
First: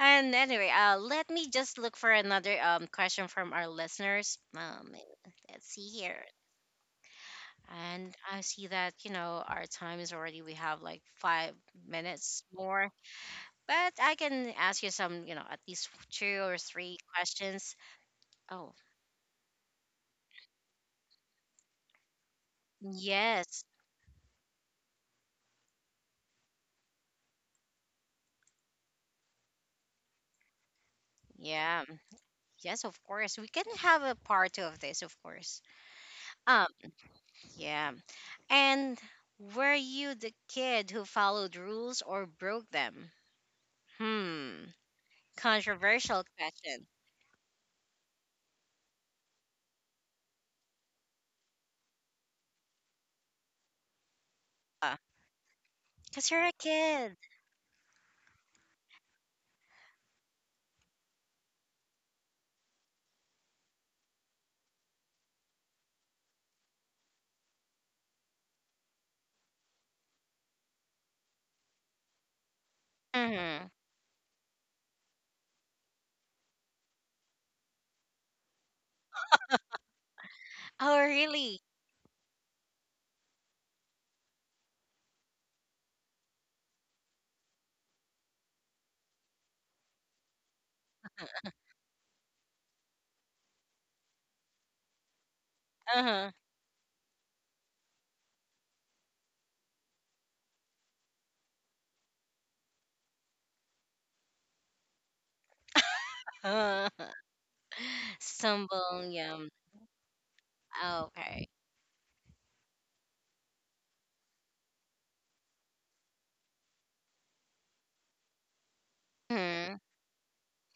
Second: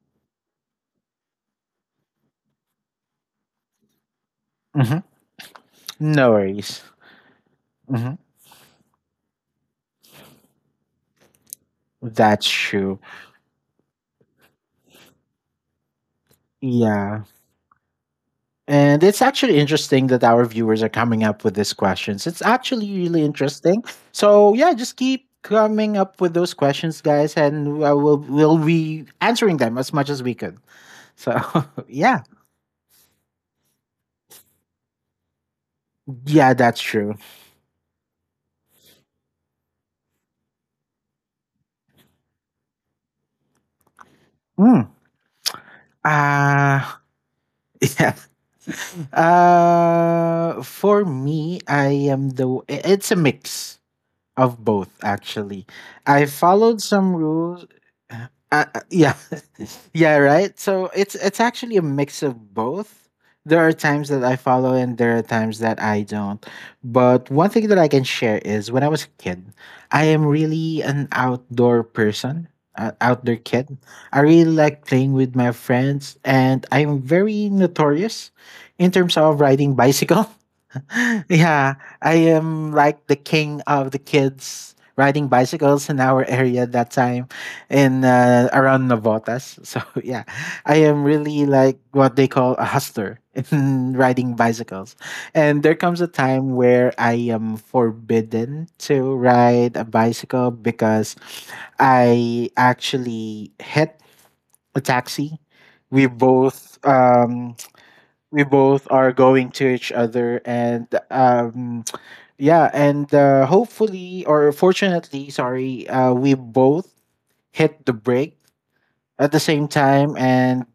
[SPEAKER 1] And anyway, let me just look for another question from our listeners. Let's see here.
[SPEAKER 2] No worries.
[SPEAKER 1] And
[SPEAKER 2] Hmm.
[SPEAKER 1] I see that you know our time is already. We have like 5 minutes
[SPEAKER 2] That's
[SPEAKER 1] more,
[SPEAKER 2] true.
[SPEAKER 1] but I can ask you some. You know, at least two or three
[SPEAKER 2] Yeah.
[SPEAKER 1] questions. Oh,
[SPEAKER 2] And it's actually interesting that our viewers are coming up with these questions. It's actually really
[SPEAKER 1] yes,
[SPEAKER 2] interesting. So, yeah, just keep coming up with those questions, guys, and we will be answering them as much as we could. So,
[SPEAKER 1] yeah,
[SPEAKER 2] yeah.
[SPEAKER 1] yes, of course. We can have a part two of this, of course.
[SPEAKER 2] Yeah,
[SPEAKER 1] Um,
[SPEAKER 2] that's true.
[SPEAKER 1] yeah. And were you the kid who followed rules or broke them? Hmm.
[SPEAKER 2] Mm.
[SPEAKER 1] Controversial
[SPEAKER 2] Uh,
[SPEAKER 1] question.
[SPEAKER 2] yeah. For me, I am the. It's a mix of both actually. I
[SPEAKER 1] Because you're a
[SPEAKER 2] followed
[SPEAKER 1] kid.
[SPEAKER 2] some rules, yeah. Yeah, right, so it's actually a mix of both. There are times that I follow and there are times that I don't. But one thing that I can share is when I was a kid, I am really an outdoor person, outdoor
[SPEAKER 1] Hmm.
[SPEAKER 2] kid. I really like playing with my friends and I'm very notorious in terms of riding bicycle.
[SPEAKER 1] Oh, really?
[SPEAKER 2] Yeah, I am like the king of the kids riding bicycles in our area that time in around Navotas. So yeah, I am really like what they call a hustler in riding bicycles. And there comes a
[SPEAKER 1] Uh-huh.
[SPEAKER 2] time where I am forbidden to ride a bicycle because I actually hit a taxi. We both
[SPEAKER 1] Uh-huh.
[SPEAKER 2] um, we both
[SPEAKER 1] Stumble,
[SPEAKER 2] are
[SPEAKER 1] yum.
[SPEAKER 2] going to each other and
[SPEAKER 1] Oh, okay.
[SPEAKER 2] yeah, and hopefully or fortunately, sorry, we both hit the brake at the same
[SPEAKER 1] Hmm.
[SPEAKER 2] time, and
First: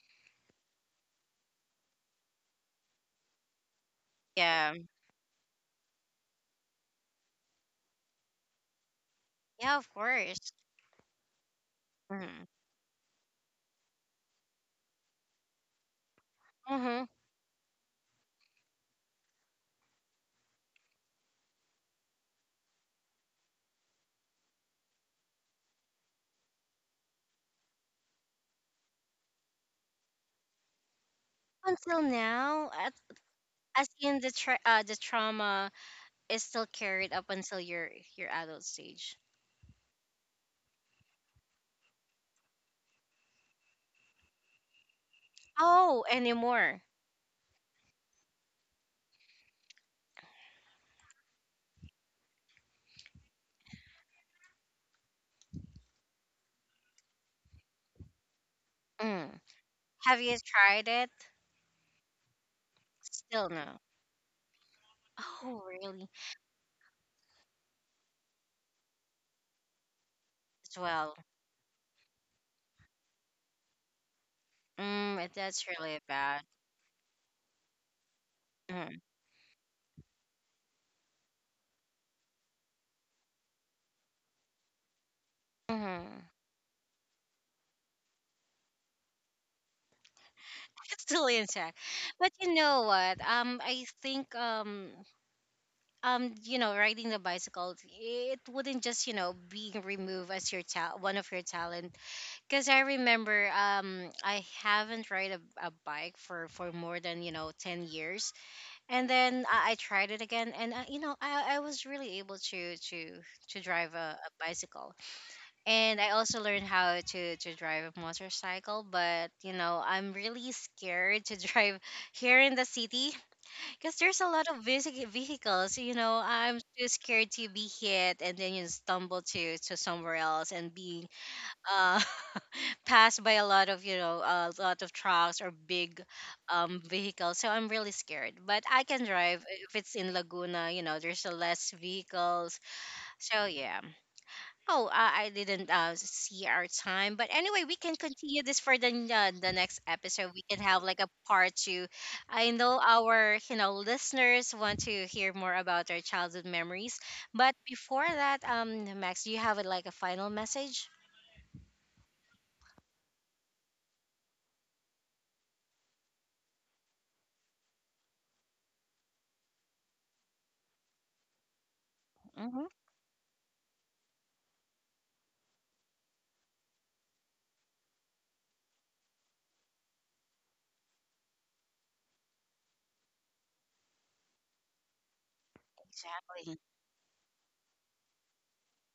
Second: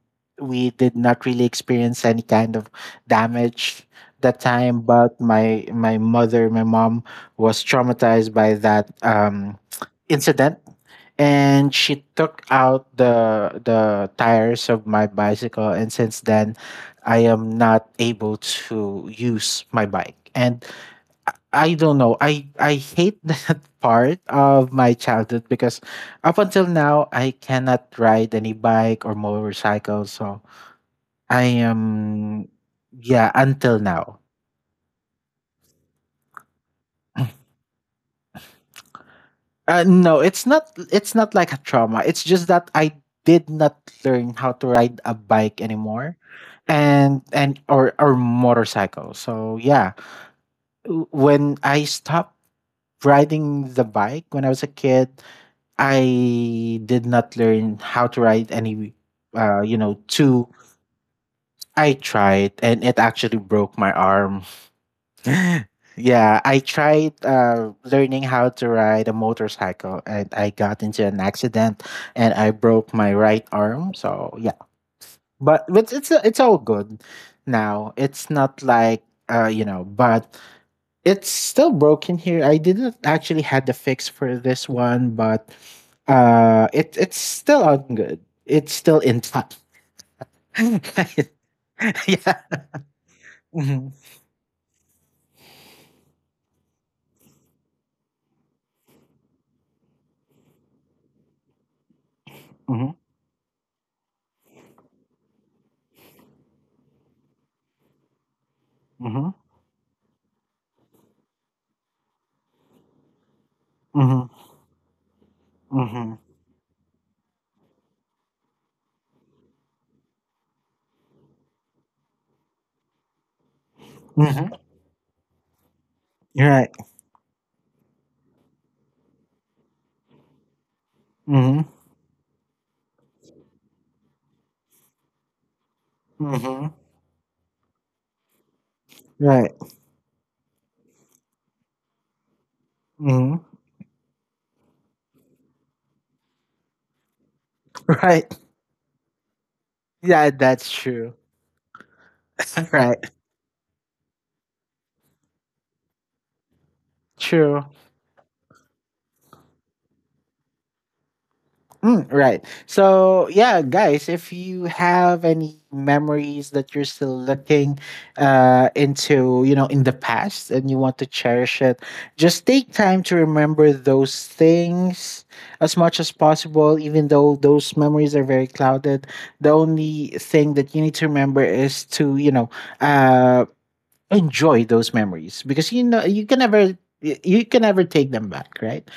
[SPEAKER 2] we did not really experience any kind of damage that
[SPEAKER 1] Yeah.
[SPEAKER 2] time. But my mom was traumatized by that
[SPEAKER 1] Yeah, of course.
[SPEAKER 2] incident, and she took
[SPEAKER 1] Hmm.
[SPEAKER 2] out the tires of my bicycle, and since then
[SPEAKER 1] Hmm.
[SPEAKER 2] I am not able to use my bike. And I don't know, I hate that part of my childhood because up until now I cannot ride any bike or motorcycle, so I
[SPEAKER 1] Until
[SPEAKER 2] am.
[SPEAKER 1] now, at,
[SPEAKER 2] Yeah, until
[SPEAKER 1] as
[SPEAKER 2] now.
[SPEAKER 1] in the trauma is still carried up until your adult stage.
[SPEAKER 2] No, it's not. It's not like a trauma. It's just that I did not learn how to ride a bike
[SPEAKER 1] Oh,
[SPEAKER 2] anymore,
[SPEAKER 1] anymore.
[SPEAKER 2] and or motorcycle. So yeah, when I stopped riding the bike when I was a kid, I did not learn how to ride any.
[SPEAKER 1] Mm. Have you
[SPEAKER 2] Two.
[SPEAKER 1] tried it?
[SPEAKER 2] I tried, and it actually
[SPEAKER 1] Still
[SPEAKER 2] broke
[SPEAKER 1] no.
[SPEAKER 2] my arm.
[SPEAKER 1] Oh, really?
[SPEAKER 2] Yeah, I tried learning how to ride a motorcycle and I
[SPEAKER 1] As
[SPEAKER 2] got into
[SPEAKER 1] well.
[SPEAKER 2] an accident and I broke my right arm. So, yeah.
[SPEAKER 1] Mm,
[SPEAKER 2] But
[SPEAKER 1] that's
[SPEAKER 2] but
[SPEAKER 1] really
[SPEAKER 2] it's
[SPEAKER 1] bad.
[SPEAKER 2] all good now. It's not
[SPEAKER 1] Mm.
[SPEAKER 2] like but it's still broken here. I didn't actually had the fix for this one, but
[SPEAKER 1] Hmm.
[SPEAKER 2] it's still on good. It's still intact.
[SPEAKER 1] It's
[SPEAKER 2] Yeah.
[SPEAKER 1] still intact. But you know what? I
[SPEAKER 2] Mhm.
[SPEAKER 1] think you know, riding the bicycle, it wouldn't just you know be removed as one of your talent. Because I
[SPEAKER 2] Mhm.
[SPEAKER 1] remember, I haven't ride a bike for more than you know 10 years, and
[SPEAKER 2] Mhm.
[SPEAKER 1] then I tried it again, and you know, I was really able to drive a
[SPEAKER 2] Mhm.
[SPEAKER 1] bicycle and I
[SPEAKER 2] Mhm.
[SPEAKER 1] also learned how to drive a motorcycle. But you know, I'm really scared to drive here in the city because there's a lot
[SPEAKER 2] Mhm.
[SPEAKER 1] of vehicles. You know, I'm
[SPEAKER 2] Right.
[SPEAKER 1] too scared to be hit and then you stumble to somewhere else and being
[SPEAKER 2] Mhm.
[SPEAKER 1] uh passed by a lot of a lot of trucks or big
[SPEAKER 2] Mhm.
[SPEAKER 1] vehicles. So I'm really scared. But I can drive
[SPEAKER 2] Right.
[SPEAKER 1] if it's in Laguna. You know, there's a less vehicles.
[SPEAKER 2] Mhm.
[SPEAKER 1] So yeah. Oh, I didn't see our time, but anyway, we can
[SPEAKER 2] Right.
[SPEAKER 1] continue this for the next
[SPEAKER 2] Yeah,
[SPEAKER 1] episode. We can
[SPEAKER 2] that's
[SPEAKER 1] have like a
[SPEAKER 2] true.
[SPEAKER 1] part two. I know
[SPEAKER 2] Right.
[SPEAKER 1] our you know listeners want to hear more about their childhood memories, but
[SPEAKER 2] True.
[SPEAKER 1] before that, Max, do you have like a final message?
[SPEAKER 2] Mm, right. So, yeah, guys, if you have any memories that you're still looking into, in the past and you want to cherish it, just
[SPEAKER 1] Mm-hmm.
[SPEAKER 2] take time to remember those things as much as possible, even though those memories are very clouded. The only thing that you need to remember is to, uh, enjoy those memories because you can
[SPEAKER 1] Exactly.
[SPEAKER 2] never you can never take them back, right,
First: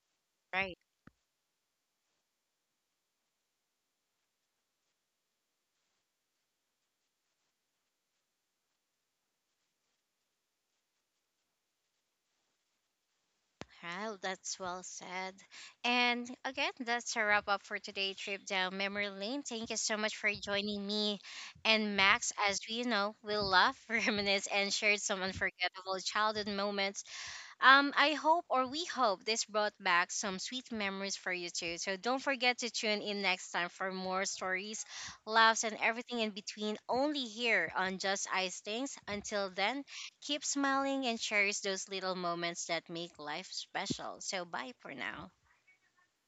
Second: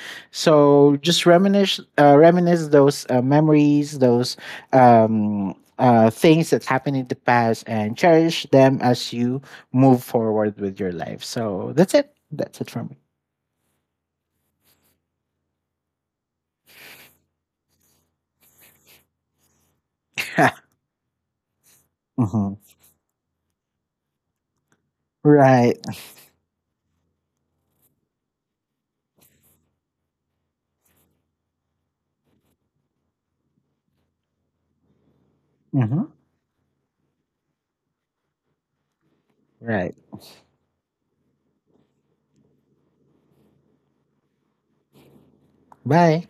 [SPEAKER 1] Right.
[SPEAKER 2] so just reminisce those memories, those things that happened in the past, and cherish them as you move forward with your life. So that's it for me.
[SPEAKER 1] Wow, that's well said. And again, that's a wrap up for today's trip down memory lane. Thank you so much for joining me and Max.
[SPEAKER 2] Mhm.
[SPEAKER 1] As we know, we laugh, reminisce, and shared some
[SPEAKER 2] Right.
[SPEAKER 1] unforgettable childhood moments. I hope or we hope this brought back some sweet memories for you too. So don't forget to tune in next time for more stories, laughs, and
[SPEAKER 2] Hmm.
[SPEAKER 1] everything in between only here on Just Ice Things. Until then,
[SPEAKER 2] Right.
[SPEAKER 1] keep smiling and cherish those little moments that make life special. So bye for now.
[SPEAKER 2] Bye.